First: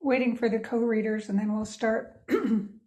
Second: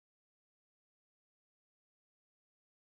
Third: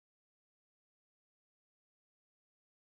waiting for the co-readers and then we'll start on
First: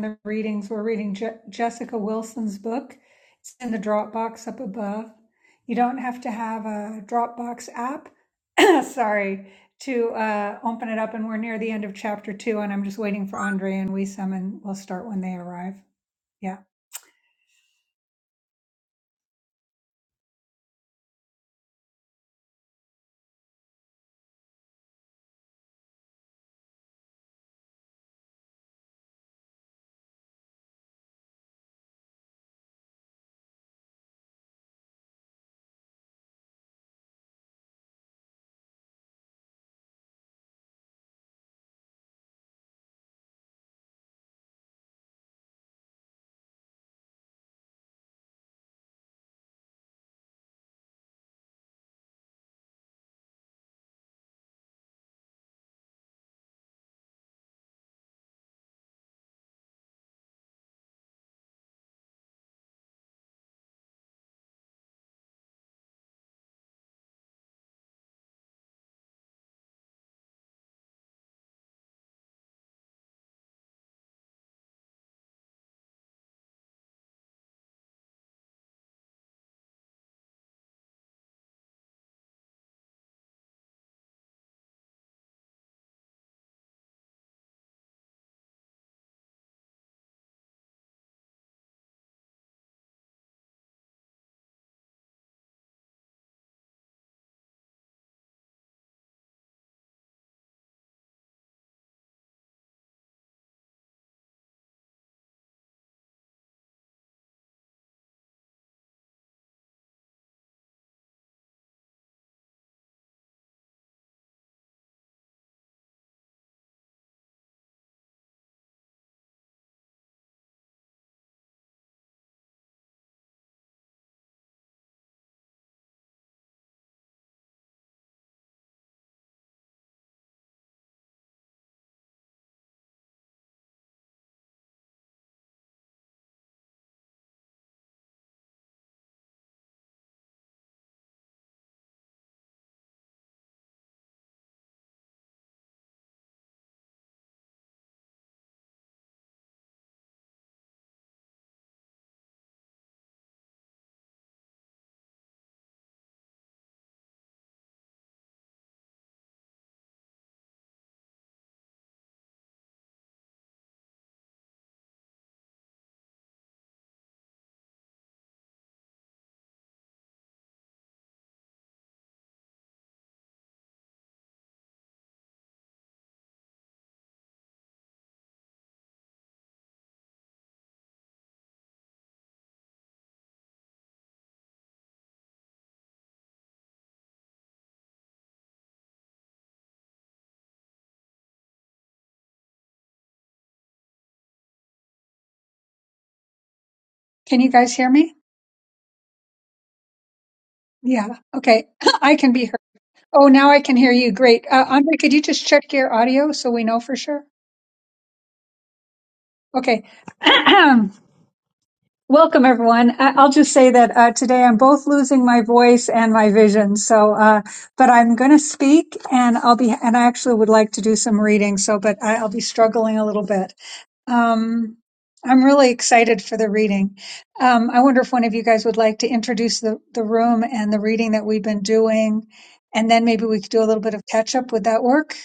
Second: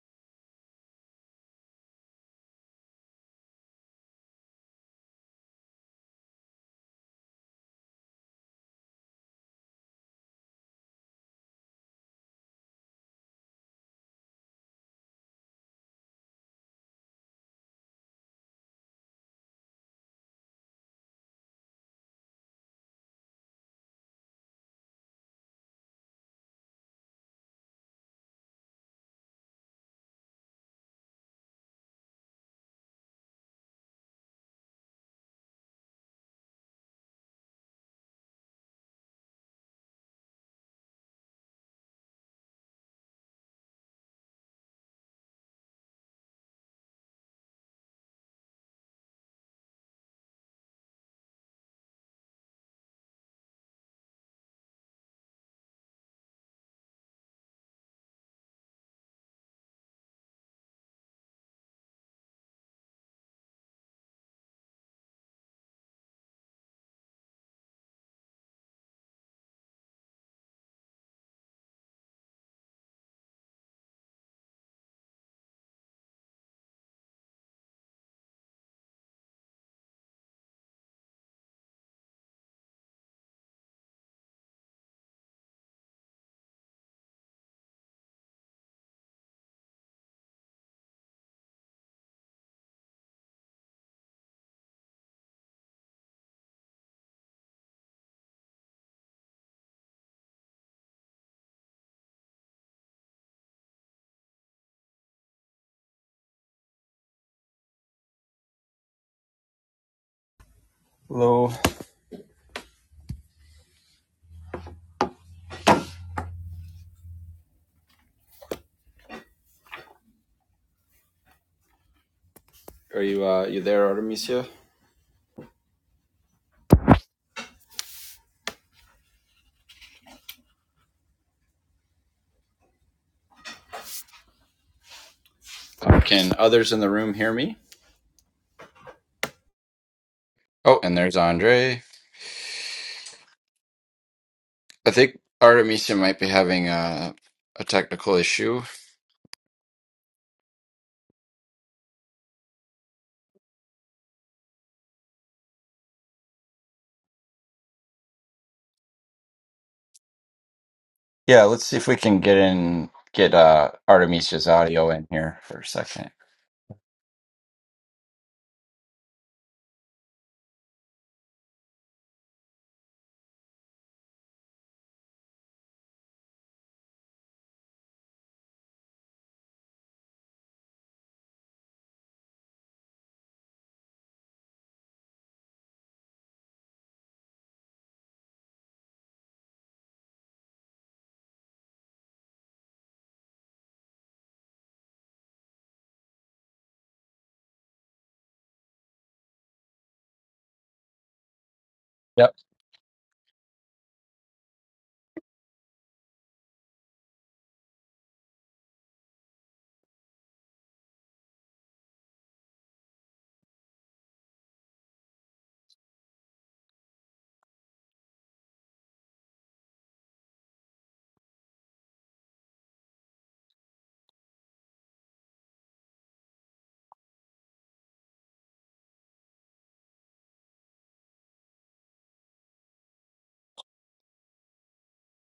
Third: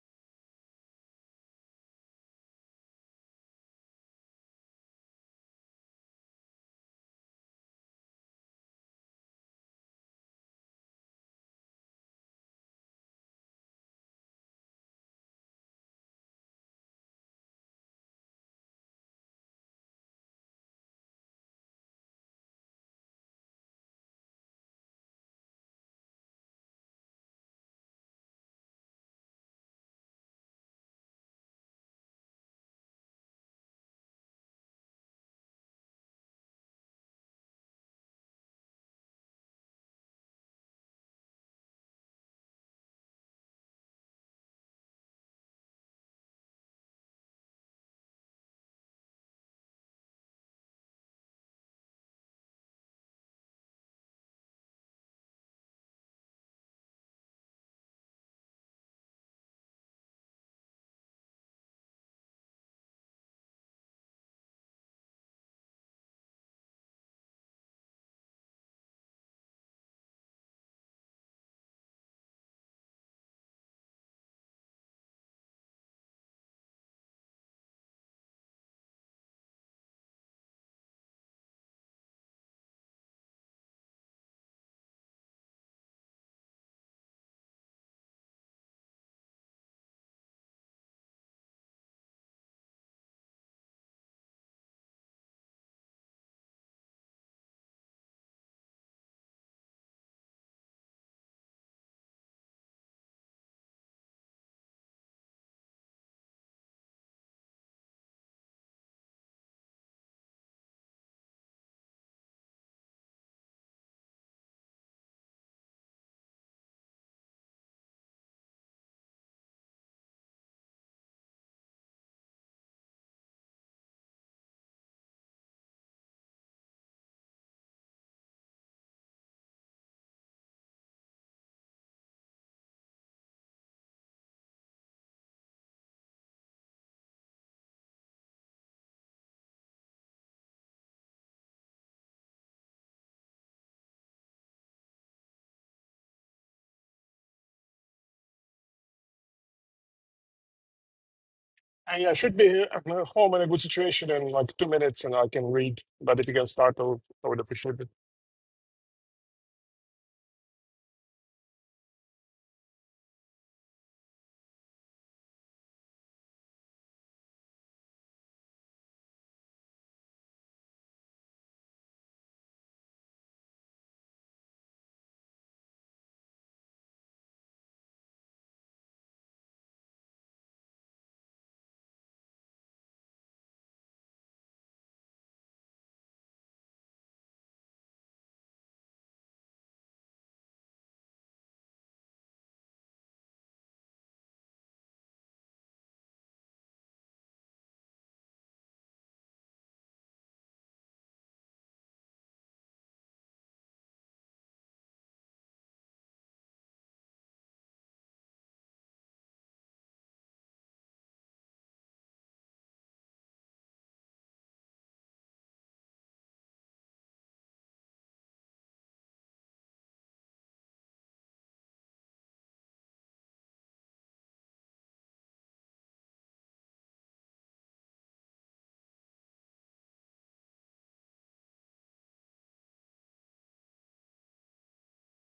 the readings. We're reading Je- Jessica Wilson's book. It's in the Dropbox up above. You don't have to have a Dropbox app, sorry, to uh, open it up. And we're near the end of chapter two, and I'm just waiting for Andre and Wisam, and we'll start when they arrive. Yeah. Hello. Are you uh you there, Artemisia? Uh, Can others in the room hear me? Oh, and there's Andre. I think Artemisia might be having a a technical issue. And yeah, I should be here- i home in a good situation in like two minutes and I can read. But if you can start, I'll- I would appreciate it. Yeah, let's see if we can get in get uh Artemisia's audio in here for a second. Can you guys hear me? Yeah. Okay. I can Yep. be heard. Oh, now I can hear you. Great. Uh, Andre, could you just check your audio so we know for sure? Okay. Welcome, everyone. I- will just say that uh, today I'm both losing my voice and my vision. So, uh, but I'm going to speak, and I'll be, and I actually would like to do some reading. So, but I- I'll be struggling a little bit. Um, I'm really excited for the reading. Um, I wonder if one of you guys would like to introduce the the room and the reading that we've been doing, and then maybe we could do a little bit of catch up. Would that work?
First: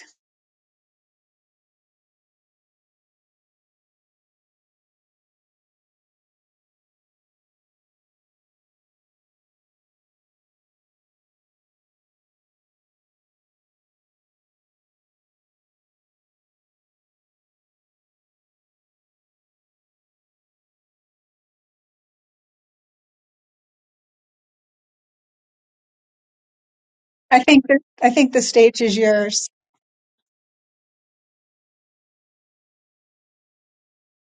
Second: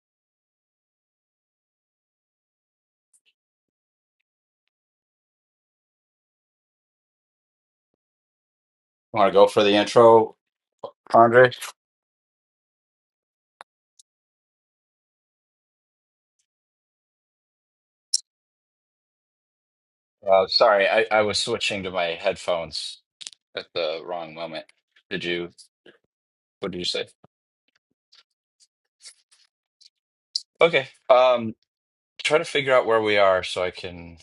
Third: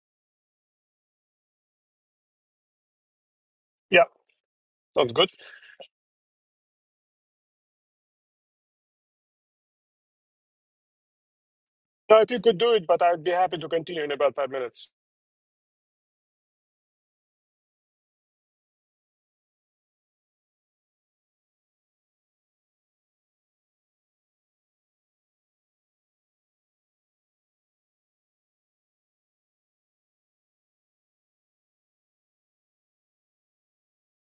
Yeah, sounds good. Want to go for the intro, Andre? Now, if you could do it, but I'd be happy to continue in about five minutes. Uh, sorry, I, I was switching to my headphones at the wrong moment. Did you? What did you say? I think that, I think the stage is yours. Okay. Um, try to figure out where we are so I can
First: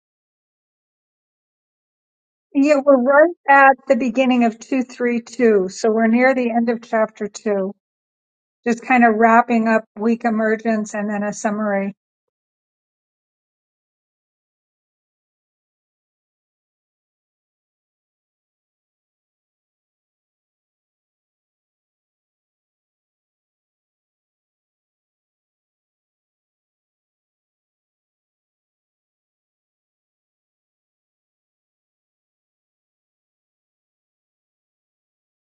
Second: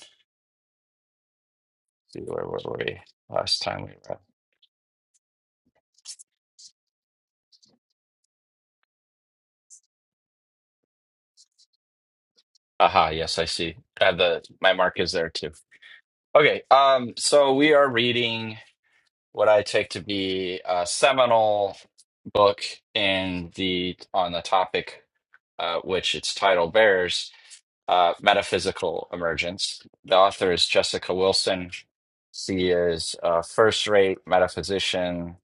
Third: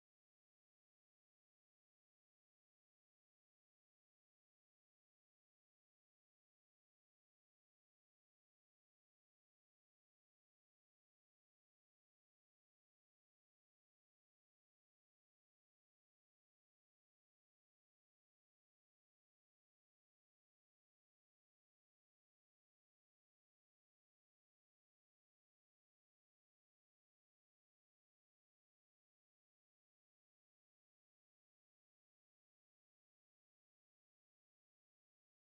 see where were Yeah, we're we right last at time. we the beginning of 232. So we're near the end of chapter two, just kind of wrapping up week emergence and then a summary. Aha, yes, I see. Uh, the my mark is there too. Okay, um, so we are reading what I take to be a seminal book in the on the topic, uh, which its title bears, uh, metaphysical emergence. The author is Jessica Wilson. She is a first-rate metaphysician,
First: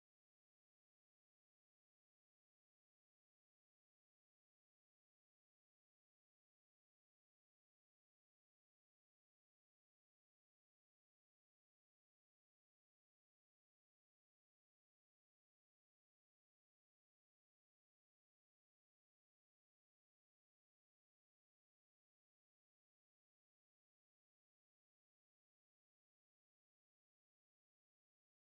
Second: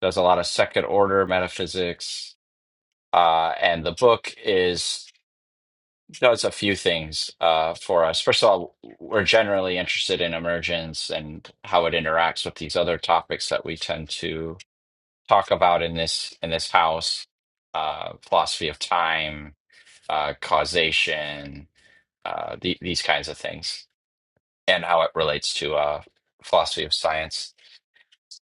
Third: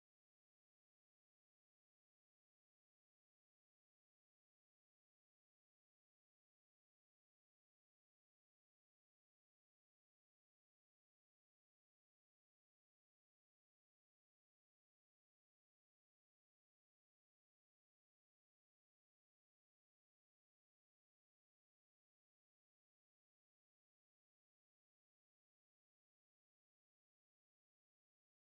does a lot of second-order metaphysics, uh, and the book is does a few things uh, for us. First of all, we're generally interested in emergence and how it interacts with these other topics that we tend to talk about in this in this house: uh, philosophy of time, uh, causation, uh, the, these kinds of things, and how it relates to uh, philosophy of science.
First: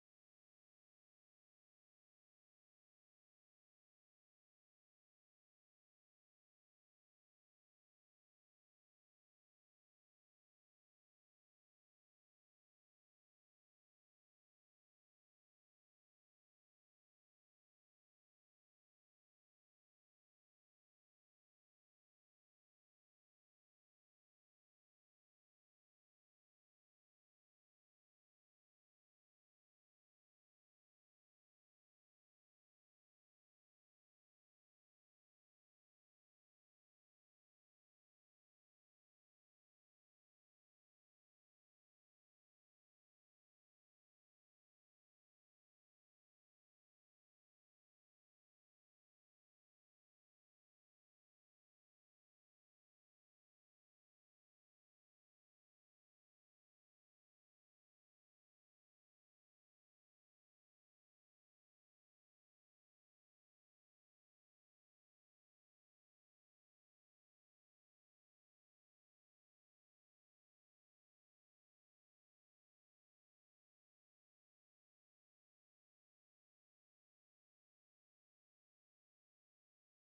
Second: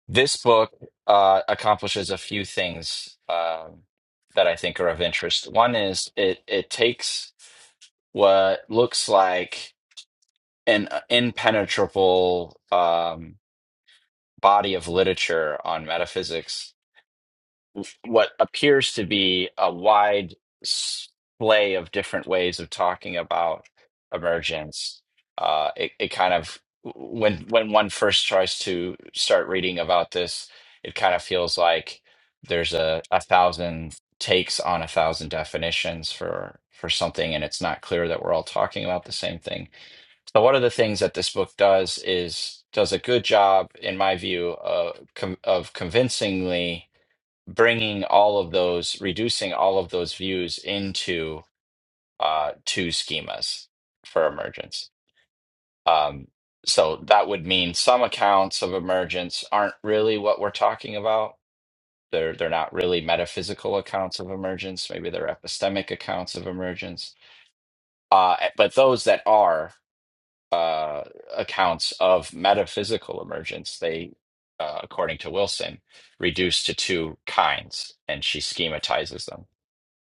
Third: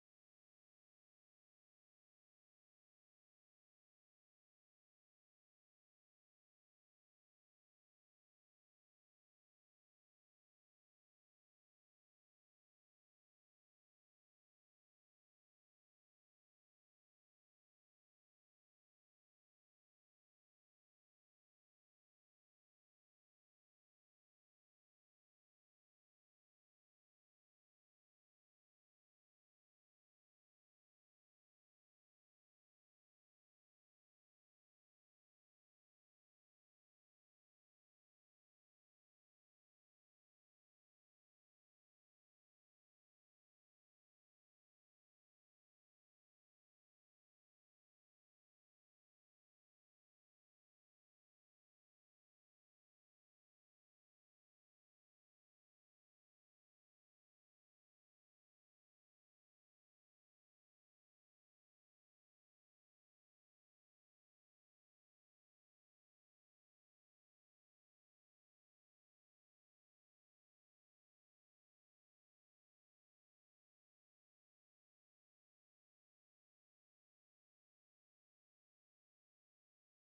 This book uh, accomplishes a few things um that I think are of interest. One is it it takes what looks like an uh, impenetrable um, body of literature on metaphysics, what appears to be a wide splay of different ways of talking about emergence. Uh, it, it kind of when when one first tries to start reading about this, it kind of feels like there's a, a thousand takes on a thousand definitions for for something, and it's not clear that we're all talking about the same thing so one of the things that this book does is does a good job, in my view, uh, com of convincingly bringing all of those, reducing all of those views into uh, two schemas for emergence. Um, so that would mean some accounts of emergence aren't really what we're talking about. They're they're not really metaphysical accounts of emergence. Maybe they're epistemic accounts of emergence. Uh, eh, but those that are. uh, accounts of metaphysical emergence, they, uh, according to Wilson, reduce to two kinds, and she schematizes them.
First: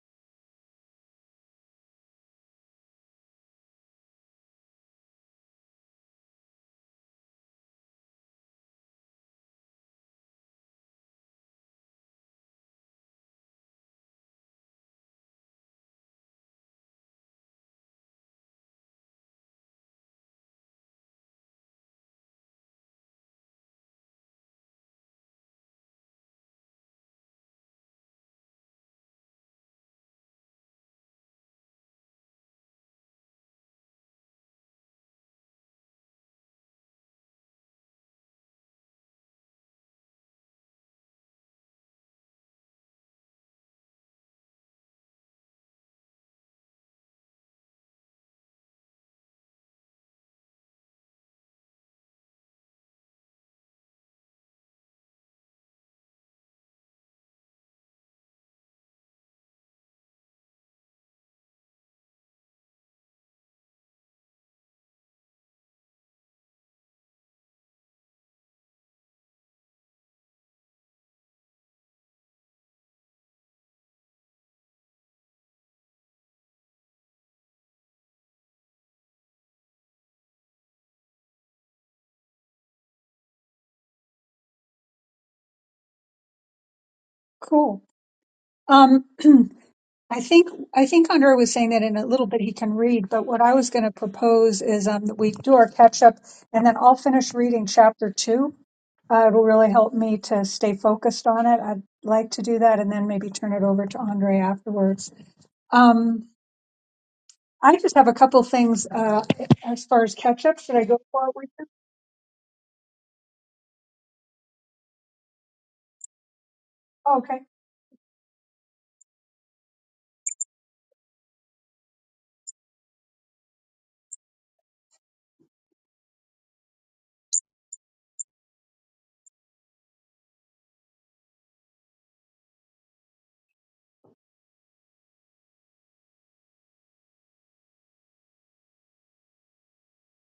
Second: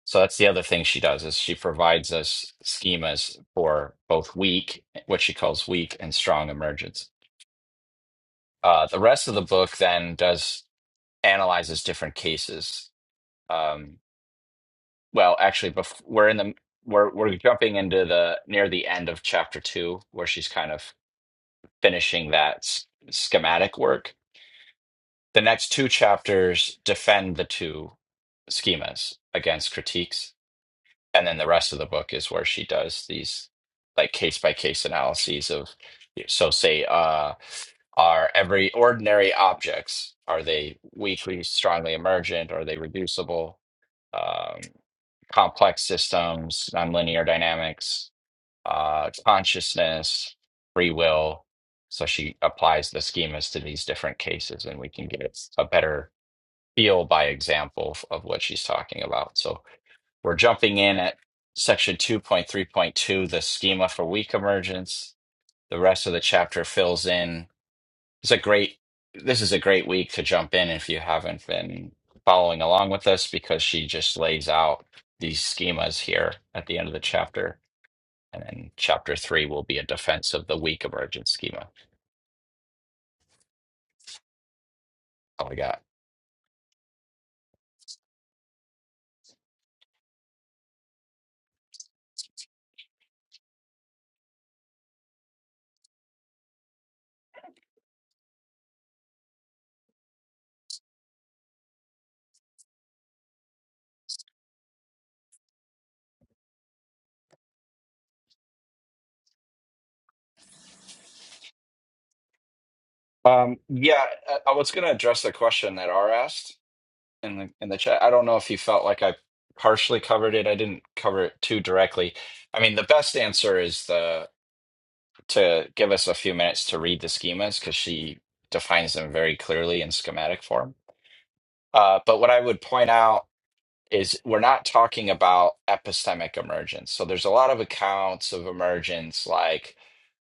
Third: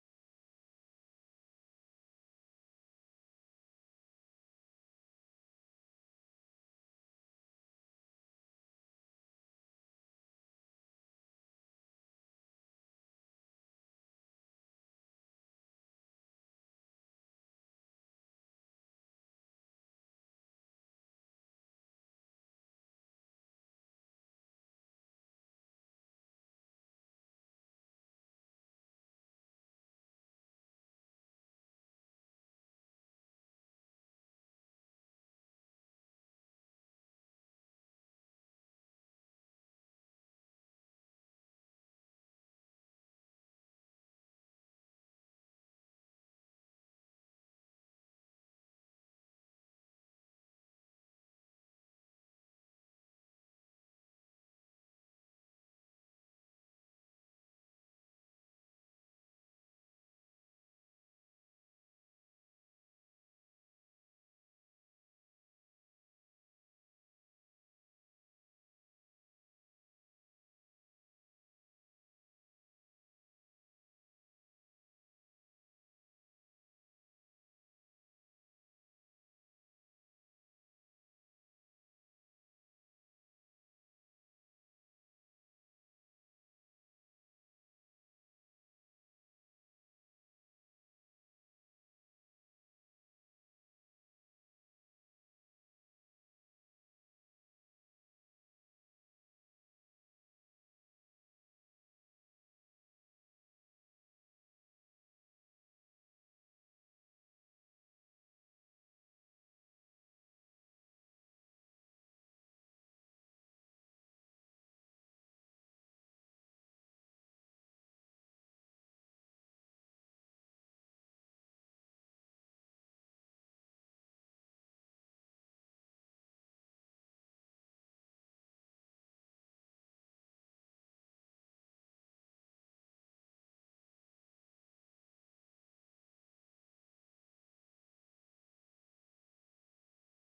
So that's the other thing she does is she provides us schemas for both weak, what she calls weak and strong emergence. Uh, the rest of the book then does analyzes different cases. Um, well, actually, bef- we're in the we're we're jumping into the near the end of chapter two, where she's kind of finishing that s- schematic work. The next two chapters defend the two schemas against critiques. And then the rest of the book is where she does these like case by case analyses of, so say, uh, are every ordinary objects, are they weakly, strongly emergent? Are they reducible? Um, complex systems, nonlinear dynamics, uh, consciousness, free will. So she applies the schemas to these different cases, and we can get a better feel by example f- of what she's talking about. So we're jumping in at section 2.3.2, the schema for weak emergence. The rest of the chapter fills in. It's a great, this is a great week to jump in if you haven't been following along with us because she just lays out these schemas here at the end of the chapter and then chapter three will be a defense of the weak emergent schema. All I got. Cool. Um, I think, I think Andre was saying that in a little bit he can read, but what I was going to propose is, um, that we do our catch up and then I'll finish reading chapter two. Uh, it'll really help me to stay focused on it. I'd like to do that and then maybe turn it over to Andre afterwards. Um, I just have a couple things uh, as far as catch up. Should I go forward with this? Um, yeah, I, I was going to address the question that R asked Oh, in okay. the in the chat. I don't know if you felt like I partially covered it. I didn't cover it too directly. I mean, the best answer is the to give us a few minutes to read the schemas because she defines them very clearly in schematic form. Uh, but what I would point out. is we're not talking about epistemic emergence. So there's a lot of accounts of emergence like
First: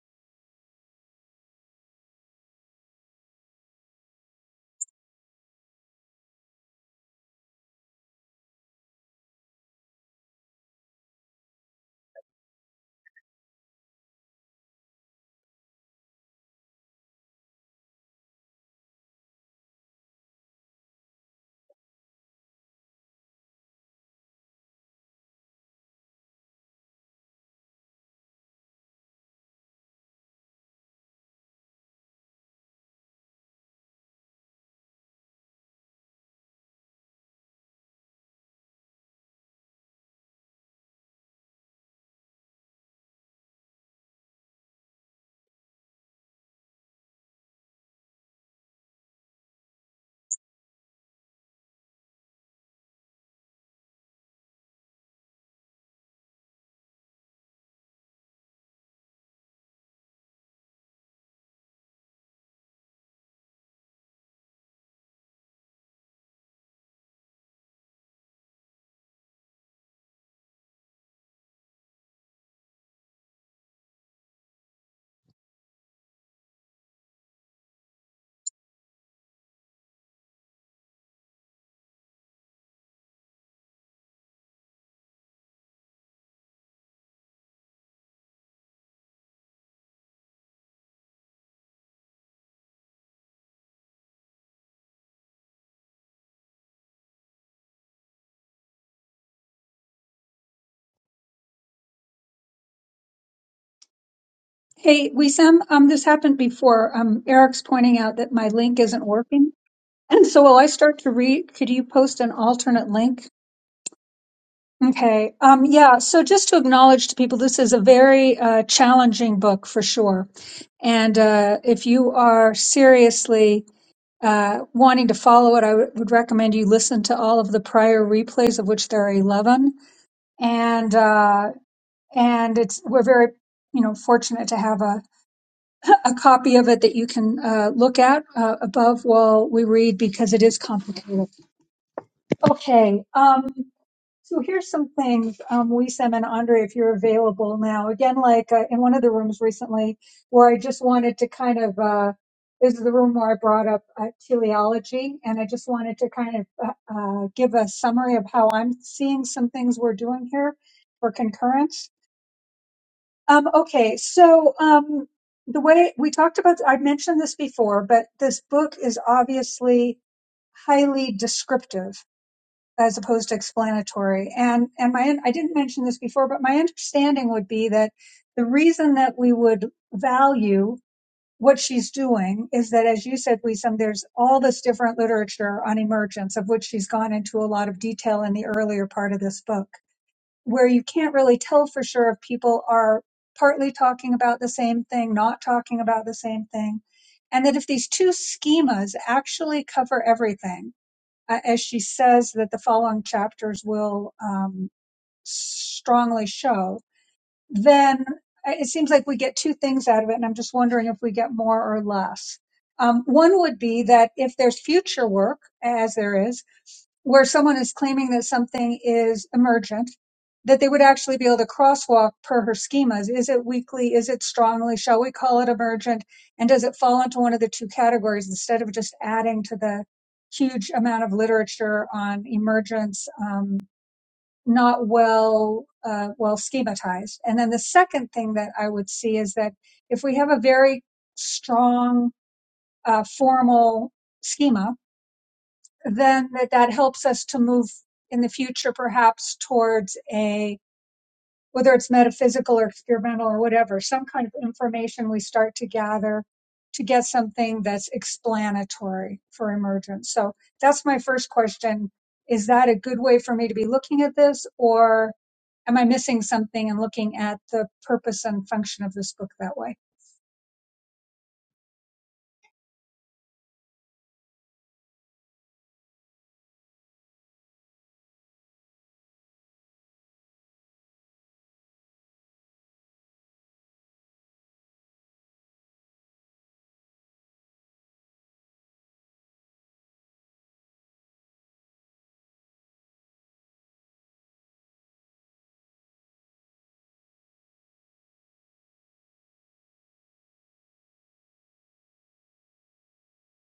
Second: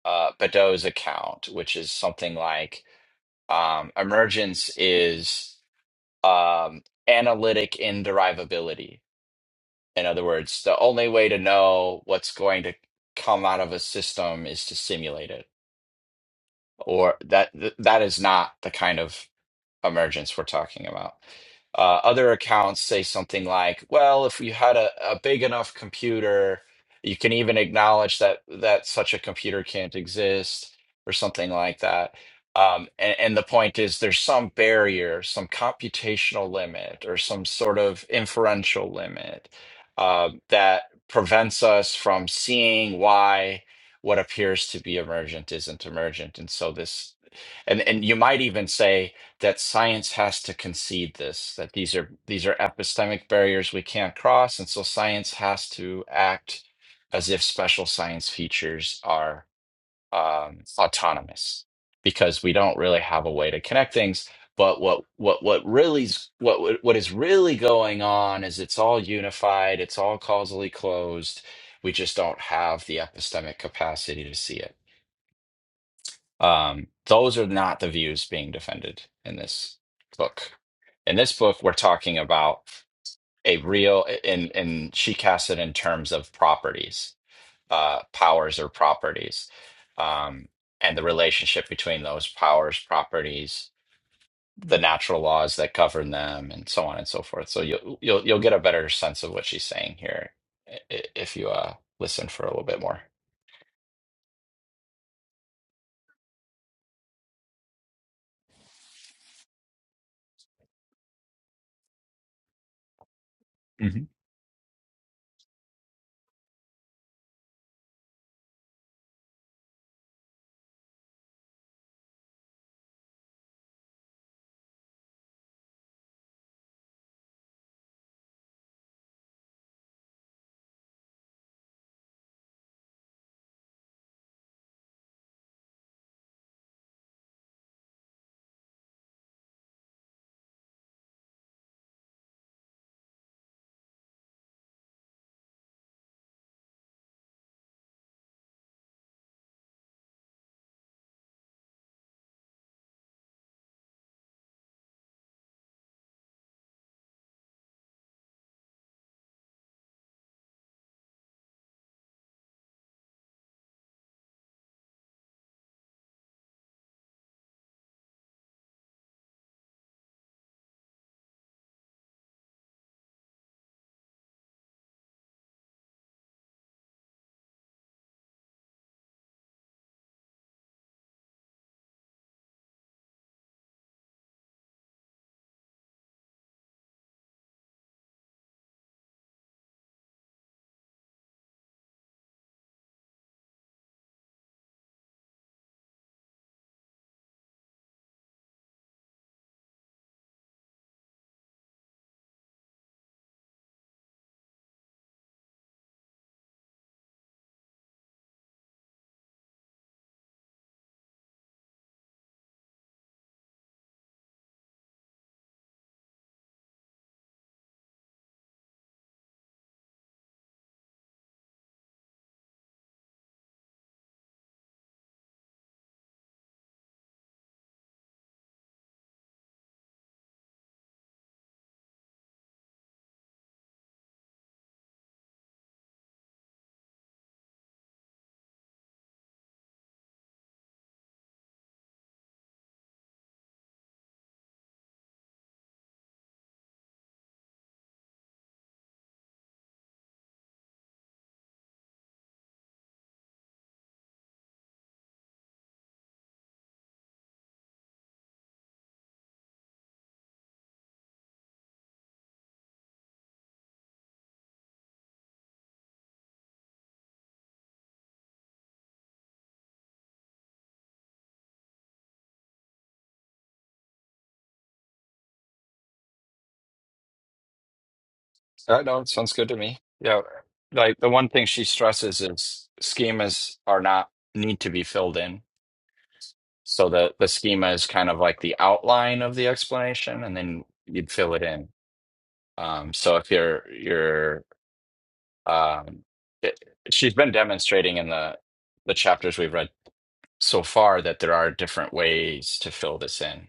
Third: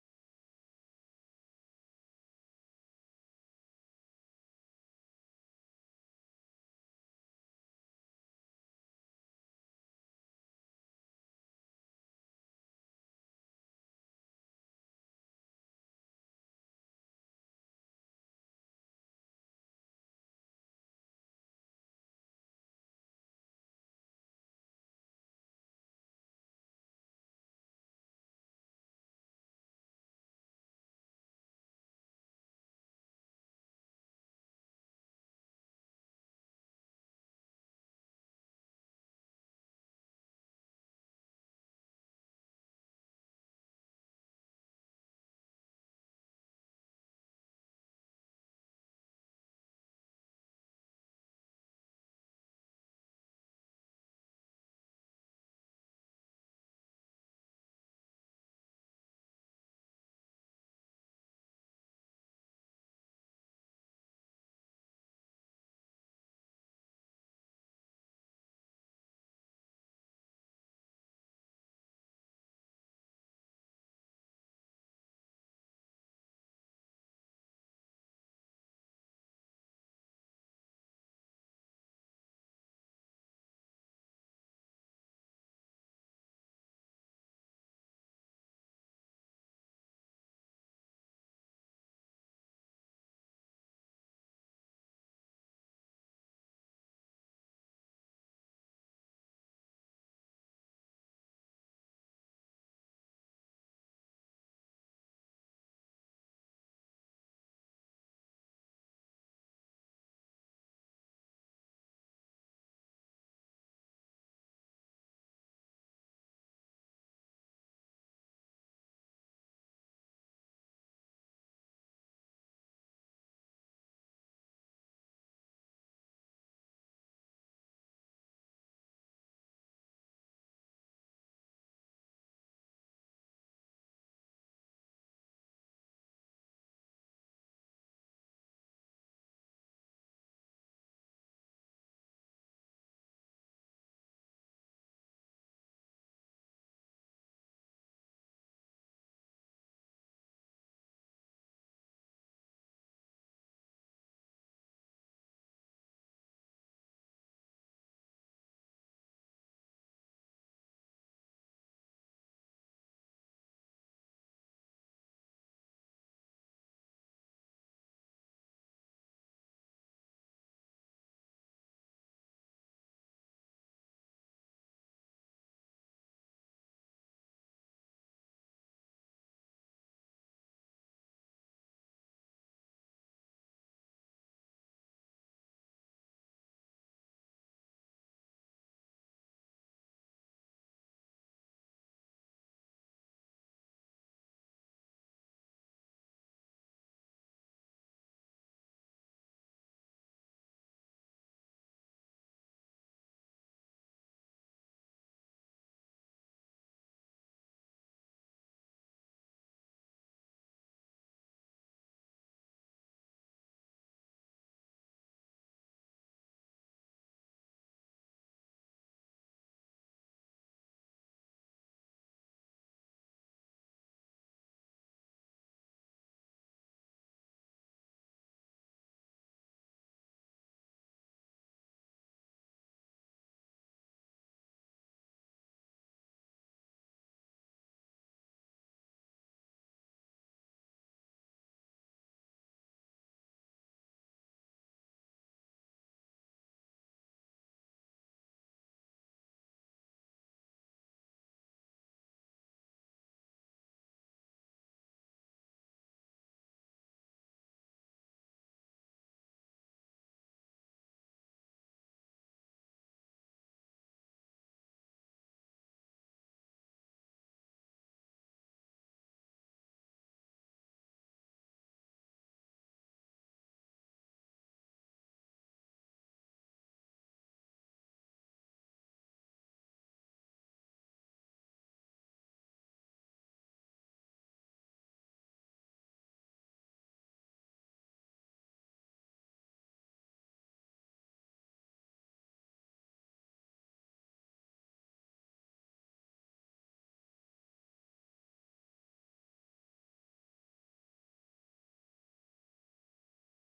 uh, Badeau's account, which is something like um, emergence is um, analytic inderivability. In other words, the only way to know what's going to come out of a system is to simulate it, or that th- that is not the kind of emergence we're talking about. Uh, other accounts say something like, "Well, if you had a, a big enough computer, you can even acknowledge that that such a computer can't exist," or something like that. Um, and, and the point is, there's some barrier, some computational limit, or some sort of inferential limit uh, that prevents us from seeing why what appears to be emergent isn't emergent. And so this, and and you might even say that science has to concede this that these are these are epistemic barriers we can't cross and so science has to act as if special science features are um, autonomous because we don't really have a way to connect things but what what what really's what what is really going on is it's all unified it's all causally closed we just don't have the epistemic capacity to see it um, those are not the views being defended in this book. In this book, we're talking about a real, and and she casts it in terms of properties, uh, powers or properties, um, and the relationship between those powers, properties, the natural laws that govern them, and so on and so forth. So you'll you'll you'll get a better sense of what she's saying here i- i- if you uh, listen for a little bit more. Hey, Wisam, um, this happened before. Um, Eric's pointing out that my link isn't working. And so while I start to read, could you post an alternate link? Okay. Um, yeah. So just to acknowledge to people, this is a very uh, challenging book for sure. And uh, if you are seriously uh, wanting to follow it, I would would recommend you listen to all of the prior replays, of which there are 11. And uh, and it's we're very you know fortunate to have a, a copy of it that you can uh, look at uh, above while we read because it is complicated okay um, so here's some things um, Wisem and andre if you're available now again like uh, in one of the rooms recently where i just wanted to kind of uh, this is the room where i brought up uh, teleology and i just wanted to kind of uh, uh, give a summary of how i'm seeing some things we're doing here for concurrence Um, okay, so um, the way we talked about, i mentioned this before, but this book is obviously highly descriptive as opposed to explanatory. And and my I didn't mention this before, but my understanding would be that the reason that we would value what she's doing is that, as you said, we some there's all this different literature on emergence, of which she's gone into a lot of detail in the earlier part of this book where you can't really tell for sure if people are partly talking about the same thing, not talking about the same thing. And that if these two schemas actually cover everything, uh, as she says that the following chapters will um, strongly show, then uh, it seems like we get two things out of it. And I'm just wondering if we get more or less. Um, one would be that if there's future work, as there is, where someone is claiming that something is emergent, that they would actually be able to crosswalk per her schemas. Is it weakly? Is it strongly? Shall we call it emergent? And does it fall into one of the two categories instead of just adding to the huge amount of literature on emergence, um, not well, uh, well schematized? And then the second thing that I would see is that if we have a very strong, uh, formal schema, then that, that helps us to move in the future perhaps towards a whether it's metaphysical or experimental or whatever some kind of information we start to gather to get something that's explanatory for emergence so that's my first question is that a good way for me to be looking at this or am i missing something and looking at the purpose and function of this book that way Uh, no, it sounds good to me. Yeah. Like the one thing she stresses is schemas are not need to be filled in. So the the schema is kind of like the outline of the explanation and then you'd fill it in. Um, so if you're you're um it, she's been demonstrating in the the chapters we've read so far that there are different ways to fill this in.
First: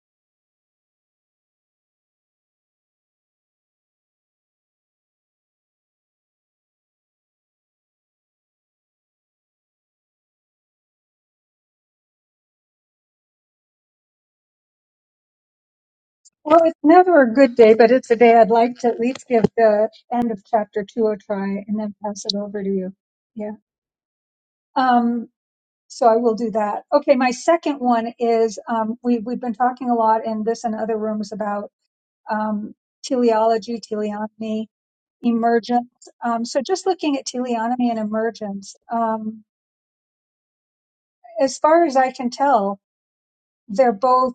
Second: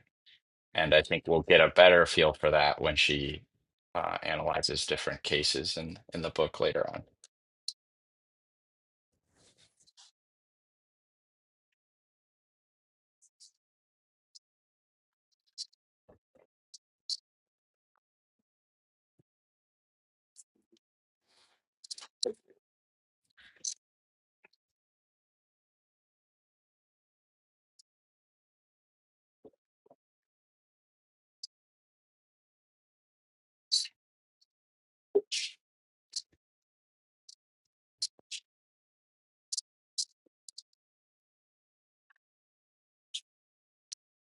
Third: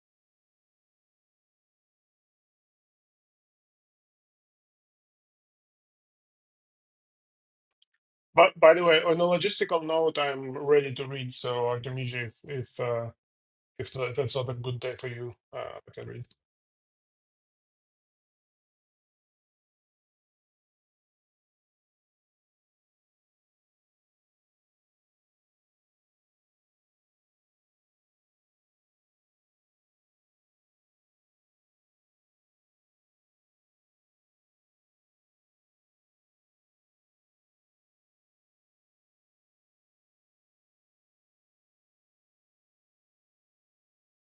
And I think we'll get a better feel for that when she uh, analyzes different cases in in the book later on. But by the way, on a logistical note, I'm ready to read. So, Artemisia, if if, uh, if, if that's not a good day for you, uh, I can read. Well, it's never a good day, but it's a day I'd like to at least give the end of chapter two a try and then pass it over to you. Yeah. Um, so I will do that. Okay. My second one is um, we, we've been talking a lot in this and other rooms about um, teleology, teleonomy, emergence. Um, so just looking at teleonomy and emergence, um, as far as I can tell, they're both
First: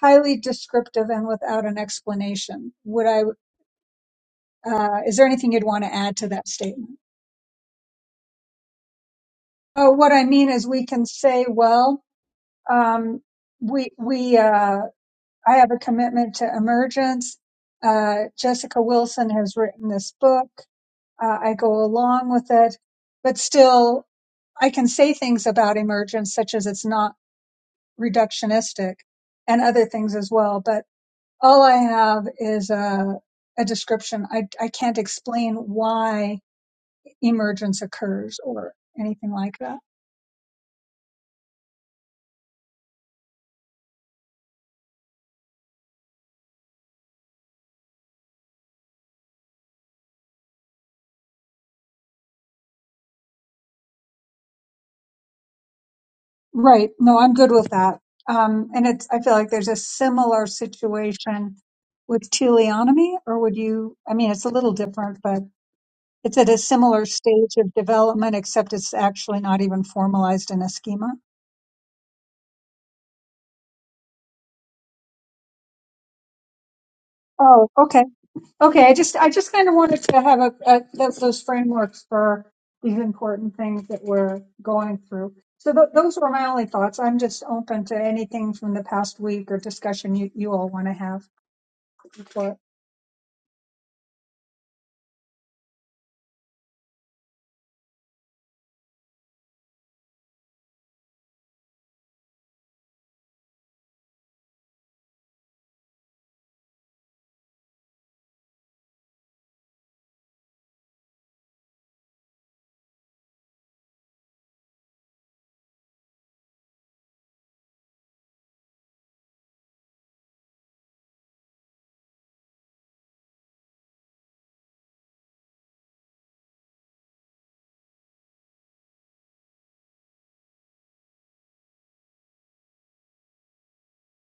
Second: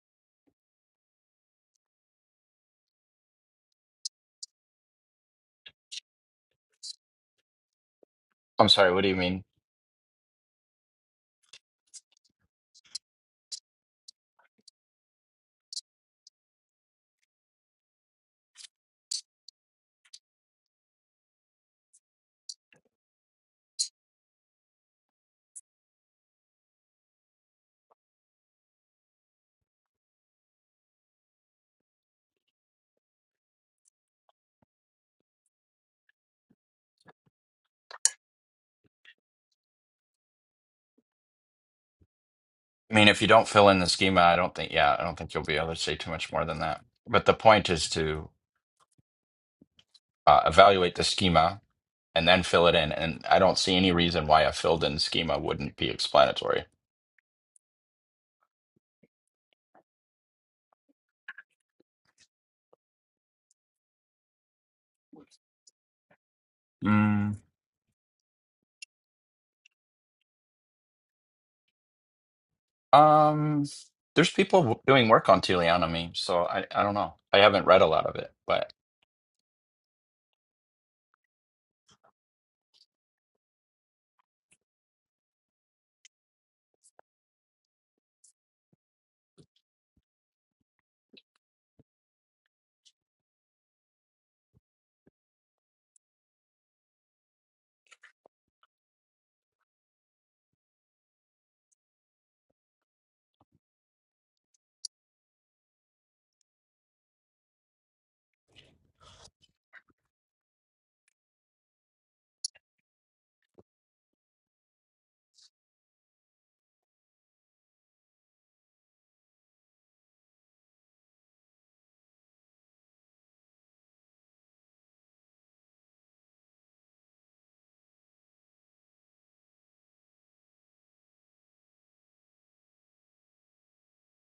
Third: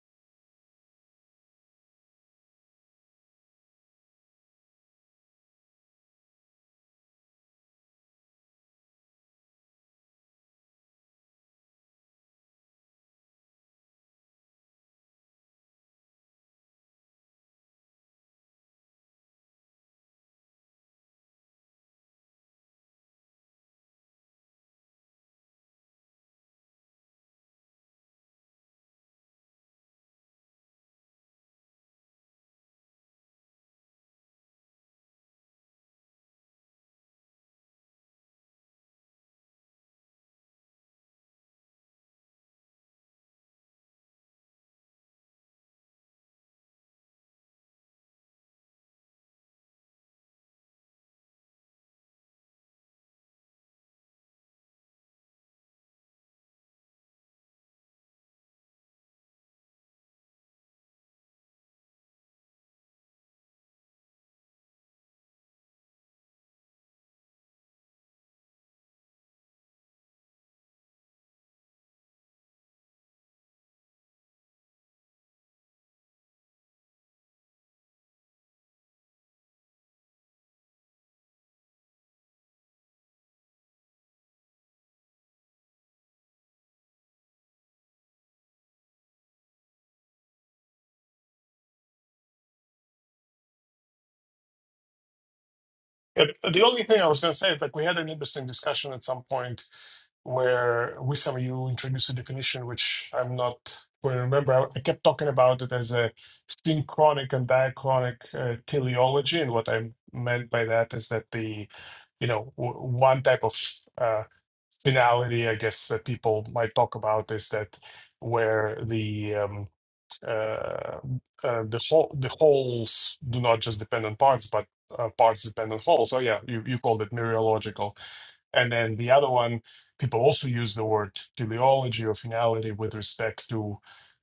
highly descriptive and without an explanation. Would I Uh, is there anything you'd want to add to that statement? I'm sorry, what do you mean? Oh, what I mean is we can say, well, um, we, we, uh, I have a commitment to emergence. Uh, Jessica Wilson has written this book. Uh, I go along with it, but still I can say things about emergence, such as it's not reductionistic and other things as well. But all I have is a, a description. I, I can't explain why emergence occurs or anything like that. I mean, if you don't fill in the schema, I don't think, yeah, I don't think you'll be able to say too much more than that. But the point is to uh, evaluate the schema and then fill it in. And I don't see any reason why a filled in schema wouldn't be explanatory. Right. No, I'm good with that. Um, and it's, I feel like there's a similar situation with teleonomy, or would you, I mean, it's a little different, but it's at a similar Mm. stage of development, except it's actually not even formalized in a schema. Um, there's people w- doing work on teleonomy, so I, I don't know. I haven't Oh, read a okay. lot of it, but Okay, I just I just kind of wanted to have a, a those, those frameworks for these important things that we're going through. So th- those were my only thoughts. I'm just open to anything from the past week or discussion you, you all want to have. Before. And the only thing I was going to say is like we had an interesting discussion at some point where Wissam, you introduced a definition which I'm not going to remember. I, I kept talking about it as a synchronic and diachronic uh, teleology, and what I meant by that is that the, you know, w- one type of uh, finality, I guess, that people might talk about is that where the um, uh, uh, the whole the wholes do not just depend on parts, but uh, parts depend on wholes. Oh yeah, you you called it mereological and then the other one, people also use the word teleology or finality with respect to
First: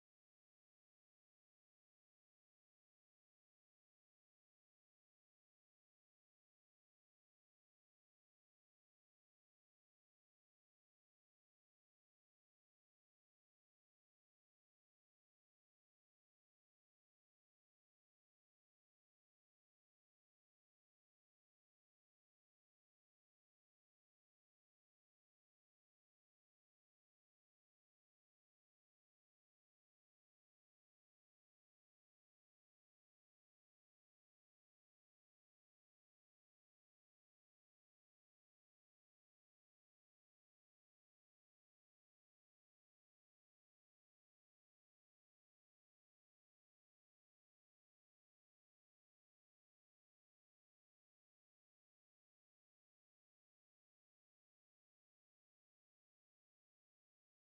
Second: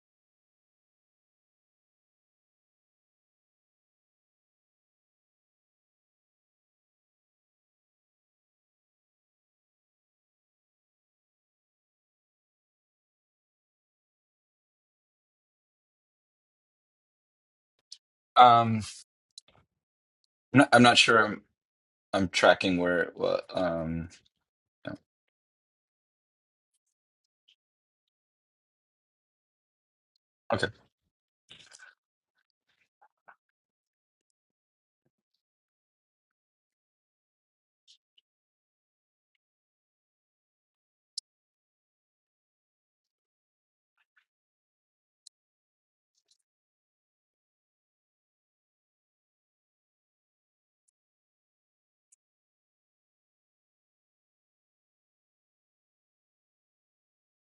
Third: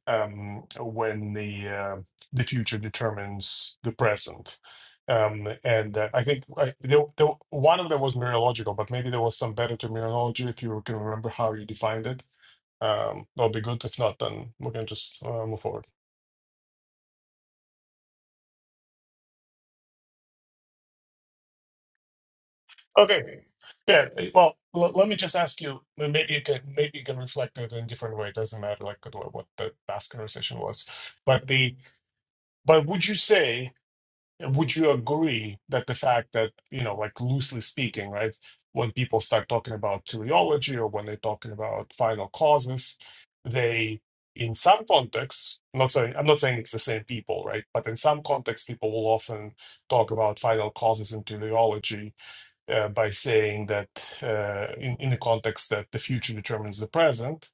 um, when the uh, the future determines the present. Um, and uh, I think I, there, there, one of them was mereological, but maybe there was some better terminology if you can remember how you defined it. Um, that'll be good. If not, then we can just uh, move forward. um, n- I'm not sure I'm, I'm tracking where, Okay. well, Yeah. um, Well, l- yeah. let me just ask you. m- Maybe you can maybe you can reflect it in a different way. It doesn't matter like what what the last conversation okay. was. But the but would you say would you agree that the fact that you know like loosely speaking, right, when people start talking about teleology or when they're talking about final causes, they in some contexts, I'm not saying I'm not saying it's the same people, right? But in some contexts, people will often talk about final causes and teleology uh, by saying that uh, in, in the context that the future determines the present,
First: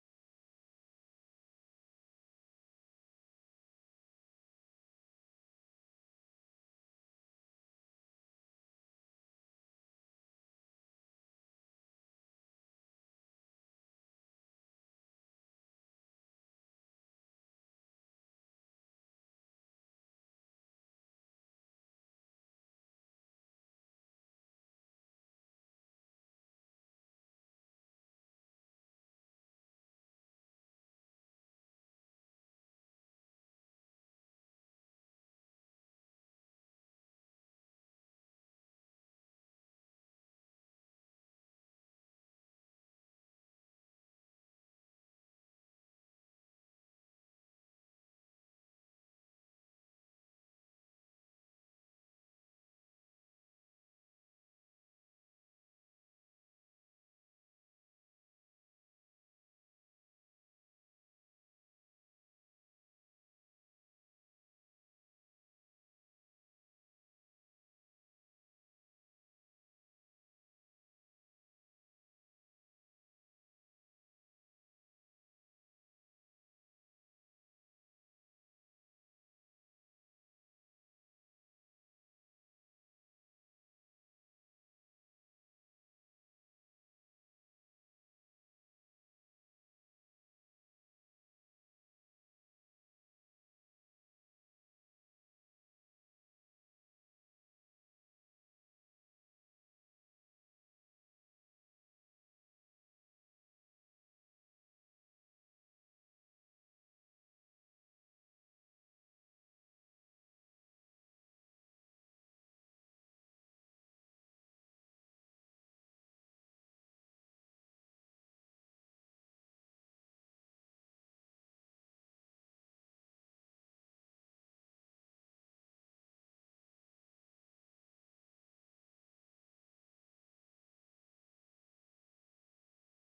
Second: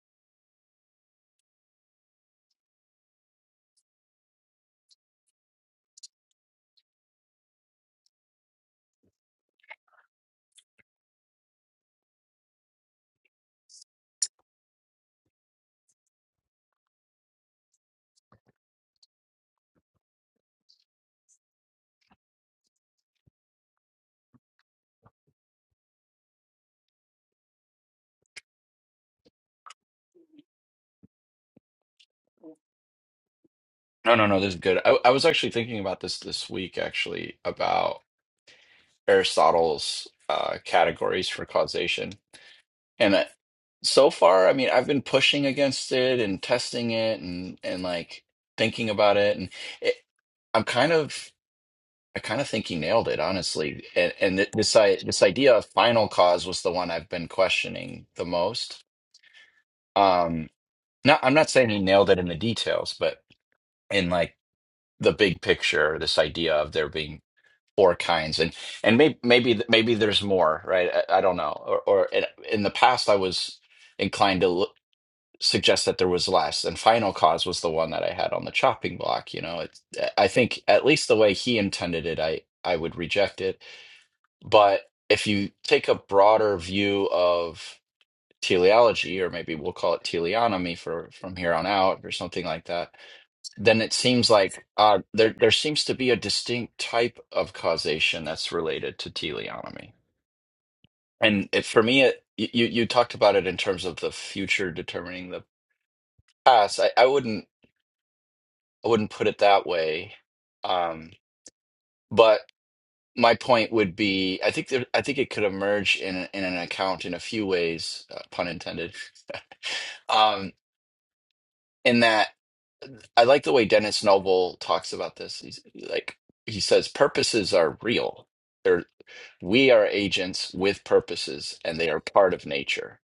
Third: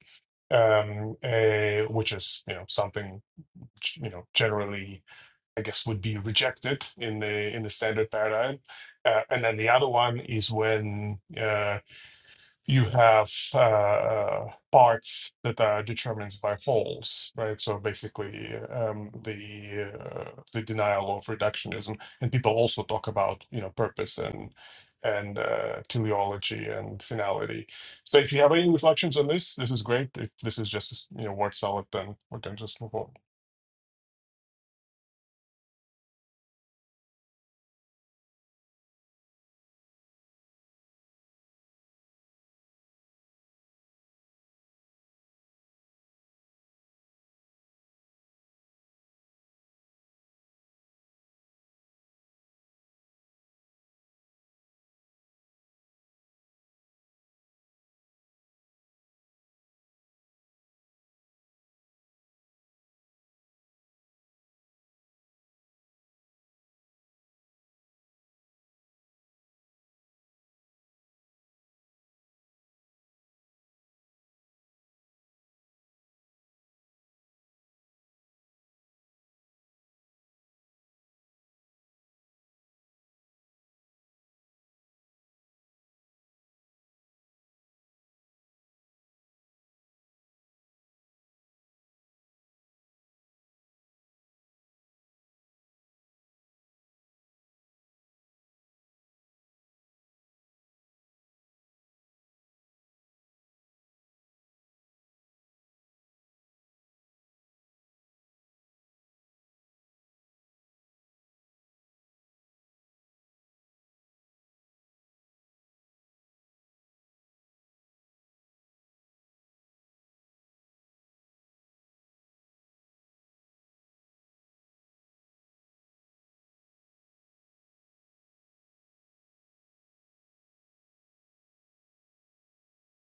um, uh, which is you know something you know generally I guess would be rejected in the in the standard paradigm. Uh, and then the other one is when uh, you have uh, uh, parts that are determined by wholes, right? So basically, um, the uh, the denial of reductionism, and people also talk about you know purpose and and uh, teleology and finality. So if you have any reflections on this, this is great. If this is just you know word salad, then we can just move on. No, no, no, this is good. I, I was actually thinking about this this week, actually, about Aristotle's uh, categories for causation. And I, so far, I mean, I've been pushing against it and testing it and and like thinking about it, and it, I'm kind of I kind of think he nailed it, honestly. And and th- this I, this idea of final cause was the one I've been questioning the most. Um, not I'm not saying he nailed it in the details, but in like the big picture, this idea of there being four kinds and and maybe maybe maybe there's more right i, I don't know or, or in, in the past i was inclined to look, suggest that there was less and final cause was the one that i had on the chopping block you know it's i think at least the way he intended it i i would reject it but if you take a broader view of teleology or maybe we'll call it teleonomy for from here on out or something like that then it seems like uh, there there seems to be a distinct type of causation that's related to teleonomy. And it, for me, it, you you talked about it in terms of the future determining the past. I, I wouldn't I wouldn't put it that way, um, but my point would be I think there, I think it could emerge in in an account in a few ways, uh, pun intended, um, in that. I like the way Dennis Noble talks about this. He's like he says purposes are real. They're we are agents with purposes and they are part of nature.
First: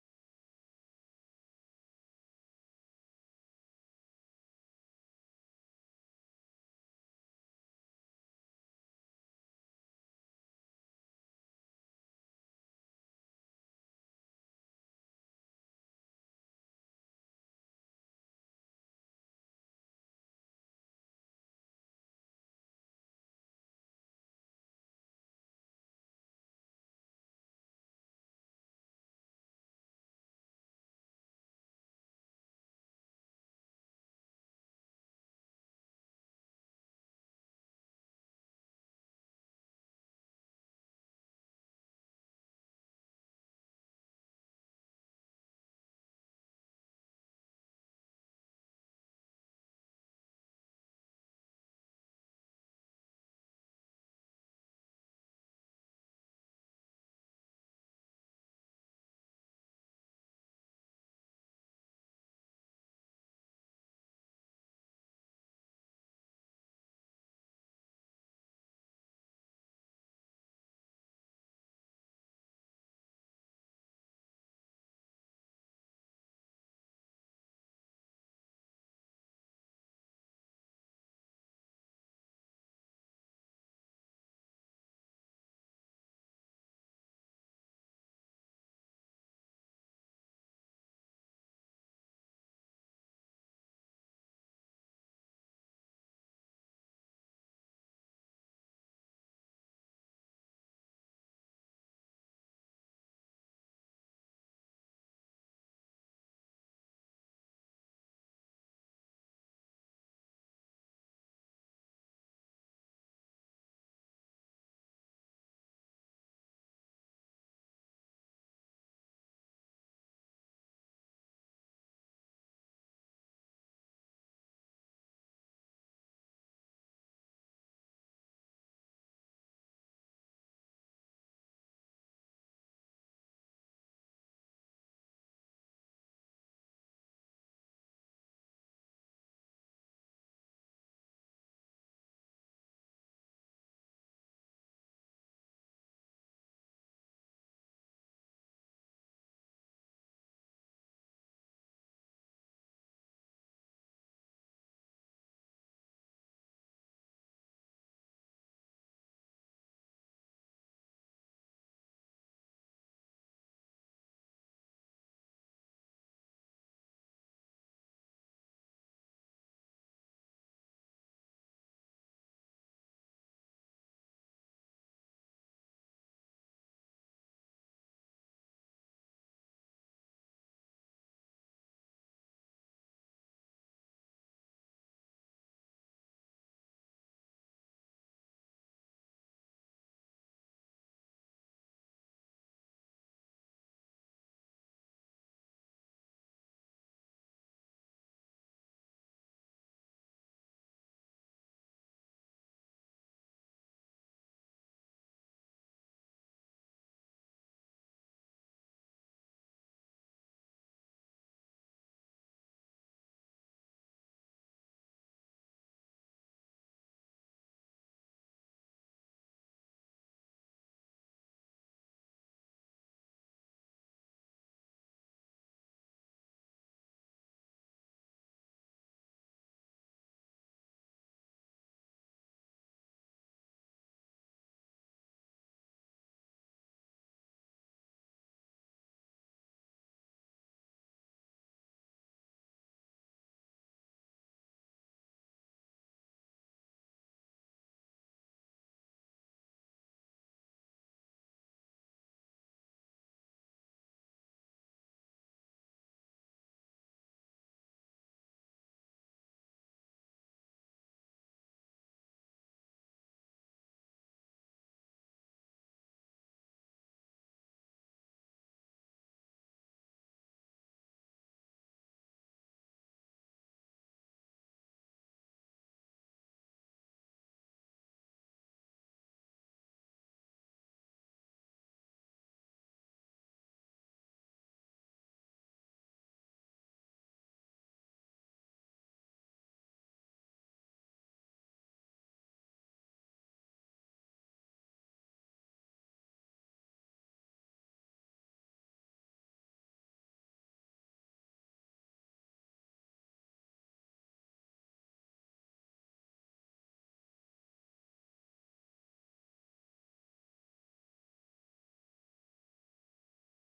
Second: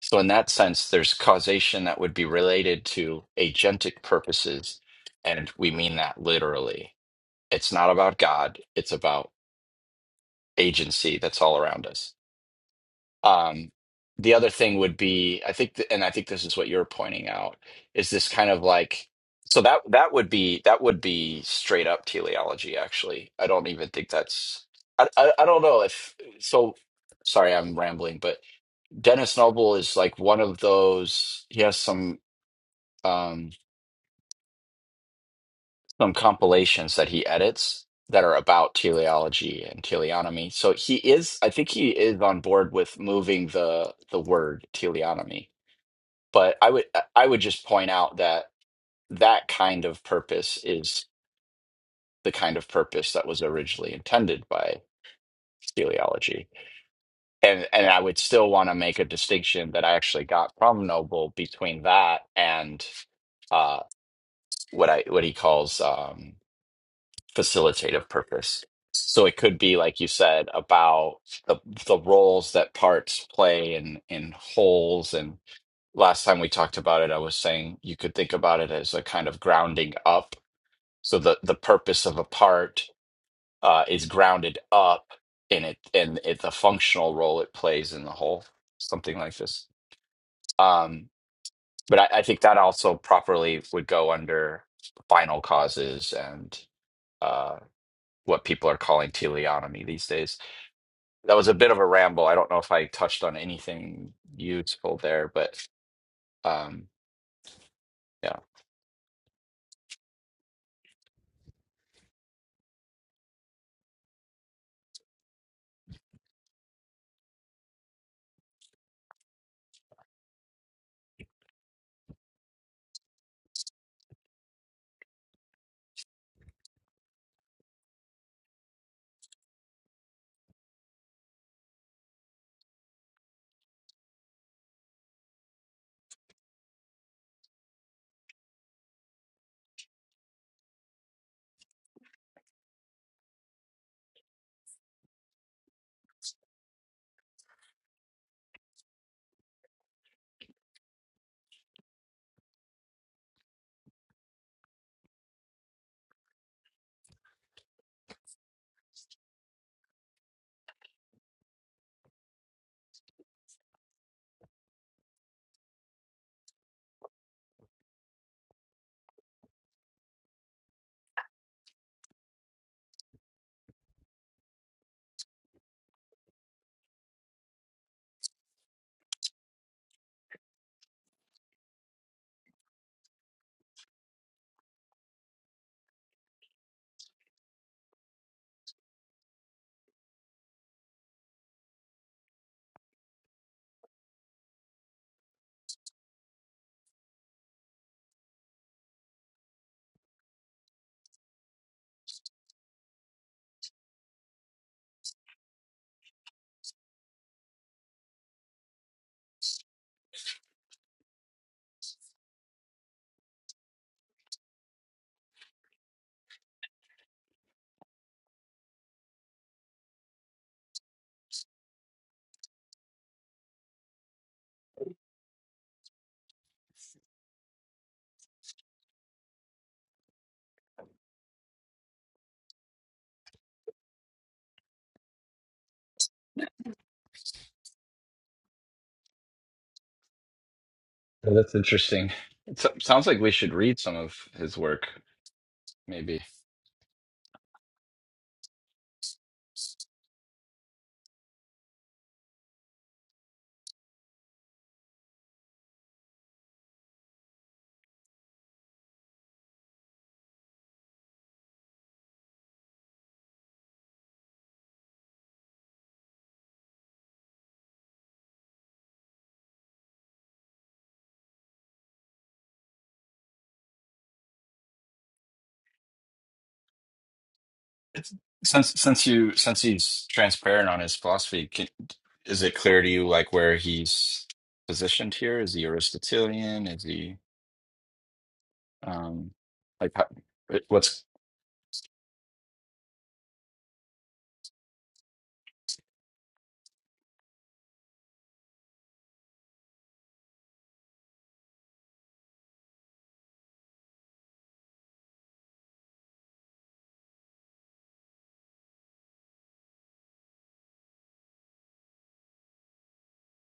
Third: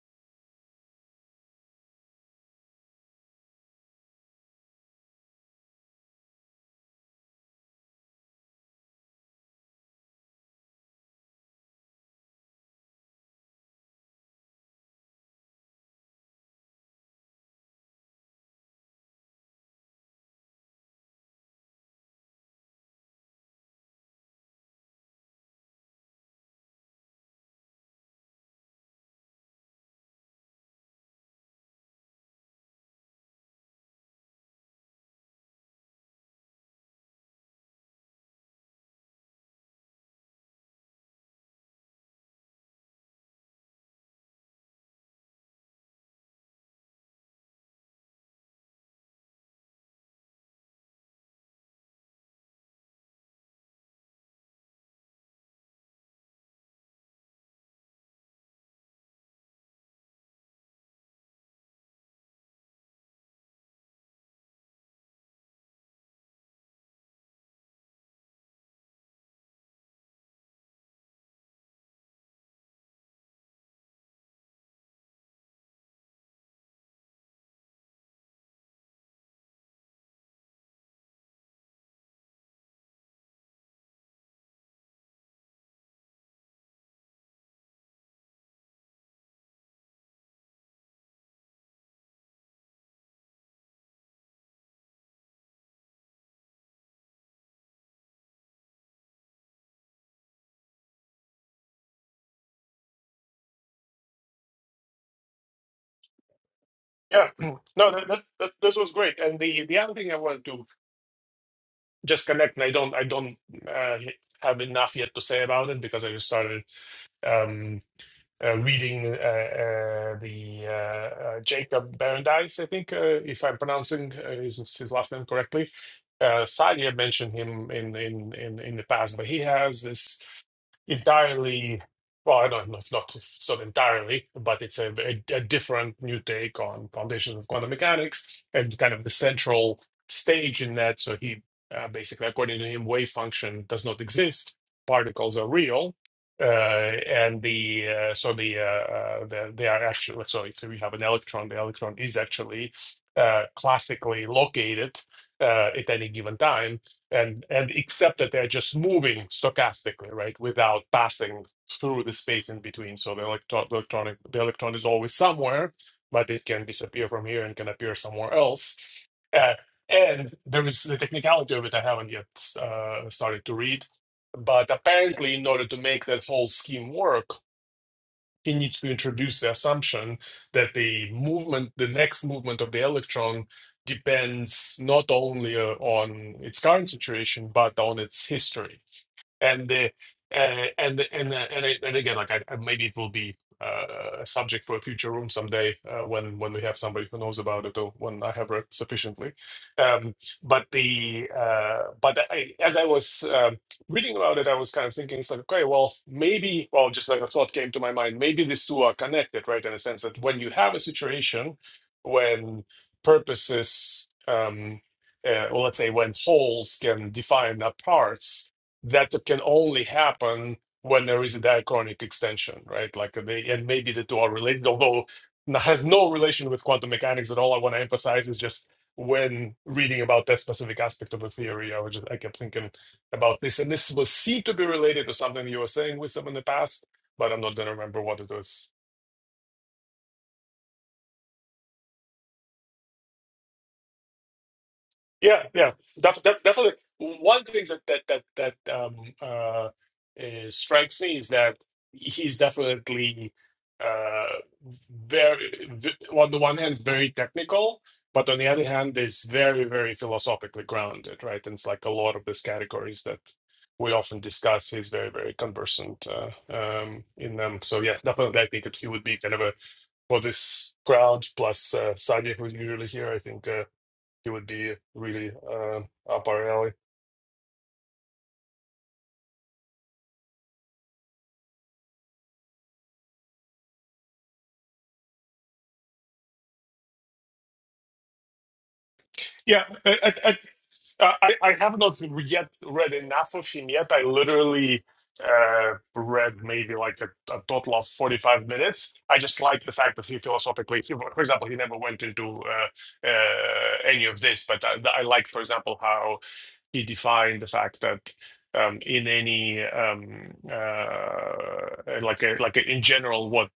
So in that sense there's causation that would be related to agentic purposes and we mean that literally. It's not about God, it's about agency that's all around us. Um, the other thing would be, I think, th- and I think this is what you're pointing out, is this kind of like, so that that would be that would be straight up teleology, actually. I don't even think that's, I, I, I don't know if, so sorry, I'm rambling, but Dennis Noble is like one of those, he has some um some compilations that he edits that are about teleology and teleonomy. So he is, I think he is on board with moving the the word teleonomy but i would i would just point out that that kind of purpose is the kind of purpose that was originally intended by teleology and and i would still want to make a distinction that i actually got from noble between that and uh what i what he calls um facilitative purpose so it could be like you said about the the roles that parts play in in wholes and last time we talked about it, I was saying you could think about it as a kind of grounding up. So the the purpose of a part uh, is grounded up in it and it, the functional role it plays in the whole, something like this. Um, but I, I think that also properly would go under final causes and uh, what people are calling teleonomy these days. That was a bit of a ramble. I don't know if I touched on anything useful there, but um, Yeah, no, that, that, yeah. that this was great. And the the other thing I wanted to just connect, and I don't I don't uh, have enough yet to say about it because I just started um, uh, reading uh, uh, the uh, uh, Jacob Berendise, I think, uh, if I'm pronouncing uh, his, his last name correctly. Uh, Sadia mentioned him in, in, in, in the past, but he has this entirely, well, I don't know if not, if it's not entirely, but it's a, a, a different new take on foundations of quantum mechanics and kind of the central stage in that. So he uh, basically, according to him, wave function does not exist. Particles are real, uh, and the uh, so the, uh, uh, the they are actually so if we have an electron, the electron is actually uh, classically located uh, at any given time, and and except that they're just moving stochastically, right, without passing through the space in between. So the electron, the electronic, the electron is always somewhere, but it can disappear from here and can appear somewhere else. Uh, and there is the technicality of it I haven't yet uh, started to read, but apparently, in order to make that whole scheme work, he needs to introduce the assumption that the movement, the next movement of the electron, depends not only uh, on its current situation, but on its history and the uh, and and the- and, I, and again, like I, I- maybe it will be uh, a subject for a future room someday uh, when when we have somebody who knows about it or when I have read sufficiently. Um, but the uh, but I, as I was um, reading about it, I was kind of thinking, it's like okay, well, maybe, well, just like a thought came to my mind, maybe these two are connected, right? In a sense that when you have a situation when purposes um, uh, or let's say when wholes can define apart, that can only happen when there is a diachronic extension, right? Like they, and maybe the two are related, although n- has no relation with quantum mechanics at all. I want to emphasize is just when reading about that specific aspect of a theory, I was just, I kept thinking about this, and this was seen to be related to something you were saying with some in the past, but I'm not going to remember what it was. Oh, that's interesting. It so- sounds like we should read some of his work, Yeah, yeah, def maybe. def definitely. One thing that that that that um, uh, uh, strikes me is that he's definitely uh, very, v on the one hand, very technical, but on the other hand, is very, very philosophically grounded, right? And it's like a lot of these categories that we often discuss. He's very, very conversant uh, um, in them. So yes, definitely, I think that he would be kind of a for this crowd plus uh, Sadia, who's usually here. I think. Uh, it would be really uh, up our alley. It's, since since you since he's transparent on his philosophy, can, is it clear to you like where he's positioned here? Is he Aristotelian? Is he um Yeah, like I, how, I, I, it- what's uh, I I have not yet read enough of him yet. I literally uh, read maybe like a, a total of 45 minutes. I just like the fact that he philosophically, he- for example, he never went into uh, uh, any of this, but I, I like, for example, how he defined the fact that um, in any um, uh, like a, like a, in general what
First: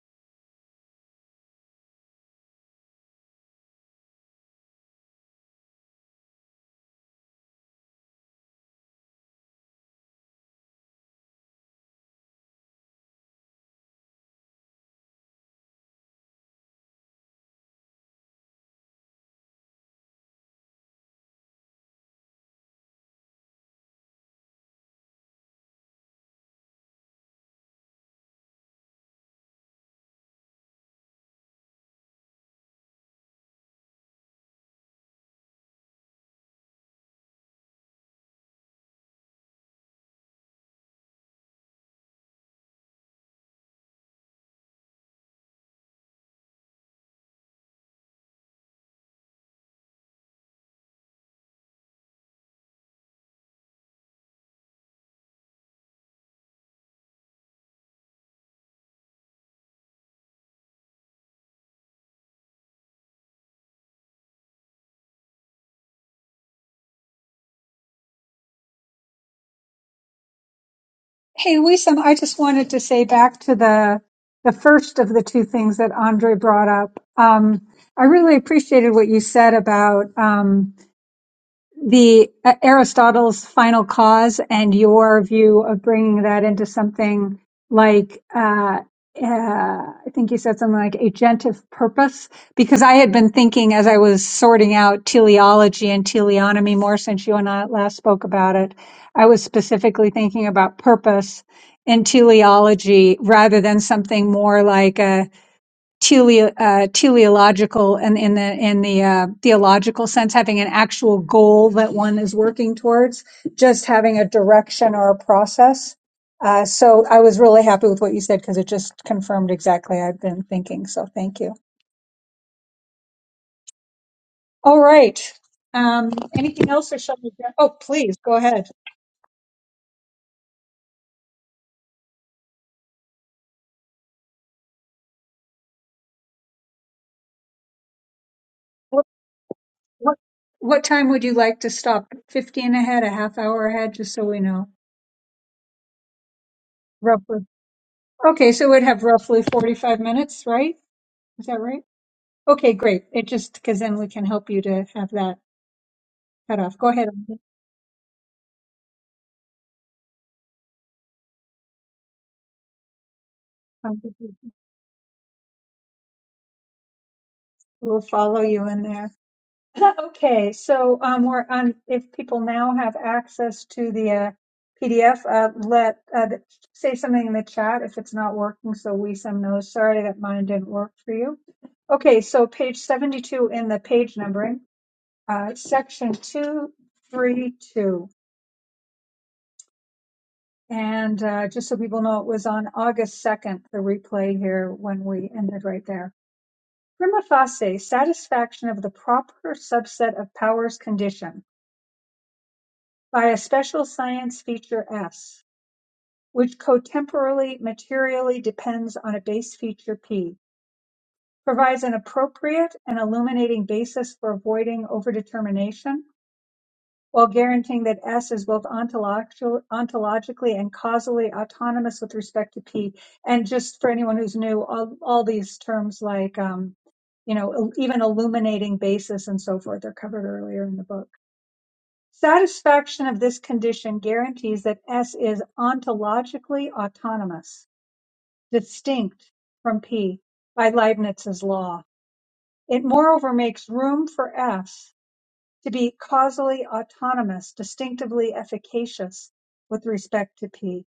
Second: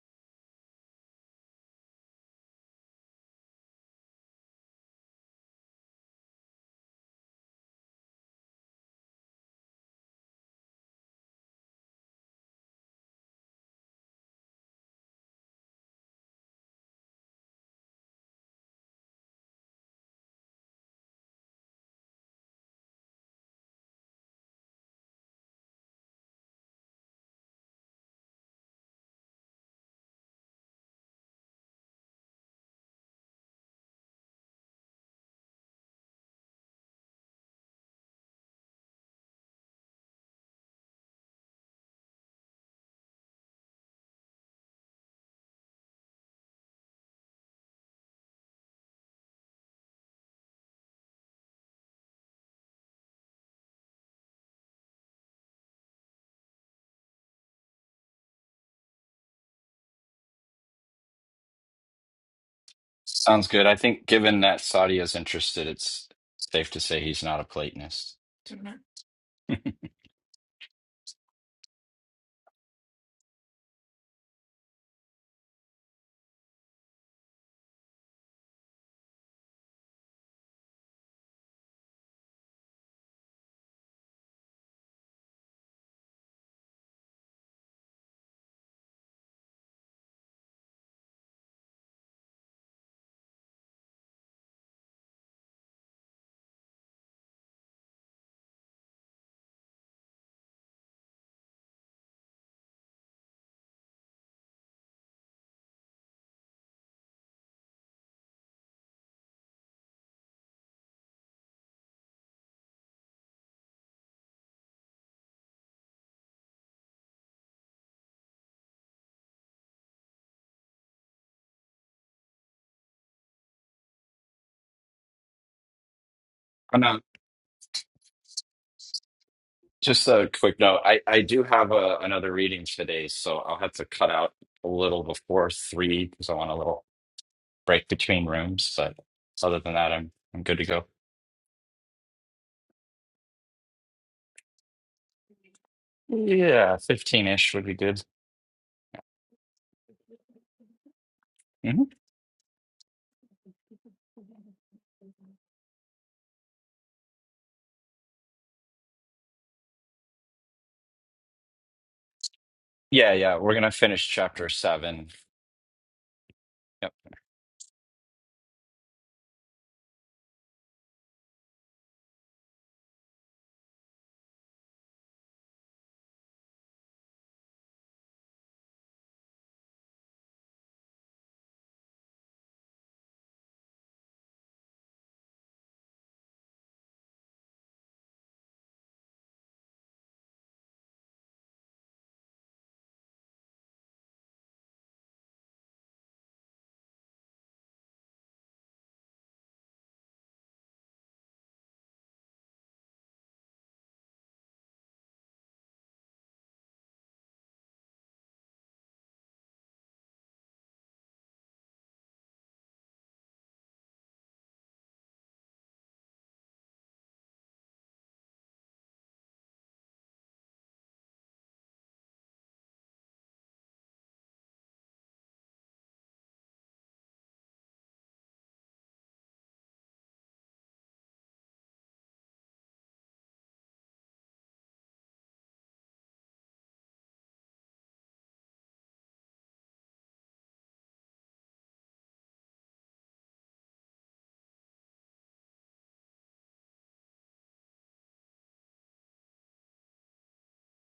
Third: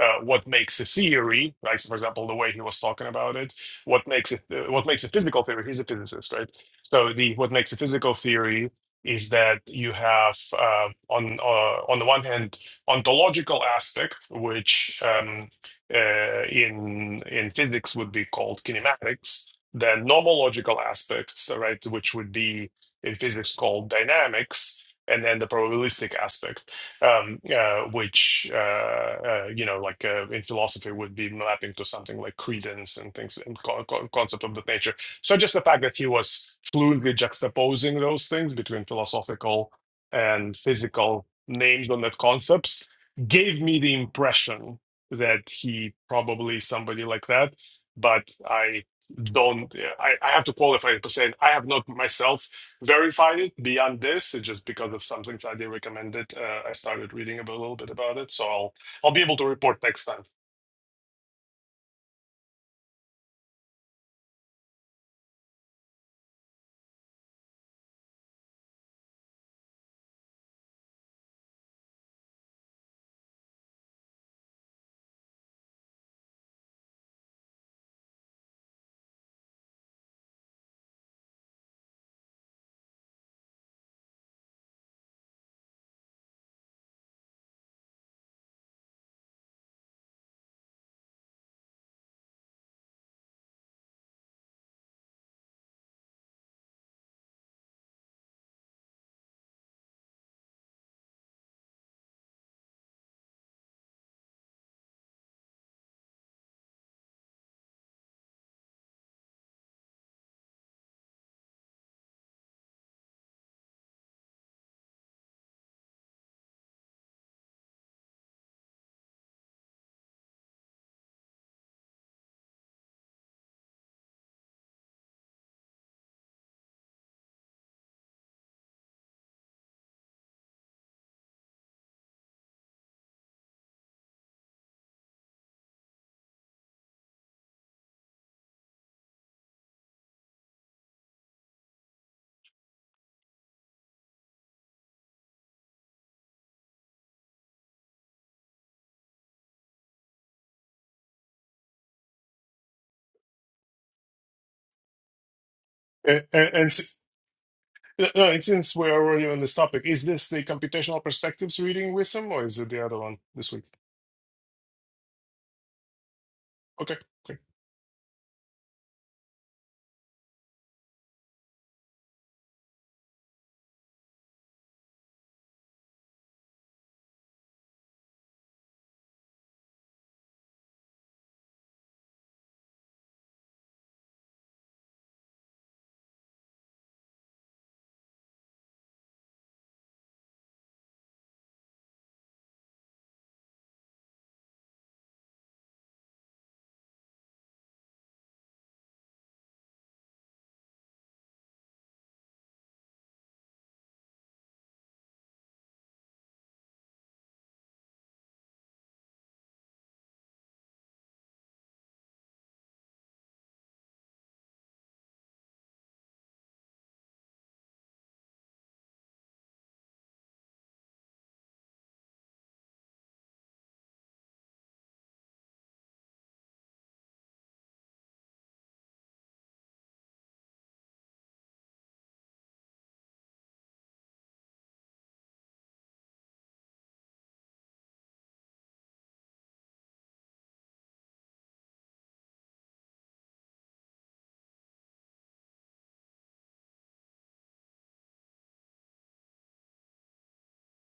uh, what makes a theory, like for example the way he was talking about it what makes it uh, what makes a physical theory he's a physicist right so the what makes a physical theory is that you have uh, on uh, on the one hand ontological aspect which um, uh, in in physics would be called kinematics then nomological aspects right which would be in physics called dynamics and then the probabilistic aspect um, uh, which uh, uh, you know, like uh, in philosophy, would be mapping to something like credence and things and co- co- concept of that nature. So just the fact that he was fluently juxtaposing those things between philosophical and physical names on that concepts gave me the impression that he probably somebody like that, but I don't. I, I have to qualify it by saying I have not myself verified it. Beyond this, it's just because of something that they recommended. Uh, I started reading about, a little bit about it, so I'll I'll be able to report next time. sounds good? I think given that Saudi is interested, it's safe to say he's not a Platonist. Hey, Wisam, I just wanted to say back to the the first of the two things that Andre brought up. Um, I really appreciated what you said about. Um, the uh, Aristotle's final cause and your view of bringing that into something like uh, uh, I think you said something like agentive purpose because I had been thinking as I was sorting out teleology and teleonomy more since you and I last spoke about it, I was specifically thinking about purpose in teleology rather than something more like tele, uh, teleological and in the in the uh, theological sense, having an actual goal that one is working towards, just having a direction or a process. Uh, so I was really happy with what you said because it just confirmed exactly I've been thinking. So thank you. All right. Um, anything else, or shall we? go- Oh, please go ahead. Just a quick note. I, I do have a, another reading today, so I'll have to cut out a little before three because I want a little break between rooms. But What, other than that, I'm what I'm good to what go. time would you like to stop? Fifteen ahead, a half hour ahead, just so we know Yeah, fifteen roughly. ish would be good. Okay, so we'd have roughly forty-five minutes, right? Is that right? hmm Okay, great. It just, because then we can help you to have that And, and, cut and off. Go si- ahead. no, no, and since we're already on this topic, is this the computational perspectives reading wisdom, or is it the other Yeah, one yeah. this We're week? gonna finish chapter seven. Yep. Okay, We'll follow you in there. Okay, so um, we're on, if people now have access to the uh, PDF, uh, let, uh, th- say something in the chat if it's not working, so we some knows, sorry that mine didn't work for you. Okay, so page 72 in the page numbering, uh, section 232. And uh, just so people know, it was on August 2nd, the replay here when we ended right there. Prima facie, satisfaction of the proper subset of powers condition by a special science feature S, which cotemporally materially depends on a base feature P, provides an appropriate and illuminating basis for avoiding overdetermination while guaranteeing that S is both ontological, ontologically and causally autonomous with respect to P. And just for anyone who's new, all, all these terms like, um, you know, even illuminating basis and so forth are covered earlier in the book. Satisfaction of this condition guarantees that S is ontologically autonomous, distinct from P by Leibniz's law. It moreover makes room for S to be causally autonomous, distinctively efficacious with respect to P,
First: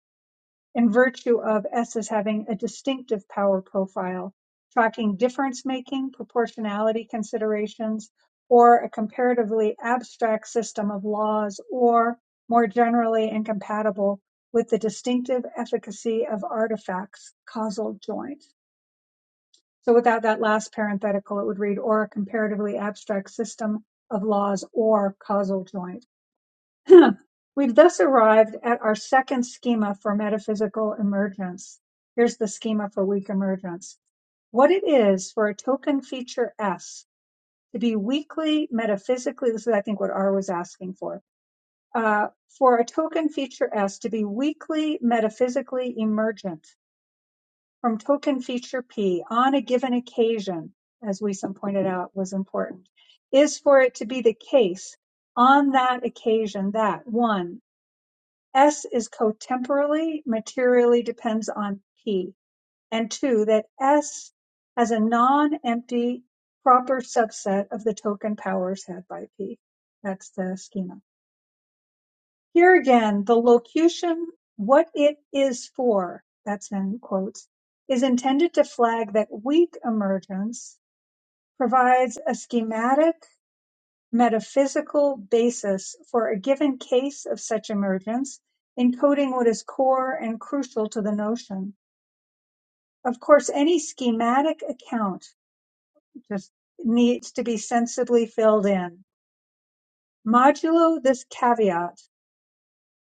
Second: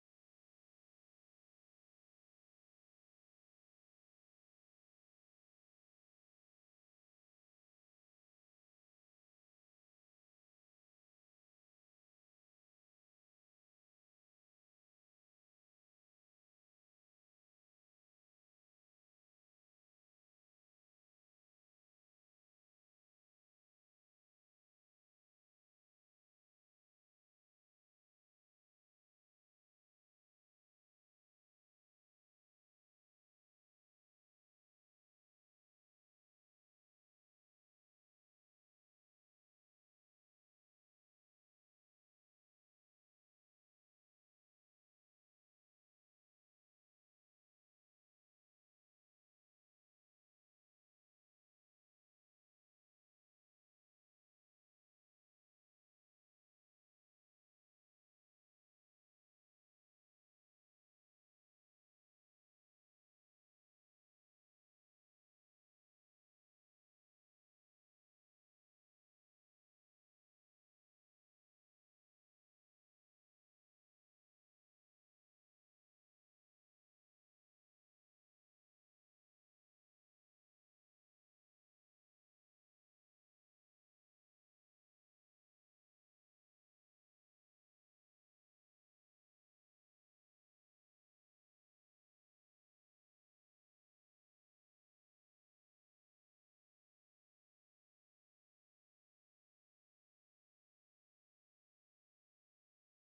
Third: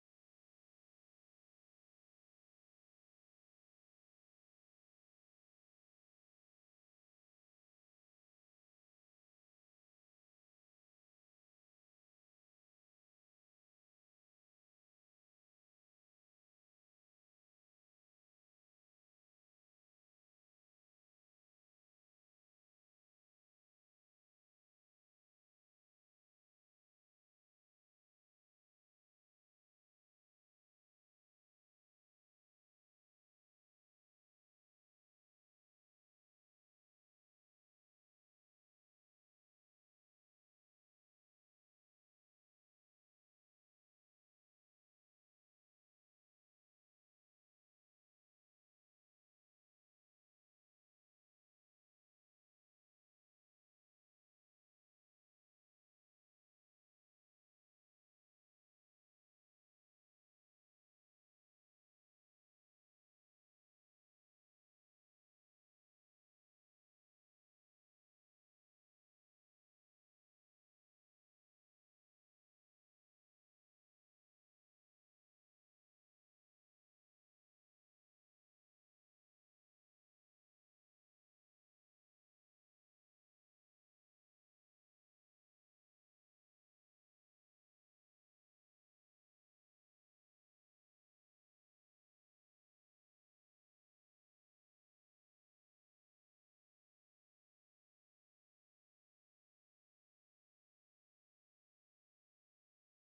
in virtue of S as having a distinctive power profile, tracking difference making, proportionality considerations, or a comparatively abstract system of laws, or more generally incompatible with the distinctive efficacy of artifacts, causal joint. So without that last parenthetical, it would read, or a comparatively abstract system of laws or causal joint We've thus arrived at our second schema for metaphysical emergence. Here's the schema for weak emergence. What it is for a token feature S to be weakly metaphysically, this is I think what R was asking for, uh, for a token feature S to be weakly metaphysically emergent from token feature P on a given occasion, as Wiesen pointed out was important, is for it to be the case on that occasion that one S is cotemporally materially depends on P, and two, that S has a non-empty proper subset of the token powers had by P. That's the schema. Here again, the locution, what it is for, that's in quotes, is intended to flag that weak emergence provides a schematic metaphysical basis for a given case of such emergence, encoding what is core and crucial to the notion. Of course, any schematic account just needs to be sensibly filled in. Modulo this caveat.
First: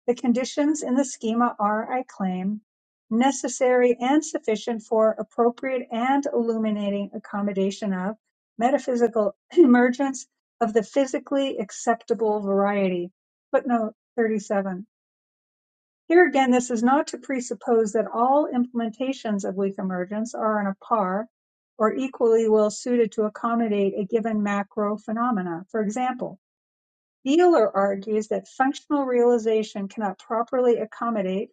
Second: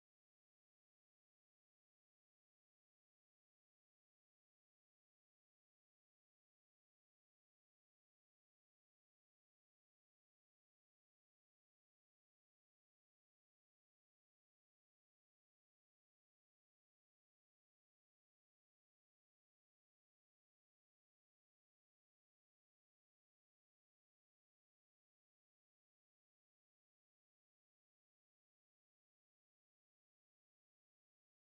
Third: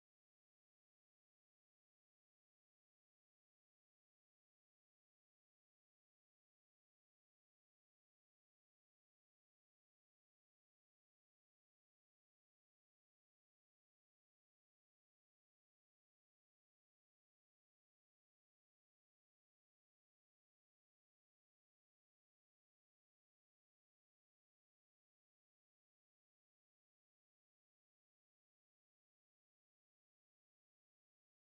The conditions in the schema are, I claim, necessary and sufficient for appropriate and illuminating accommodation of metaphysical emergence of the physically acceptable variety. Footnote 37. Here again, this is not to presuppose that all implementations of weak emergence are on a par or equally well suited to accommodate a given macro phenomena. For example, Wheeler argues that functional realization cannot properly accommodate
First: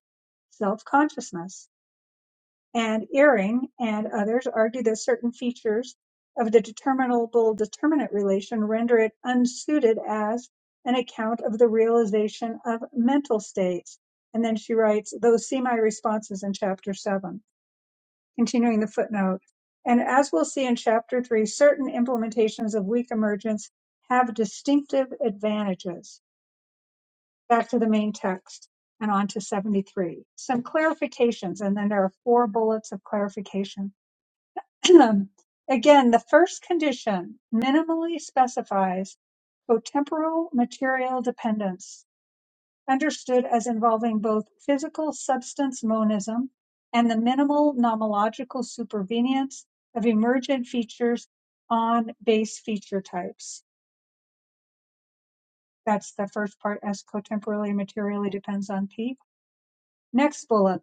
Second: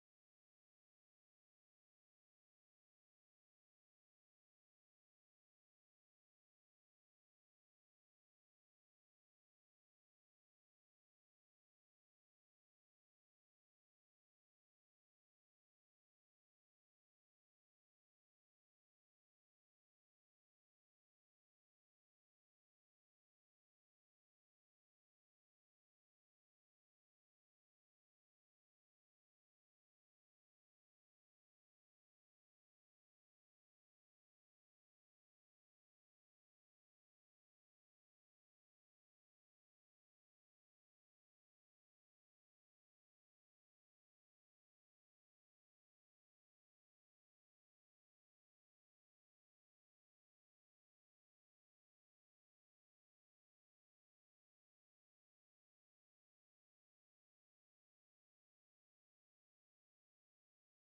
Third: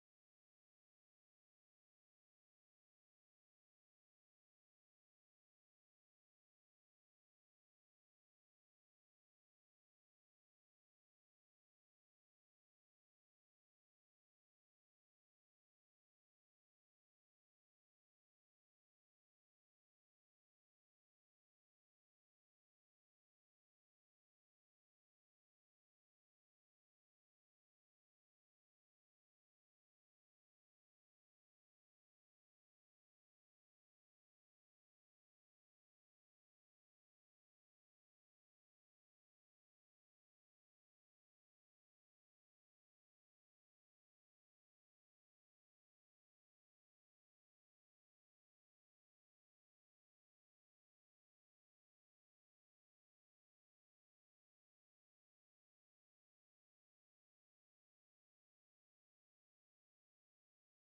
self-consciousness, and Ehring and others argue that certain features of the determinable-determinant relation render it unsuited as an account of the realization of mental states. And then she writes, those see my responses in chapter 7, continuing the footnote. And as we'll see in chapter 3, certain implementations of weak emergence have distinctive advantages back to the main text and on to 73. Some clarifications, and then there are four bullets of clarification. Again, the first condition minimally specifies cotemporal material dependence, understood as involving both physical substance monism and the minimal nomological supervenience of emergent features on base feature types. That's the first part, as cotemporally materially depends on P. Next bullet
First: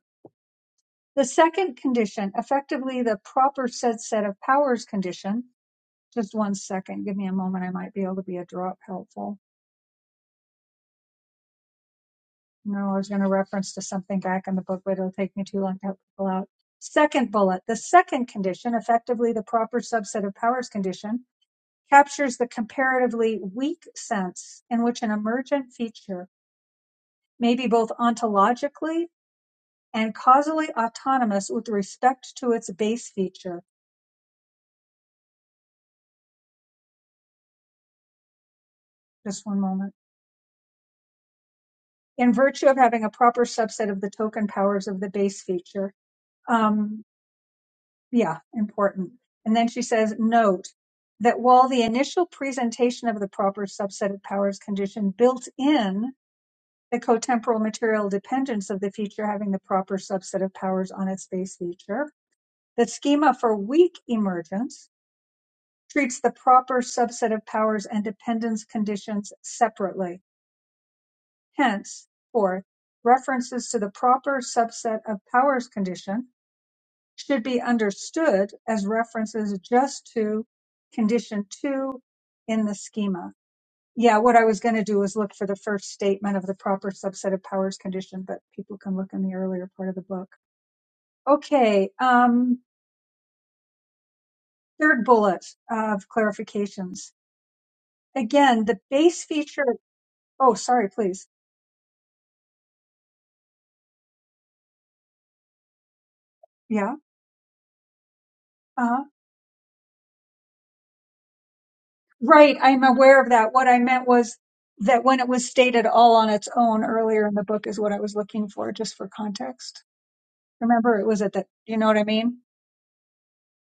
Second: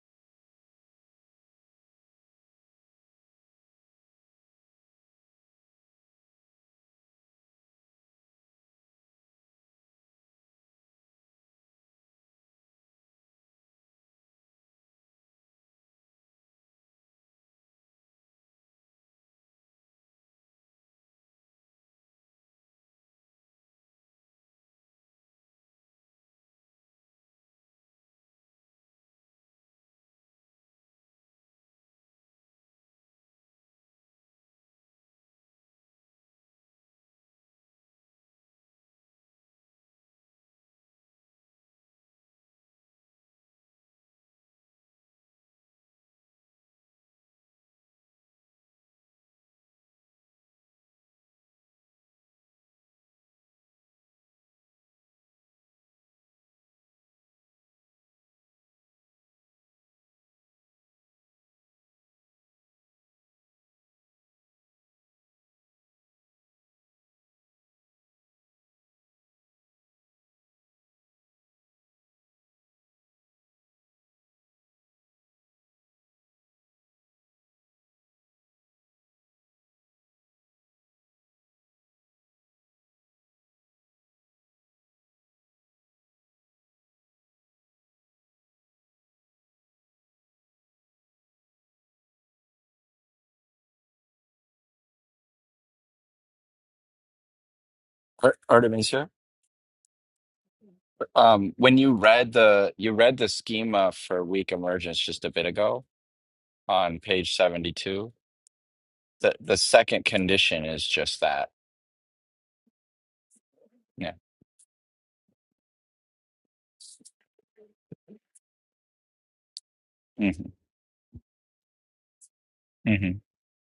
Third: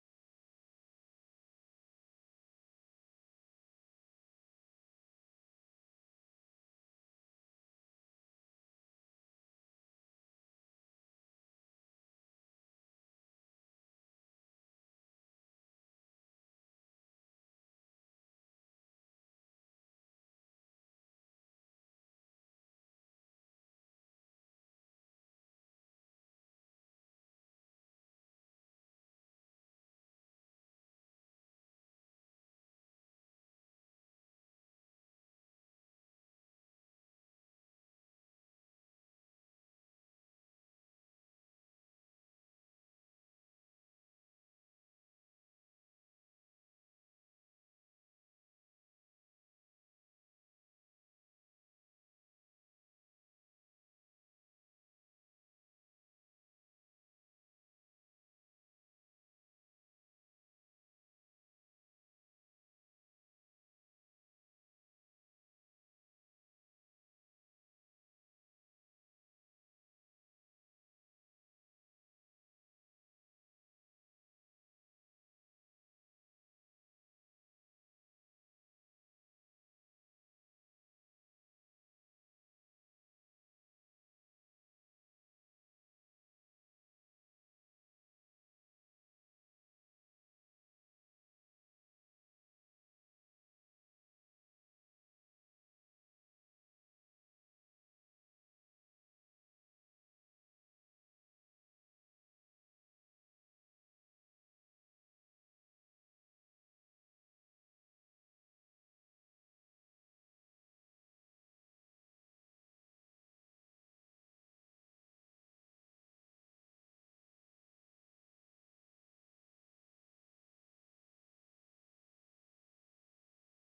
The second condition, effectively the proper said set of powers condition, just one second, give me a moment, I might be able to be a drop helpful. No, I was going to reference to something back in the book, but it'll take me too long to help people out. Second bullet, the second condition, effectively the proper subset of powers condition, captures the comparatively weak sense in which an emergent feature may be both ontologically and causally autonomous with respect to its base feature. Just one moment. in virtue of having a proper subset of the token powers of the base feature. Um, yeah, important. And then she says, note that while the initial presentation of the proper subset of powers condition built in the cotemporal material dependence of the feature having the proper subset of powers on its base feature, the schema for weak emergence treats the proper subset of powers and dependence conditions separately Henceforth, references to the proper subset of powers condition should be understood as references just to condition two in the schema. Yeah, what I was going to do was look for the first statement of the proper subset of powers condition, but people can look in the earlier part of the book. Okay, um, third bullet of clarifications. Ar- Again, the Artemisia, base feature. Oh, sorry, please. um, when you read the you read the schema for weak emergence just a bit ago Yeah. on page seventy two, Uh huh. the the second condition is just that. Right, I'm aware of that. What I meant Yeah. was that when it was stated all on its own earlier in the book is what I was looking for, just for context. hmm Remember, it was at that, you know what I mean?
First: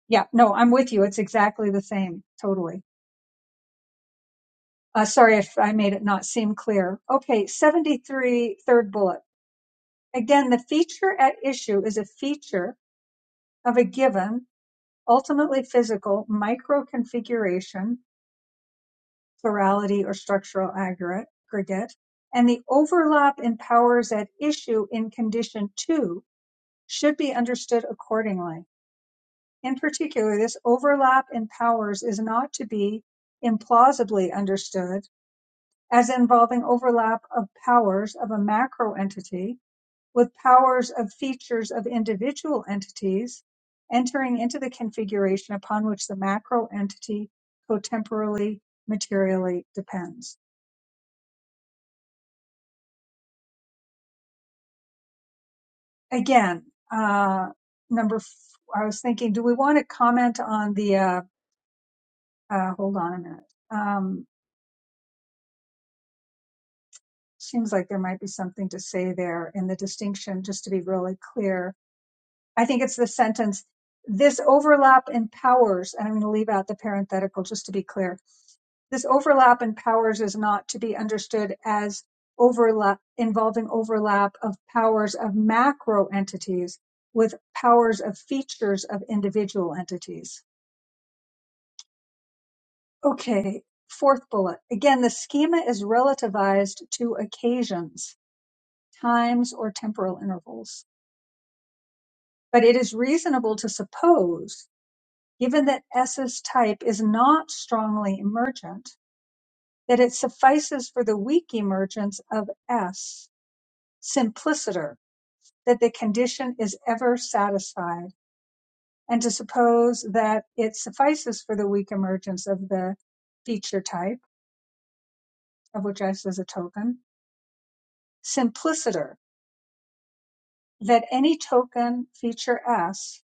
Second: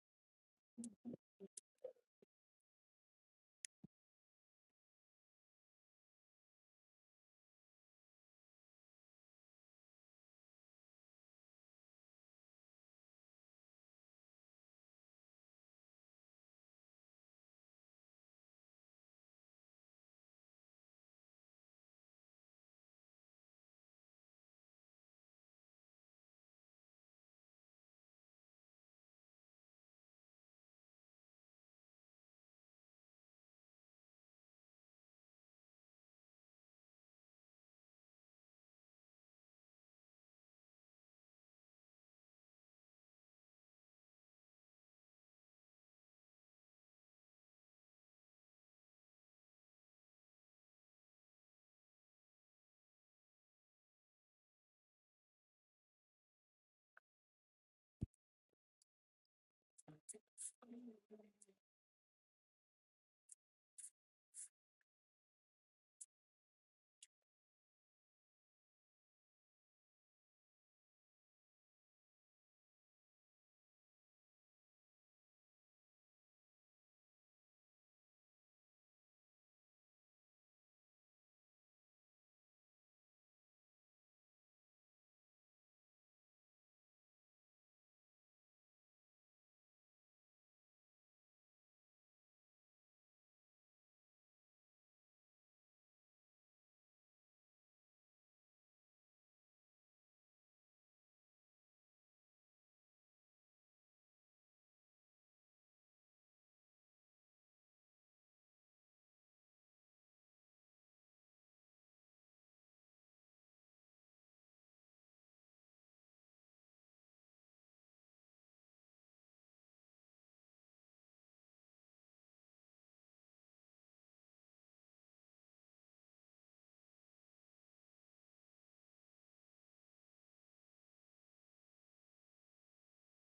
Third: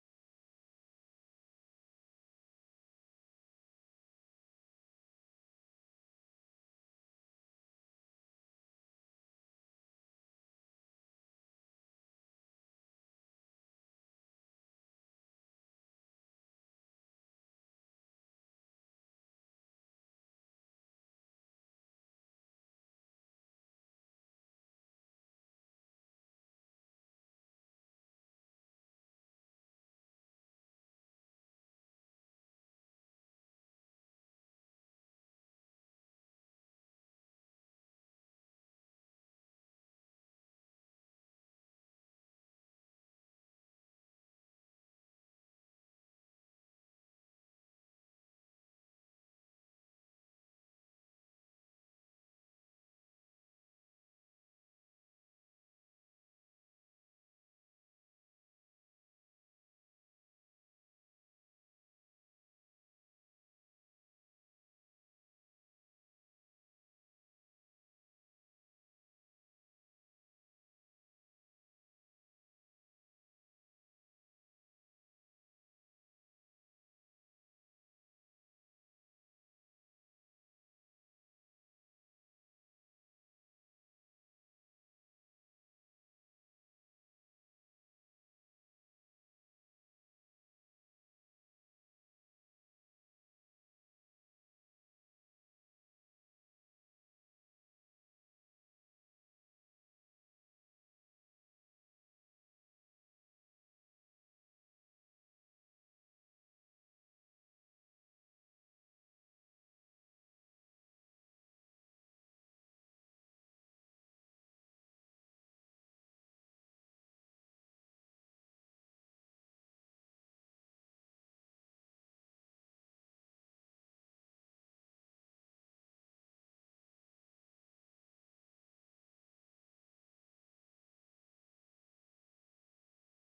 Yeah, no, I'm with you. It's exactly the same, totally. Uh, sorry if I made it not seem clear. Okay, 73, third bullet. Again, the feature at issue is a feature of a given, ultimately physical microconfiguration plurality or structural aggregate, and the overlap in powers at issue in condition two should be understood accordingly. In particular, this overlap in powers is not to be implausibly understood as involving overlap of powers of a macro entity with powers of features of individual entities entering into the configuration upon which the macro entity cotemporally materially depends. again, uh, number, f- I was thinking, do we want to comment on the, uh, uh, hold on a minute. Um, seems like there might be something to say there in the distinction, just to be really clear. I think it's the sentence, this overlap empowers, and I'm going to leave out the parenthetical just to be clear. This overlap empowers is not to be understood as overlap, involving overlap of powers of macro entities with powers of features of individual entities Okay, fourth bullet. Again, the schema is relativized to occasions, times, or temporal intervals. But it is reasonable to suppose, given that S's type is not strongly emergent, that it suffices for the weak emergence of S, simpliciter, that the condition is ever satisfied, and to suppose that it suffices for the weak emergence of the feature type, of which S is a token, simpliciter, that any token feature S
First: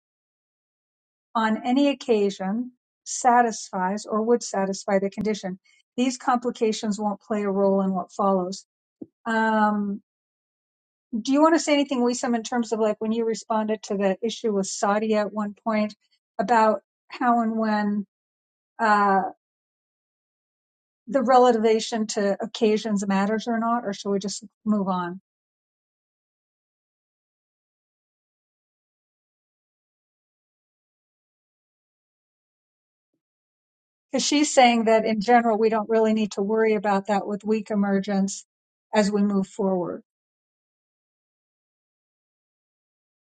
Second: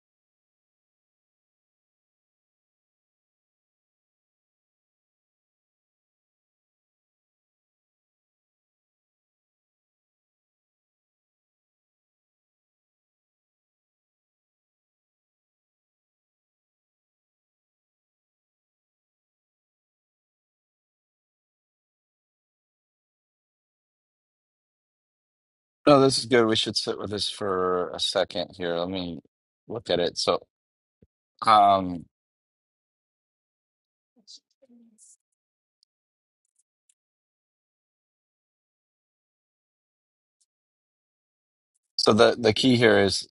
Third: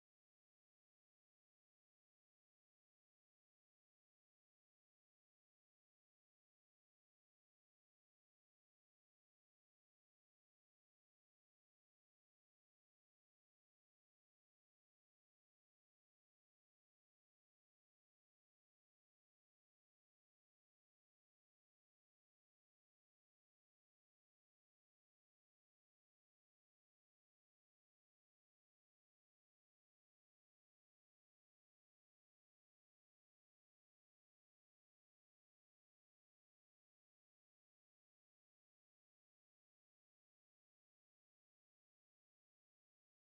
on any occasion satisfies or would satisfy the condition. These complications won't play a role in what follows. Um, do you want to say anything, Wisam, in terms of like when you responded to the issue with Saudi at one point about how and when uh, the relation to occasions matters or not, or shall we just move on? No, this is good. We should sit with this for a second here. Let me look at it. So, um, Because she's saying that in general, we don't really need to worry about that with weak emergence as we move forward. so the the key here is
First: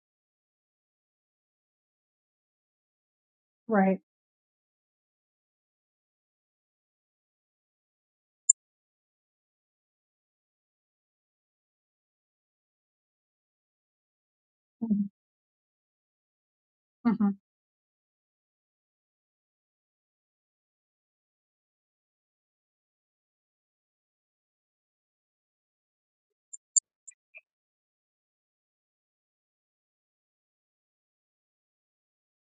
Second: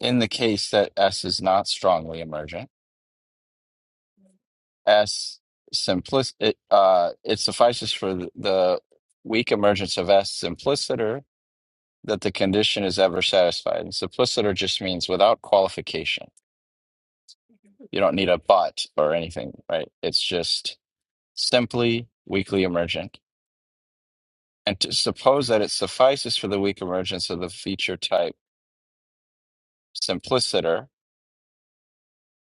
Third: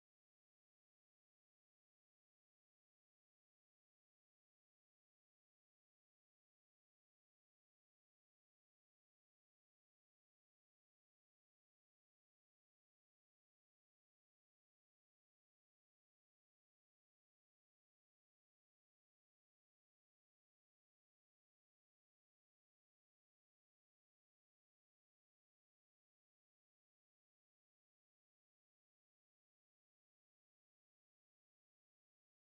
in the case that S is not strongly emergent, Right. S simplis it uh it suffices for the, the weak emergence of S simpliciter that the condition is ever satisfied. And simpliciter just Mm-hmm. means without qualification. Mm-hmm. You don't need a but or anything, right? It's just simply weakly emergent. and to suppose that it suffices for the weak emergence of the feature type simpliciter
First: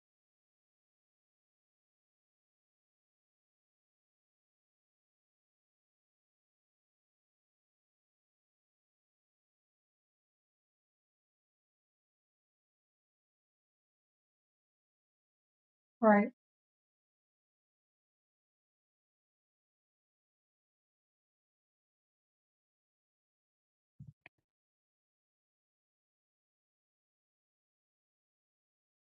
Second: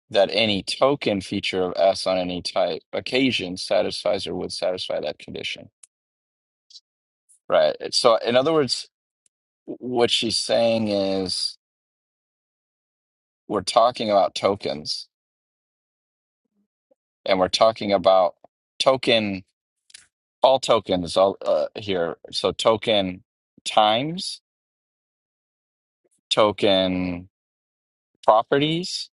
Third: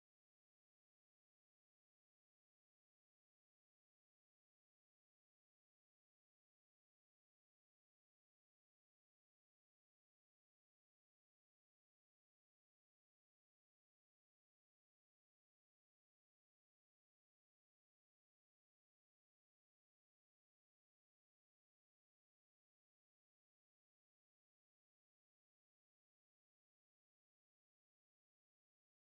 that any token feature of S on any type occasion satisfies or would satisfy that condition. Right. So, in other words, what she's saying is we're talking about tokens Right. and we're talking about token, all tokens all, uh, here. So, token times, token properties,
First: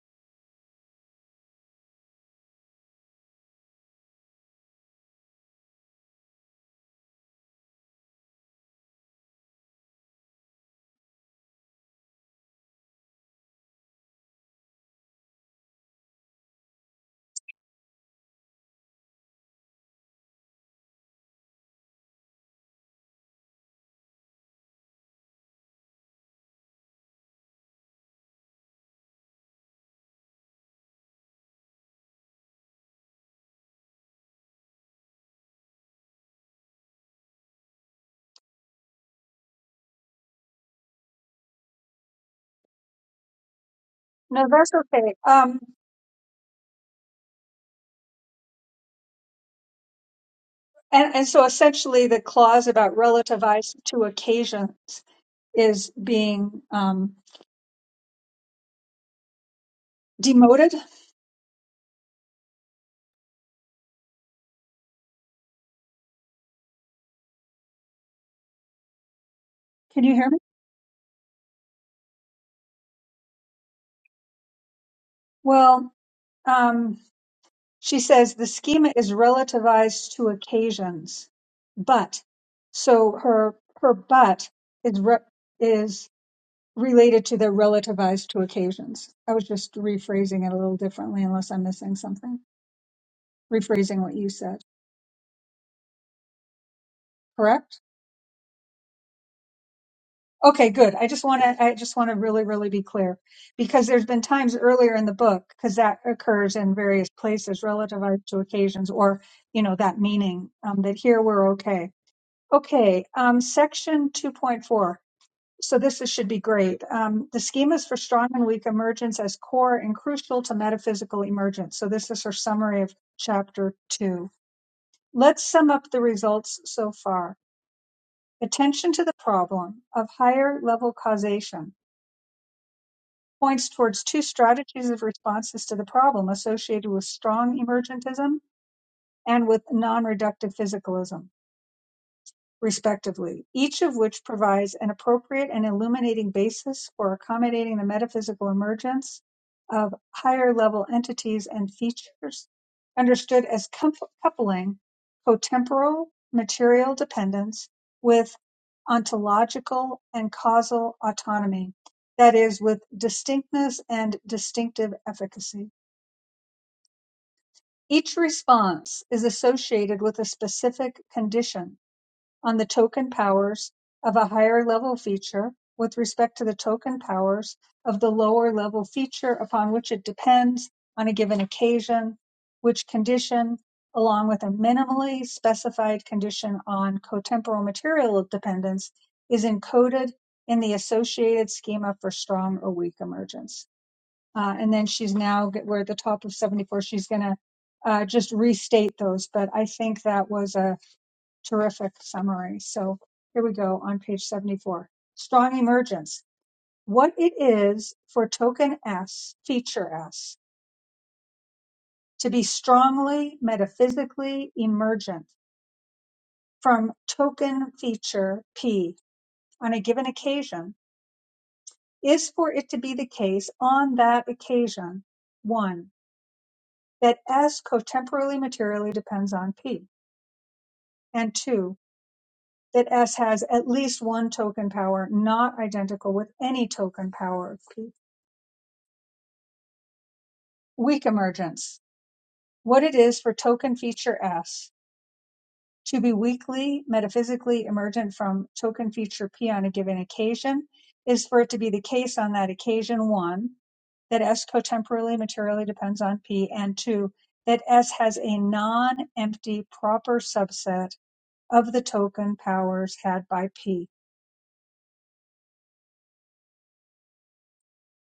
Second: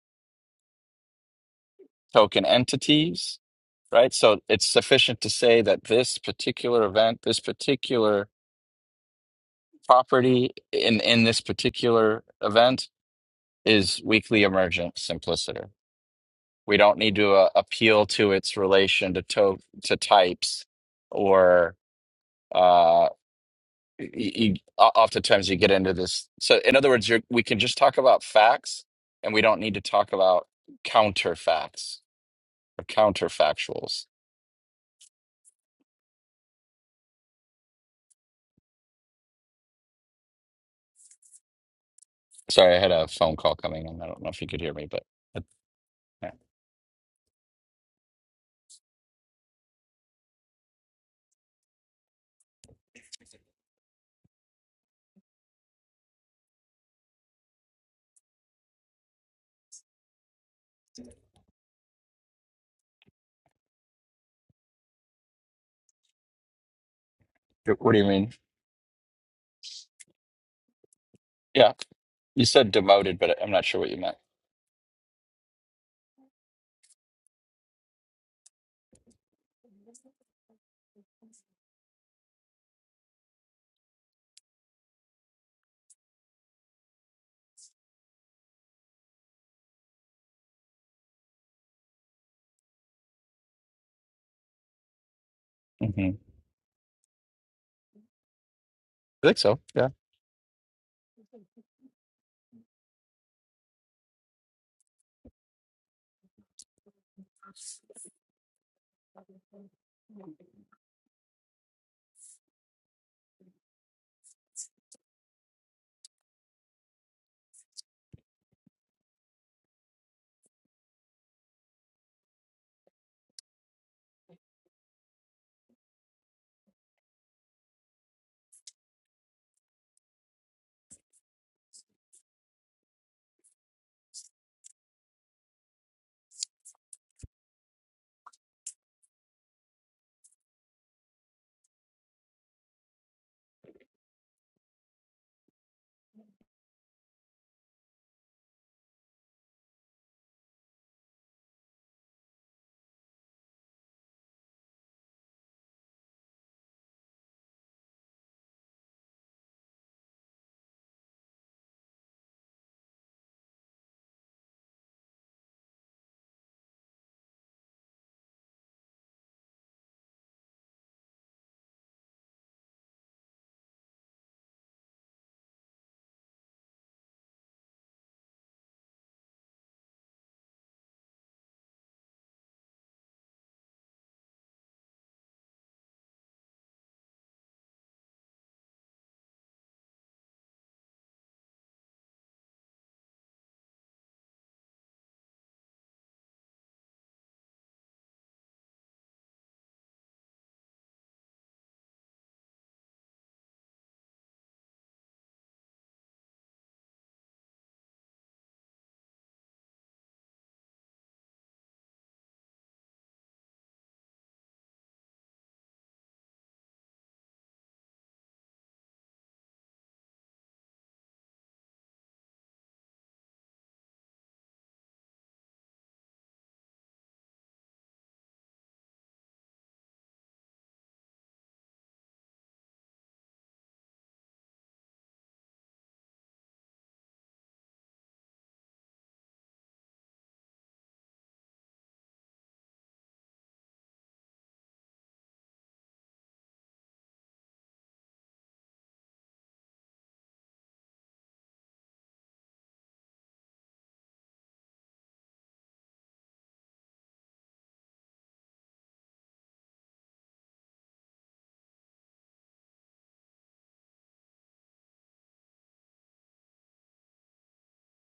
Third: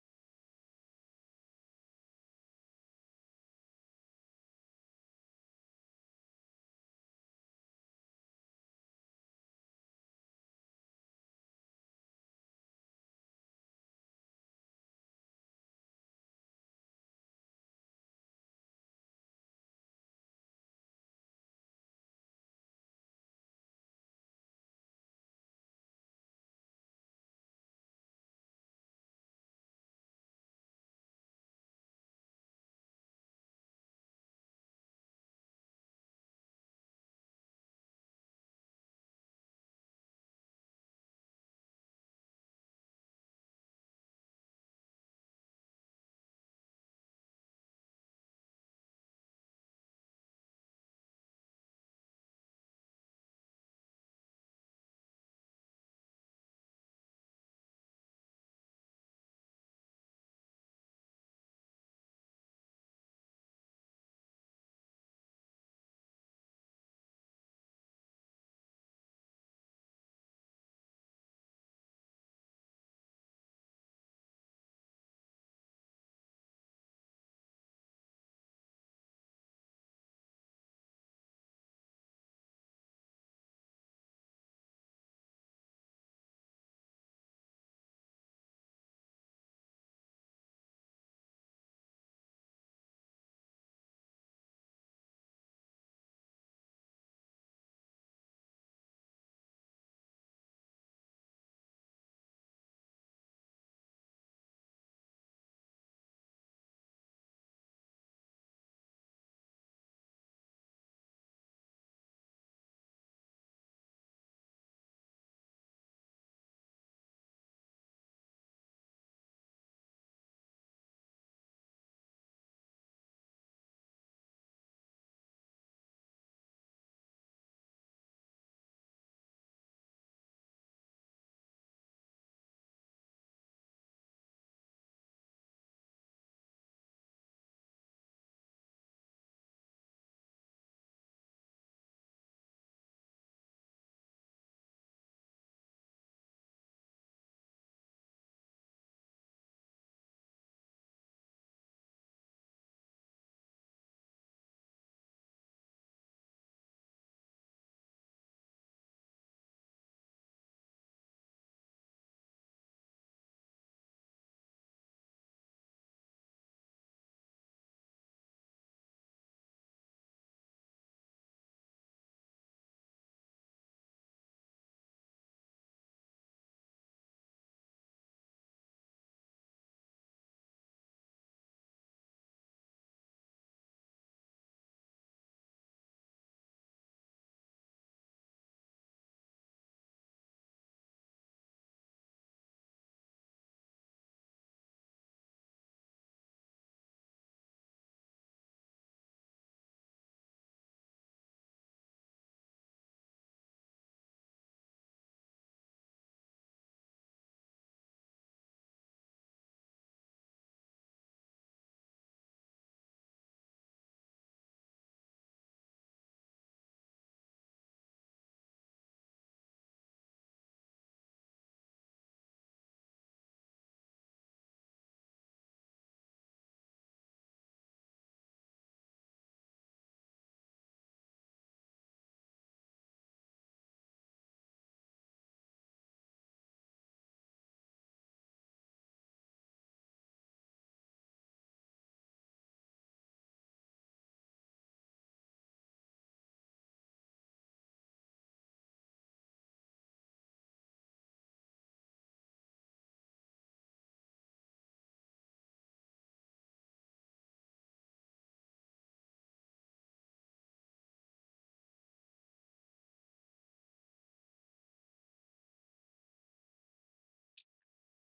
token entities right? So it's sufficient to say that this particular event, this particular property in, in this particular event is weakly emergent simpliciter. We don't need to uh, appeal to its relation to, to, to types or uh, y y oftentimes you get into this. So in other words, you're, we can just talk about facts and we don't need to talk about counterfacts or counterfactuals. Sorry, I had a phone call coming in. I don't know if No, you could that's hear me, but. okay. Um, yeah. and, and so essentially the clause about relativized to occasions is being um, demoted. What do you mean? Can you hear me? Yeah, you said demoted, but I'm not sure what you meant. Well, um, she says the schema is relativized to occasions, but so her her but is re- is related to the relativized to occasions. I was just rephrasing it a little differently, unless I'm missing something. Rephrasing what you said. hmm correct? I think so. Yeah. Okay, good. I just want to I just want to really really be clear because there's been times earlier in the book because that occurs in various places relative uh, to occasions or you know that meaning um, that here we're okay. Okay, um, section 2.4. So this is, should be great. Um, the schemas for strong and weak emergence as core and crucial to metaphysical emergence. So this is her summary of chapter two. Let's sum up the results so far. Attention to the problem of higher-level causation points towards two strategies of responses to the problem associated with strong emergentism and with non-reductive physicalism. respectively, each of which provides an appropriate and illuminating basis for accommodating the metaphysical emergence of higher level entities and features, understood as coup- coupling cotemporal material dependence with ontological and causal autonomy, that is, with distinctness and distinctive efficacy. Each response is associated with a specific condition on the token powers of a higher-level feature with respect to the token powers of the lower-level feature upon which it depends on a given occasion, which condition, along with a minimally specified condition on cotemporal material dependence, is encoded in the associated schema for strong or weak emergence. Uh, and then she's now, we're at the top of 74, she's going to uh, just restate those, but I think that was a terrific summary. So here we go on page 74. Strong emergence. What it is for token S, feature S, to be strongly metaphysically emergent from token feature P on a given occasion is for it to be the case on that occasion, one, that S cotemporally materially depends on P, and two, that S has at least one token power not identical with any token power of P. Weak emergence: What it is for token feature "S" to be weakly metaphysically emergent from token feature "P" on a given occasion is for it to be the case on that occasion, one, that S cotemporally materially depends on P, and two, that S has a non-empty proper subset of the token powers had by P.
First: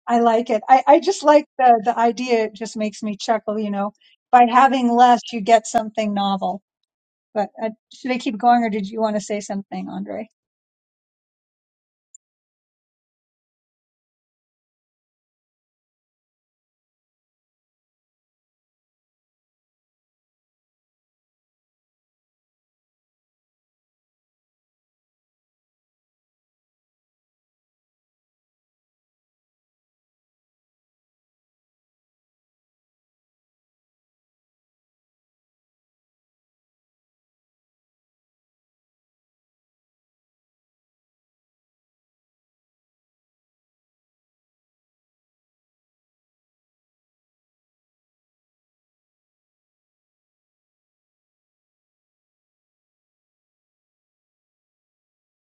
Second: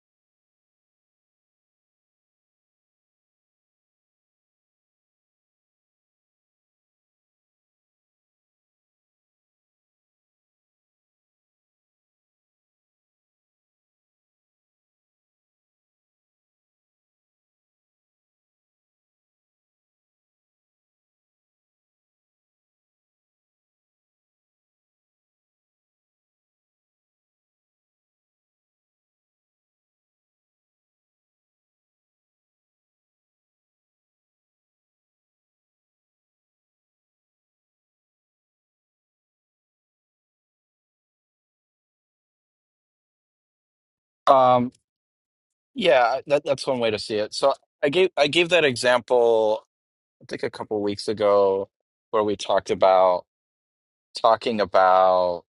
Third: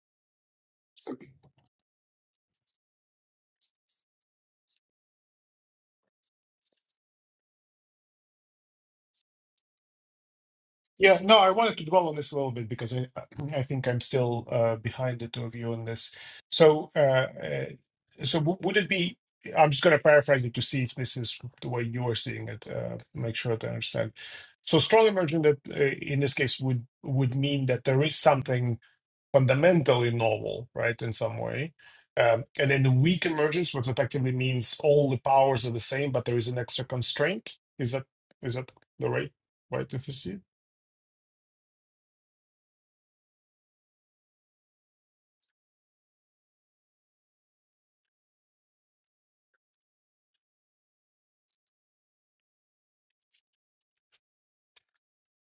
I like it. I, I okay. just like the, the idea. It just makes me chuckle, you know. By having less, you get something novel. But uh, should I keep going, or did you want to say something, Andre? Yeah, no, I wanted to dwell on this a little bit because I, I think I'm still uh, behind the two of you on this. So, uh, uh, so w- would it be? I'm just going to paraphrase it to see if this is the way you are seeing it. Uh, make sure that I understand. So, strong immersion that uh, in this case would would mean that there is something fundamentally novel, right, in some way. Um, and then the weak emergence, which effectively means all the powers are the same, but there is an extra constraint. Is that is that the right way to see Um, yeah, that, that's one way to see it. So I gave I gave that example, I think a couple weeks ago, where we talked about talking about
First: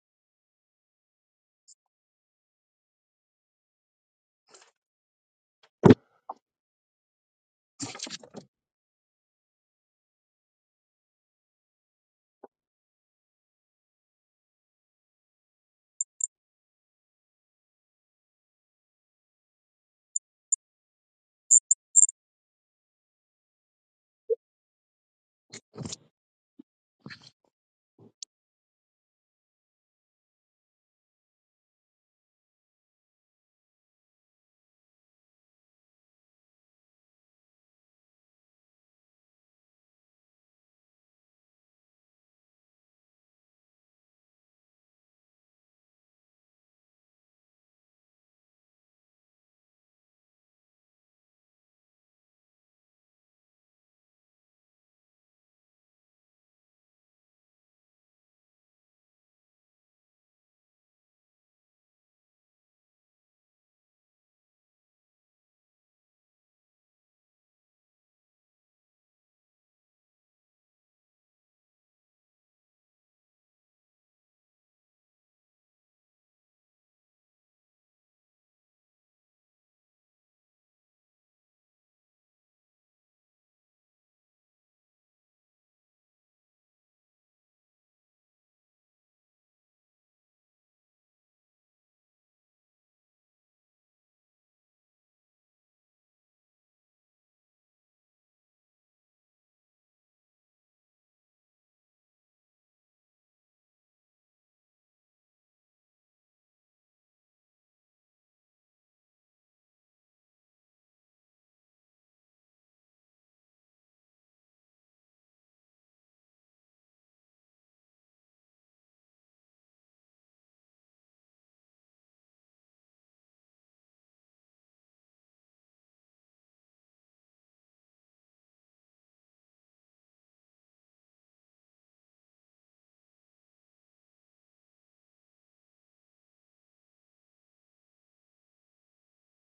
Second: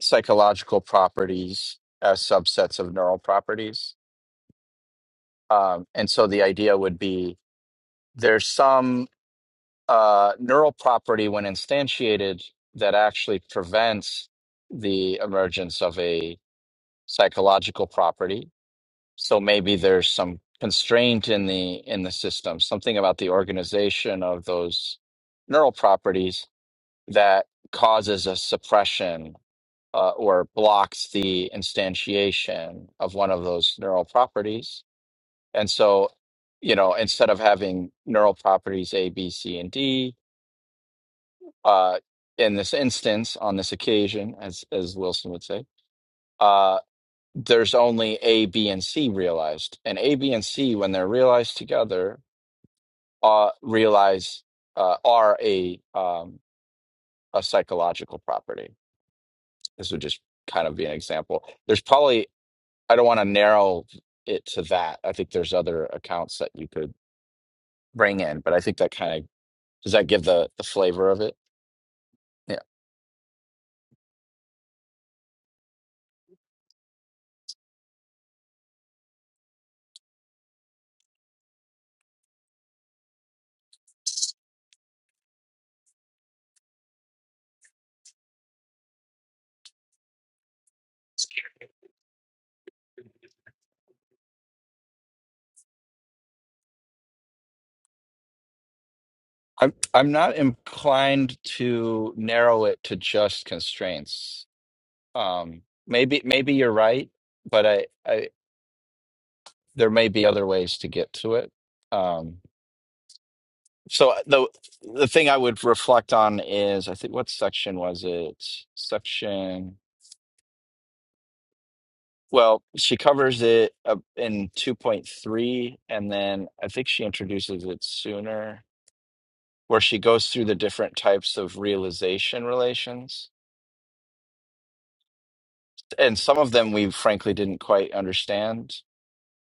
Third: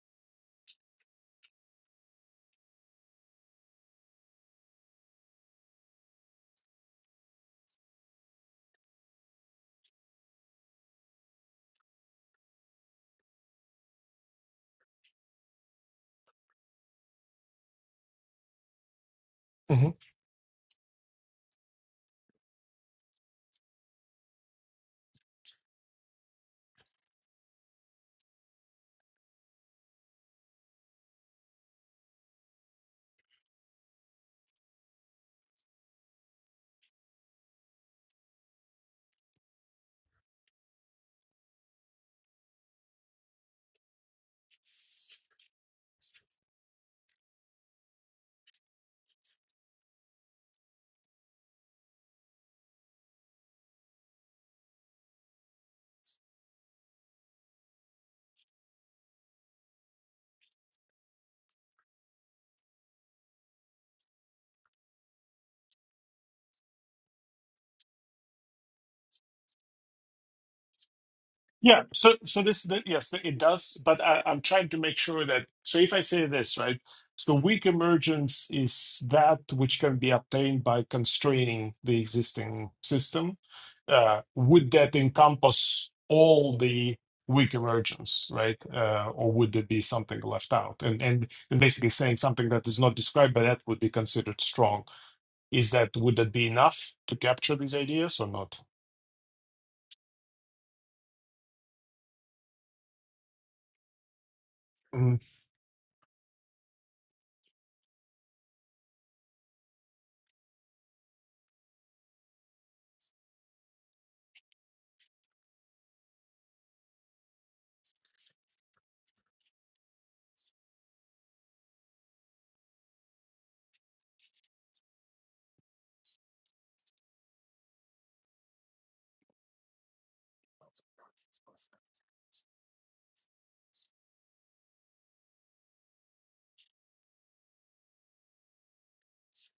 psychological properties as subsets of neural properties. Um, and so the idea would be there's some uh, neural property when instantiated that actually prevents the emergence of a psychological property. So maybe it? there's some constraint in the in the system, something about the organization of those neural properties that causes a suppression uh, or blocks the instantiation of one of those neural properties. And so, you know, instead of having neural properties A, B, C, and D, uh, in this instance, on this occasion, as as Wilson would say, uh, there's only A, B, and C realized. And A, B, and C, when they're realized together, uh, realize uh, are a um, a psychological property. This would just kind of be an example. There's probably I don't want to narrow it to that. I think there's other accounts that you could bring in, but I think that kind of does that give the the flavor of it. Yeah, so so Yeah, this the, yes, it does, but I, I'm trying to make sure that so if I say this, right? So weak emergence is that which can be obtained by constraining the existing system. Uh, would that encompass all the weak emergence, right? Uh, or would there be something left out? And, and and basically saying something that is not described by that would be considered strong. Is that would that be enough to capture these ideas or not? I'm I'm not inclined to narrow it to just constraints. Um, maybe maybe you're right but I, I there may be other ways to get to it. Um, so uh, the the thing I would reflect on is I think what section was it? Section. Well, she covers it uh, in 2.3, and then I think she introduces it sooner, where she goes through the different types of realization relations. And some of them we frankly didn't quite understand.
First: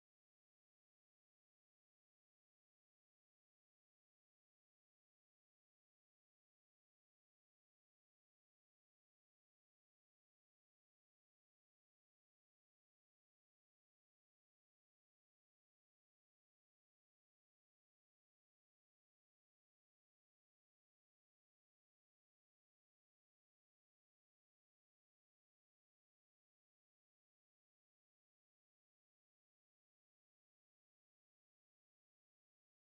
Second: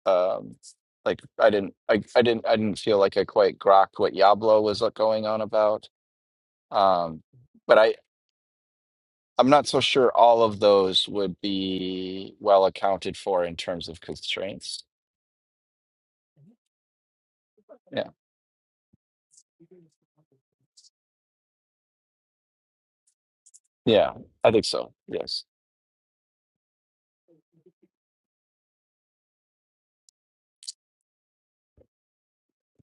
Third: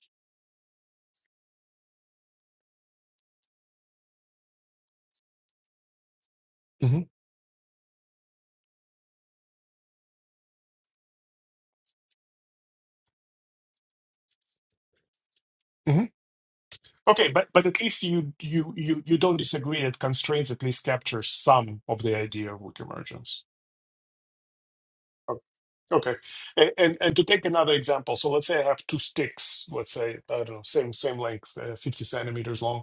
Um, like I didn't, I, I didn't, I didn't feel like I quite grokked what Yablo was uh, going on about Mm-hmm. Um, but I, I'm not so sure all of those would be well accounted for in terms of constraints. Okay, but but at least Yeah. you you you you don't disagree that constraints at least capture some of the idea of weak emergence. Yeah, I think so. O- Yes. Okay, A- and and to take another example, so let's say I have two sticks, let's say I don't know, same same length, uh, fifty centimeters long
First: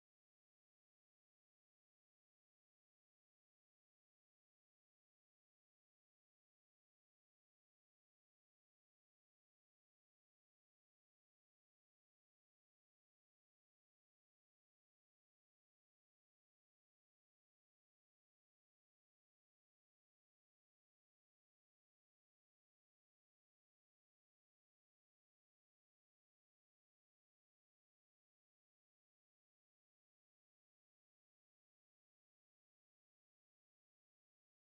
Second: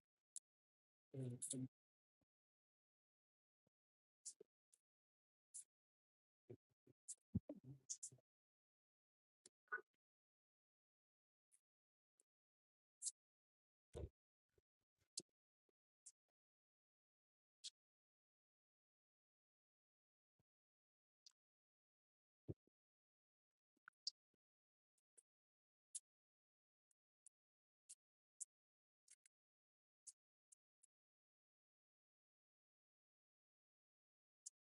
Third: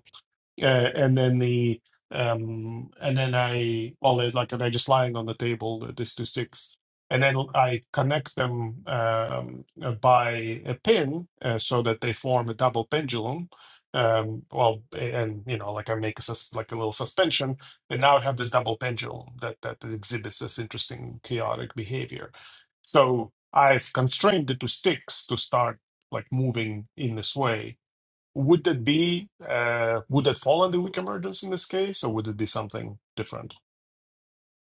uh, and then the um and then i well they're like they're just lying on the table the, this to sticks and then i connect them um uh, by a pin uh, so that they form a double pendulum um well and you know like i make a sus- like a little suspension and now i have this double pendulum that that exhibits this interesting chaotic behavior so i've constrained it to sticks to start like moving in this way would that be uh, would that fall under weak emergence in this case, or would it be something different?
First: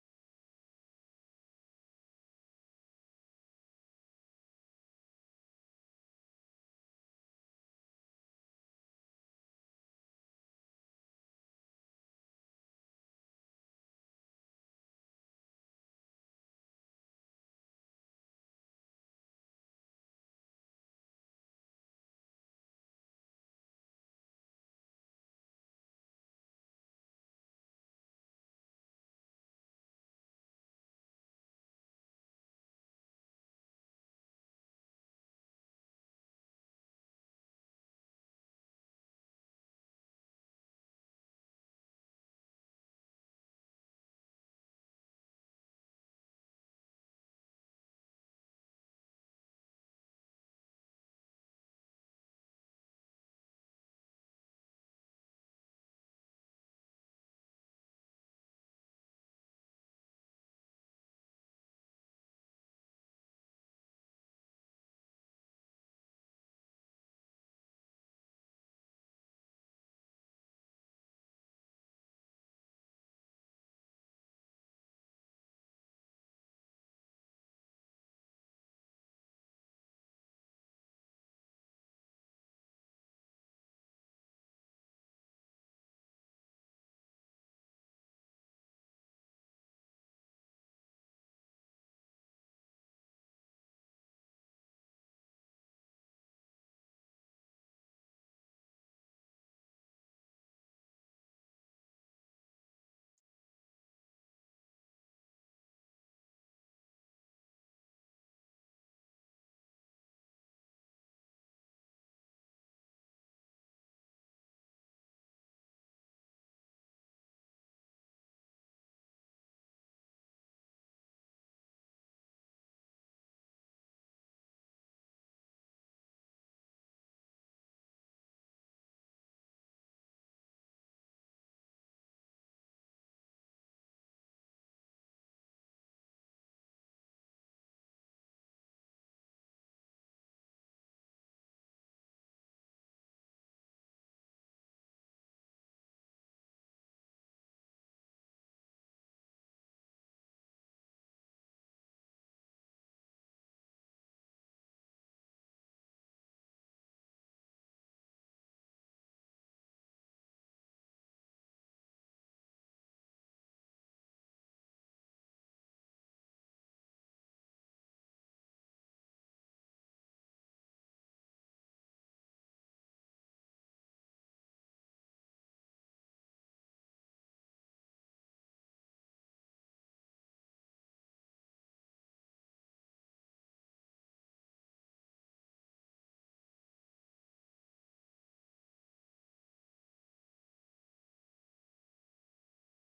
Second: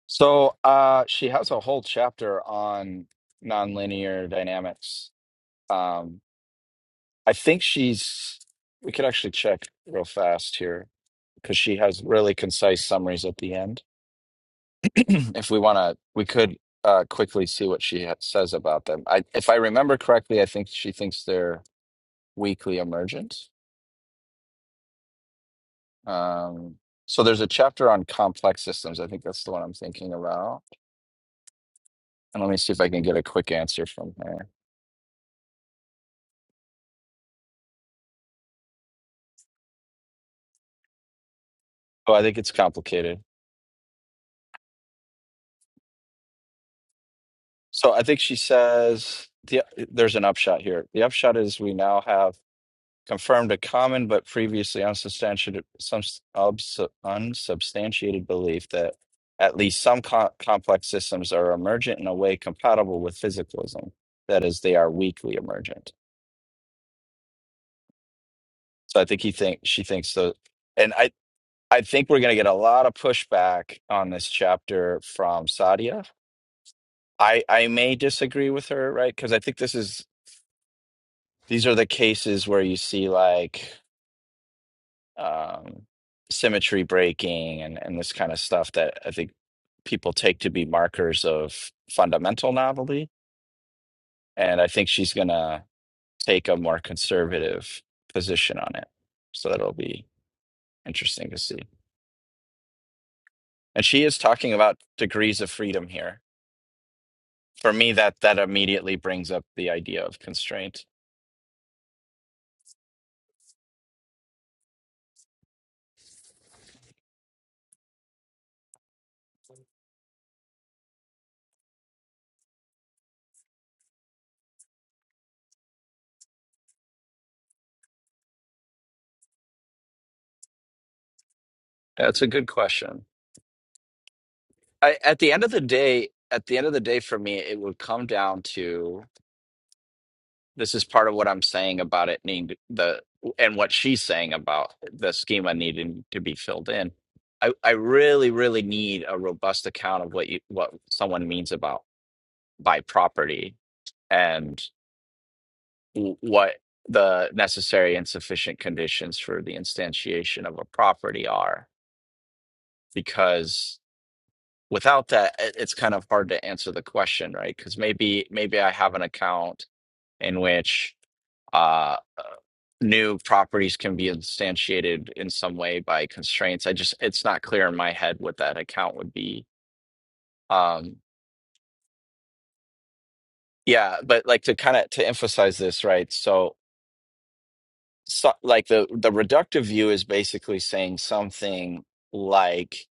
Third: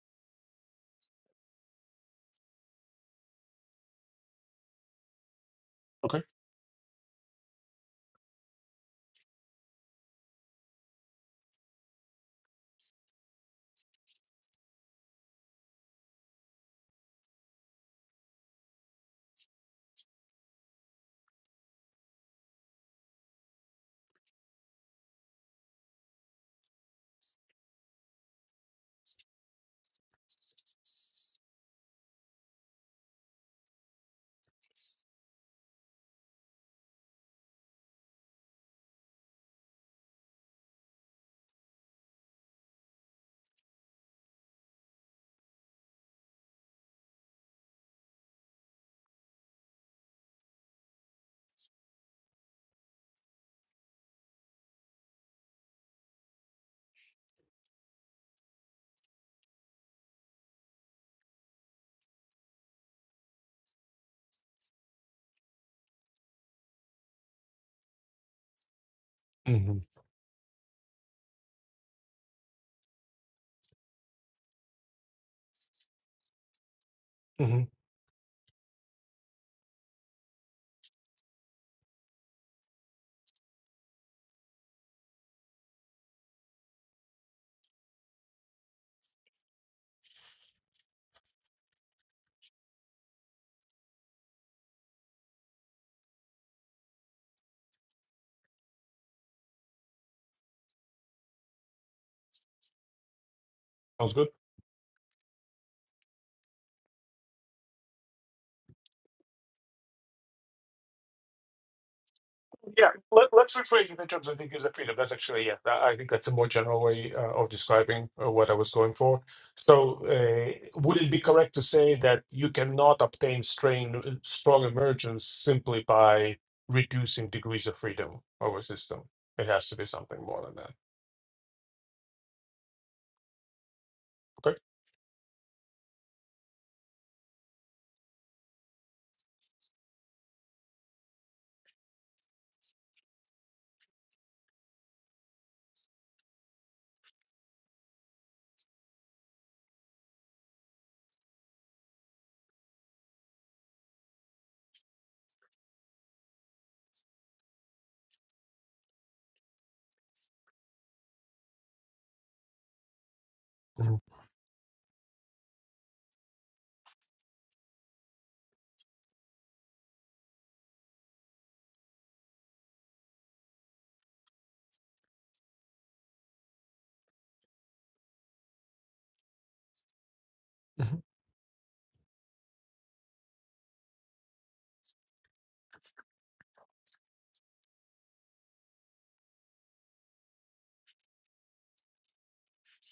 So uh, she has a whole chapter on nonlinear dynamics. Okay. Um, I think she's, we could actually check real fast here because she has really concise summaries at the end. if we want to, we could uh, quickly see what she ha- says about them. I, if I remember correctly, I think she thinks they're Weakly emergent. Um, so there's a chapter on complex systems. I think that's the one I'm thinking about. And let me see if I can get a quick answer from her. Oh, I think it's complicated. So I think she says the, there's an upshot here. The upshot is we now have confirmed a common but previously unsubstantiated, some obs, unsubstantiated belief that at least some co- complex systems are emergent in a way compatible with physicalism. That is, they are weakly emergent. So I think he thinks hmm she thinks so, and I I think we're gonna get a lot of pushback on this chapter from Sadia. I hmm I may disagree with her, right? Because I think this is these are the cases where you see like um, symmetry breaking and and this kind of stuff that I think people take to be markers of fundamental novelty, and I think she's gonna take a more conservative position on it. So that'll be interesting to see. And she Sounds is good. talking about degrees of freedom here. For me, that that immediately brings up the idea of constraint. Yeah, let, let's rephrase it in terms of the user freedom. That's actually yeah. that- I think that's a more general way uh, of describing uh, what I was going for. So, uh, would it be correct to say that you cannot obtain strain, uh, strong emergence simply by reducing degrees of freedom of a system? It has to be something more than that. That's a good question. okay? I, at the end of the day, at the end of the day, for me, it would come down to this is part of what I'm saying about it needing to- the and what she's saying about the schema needing to be filled in. I, I really, really need a robust account of what you what someone means about by property and. w- what the necessary and sufficient conditions for the instantiation of a property are because hmm without that it- it's kind of hard to answer the question right because maybe maybe i have an account in which uh uh, new properties can be instantiated in some way by constraints i just it's not clear in my head what that account would be um yeah but like to kind of to emphasize this right so so, like the the reductive view is basically saying something like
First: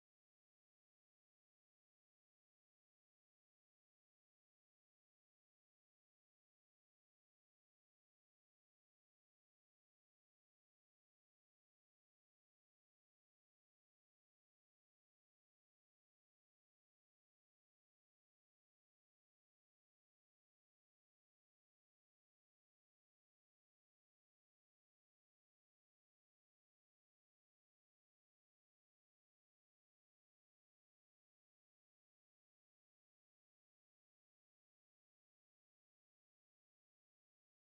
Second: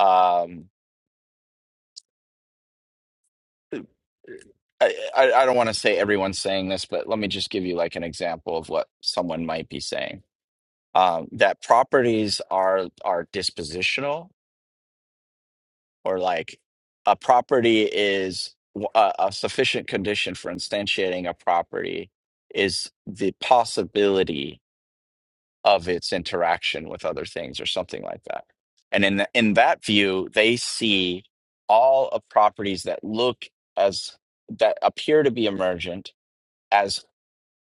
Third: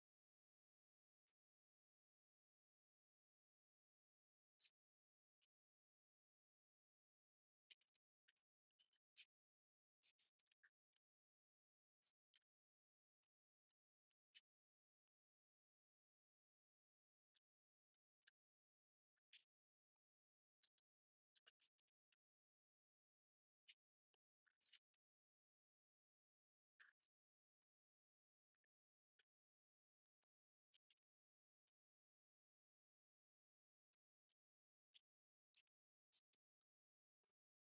um I, I I don't want to say everyone's saying this, but let me just give you like an example of what someone might be saying. Um, that properties are are dispositional, or like a property is w- a, a sufficient condition for instantiating a property is the possibility of its interaction with other things or something like that. And in, th- in that view, they see all of properties that look as that appear to be emergent as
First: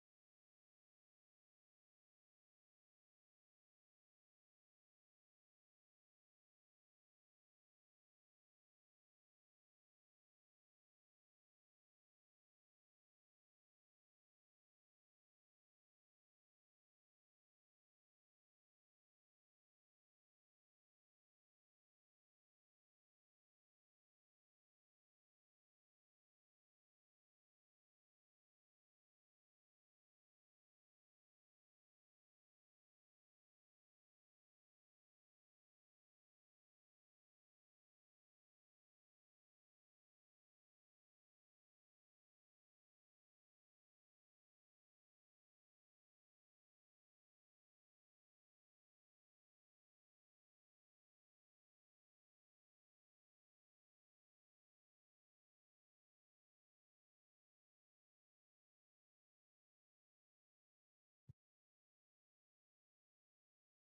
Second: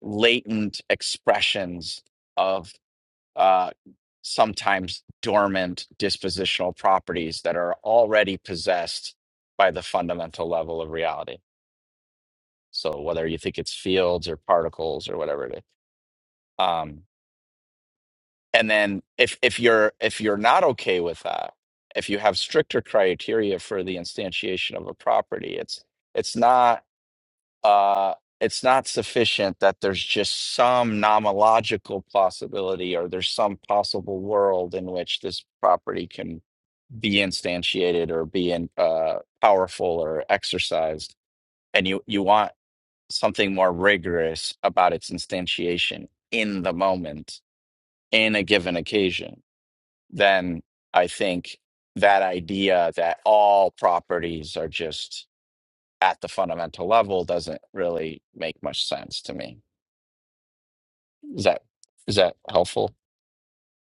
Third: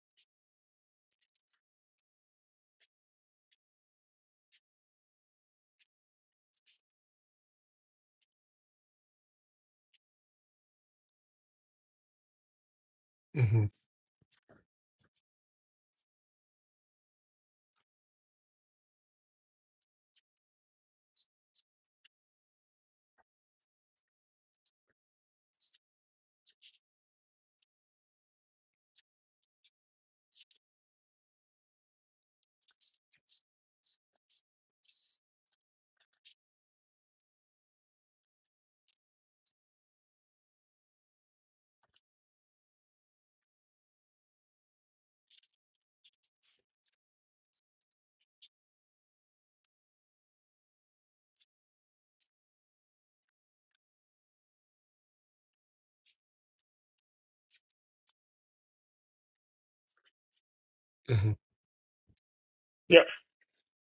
latent expressions of uh, sometimes dormant dispositional properties that are already possessed by the fundamental level of reality. So whether you think hmm it's fields or particles or whatever it is. um, and then if if you're if you're not okay with that if you have stricter criteria for the instantiation of a property it's it's not uh it's not sufficient that there's just some nomological possibility or there's some possible world in which this property can be instantiated or be in, uh, powerful or exercised and you you want something more rigorous about its instantiation in the moment in a given occasion then I think that idea that all properties are just at the fundamental level doesn't really make much sense to me. hmm Is that is that helpful? Yeah,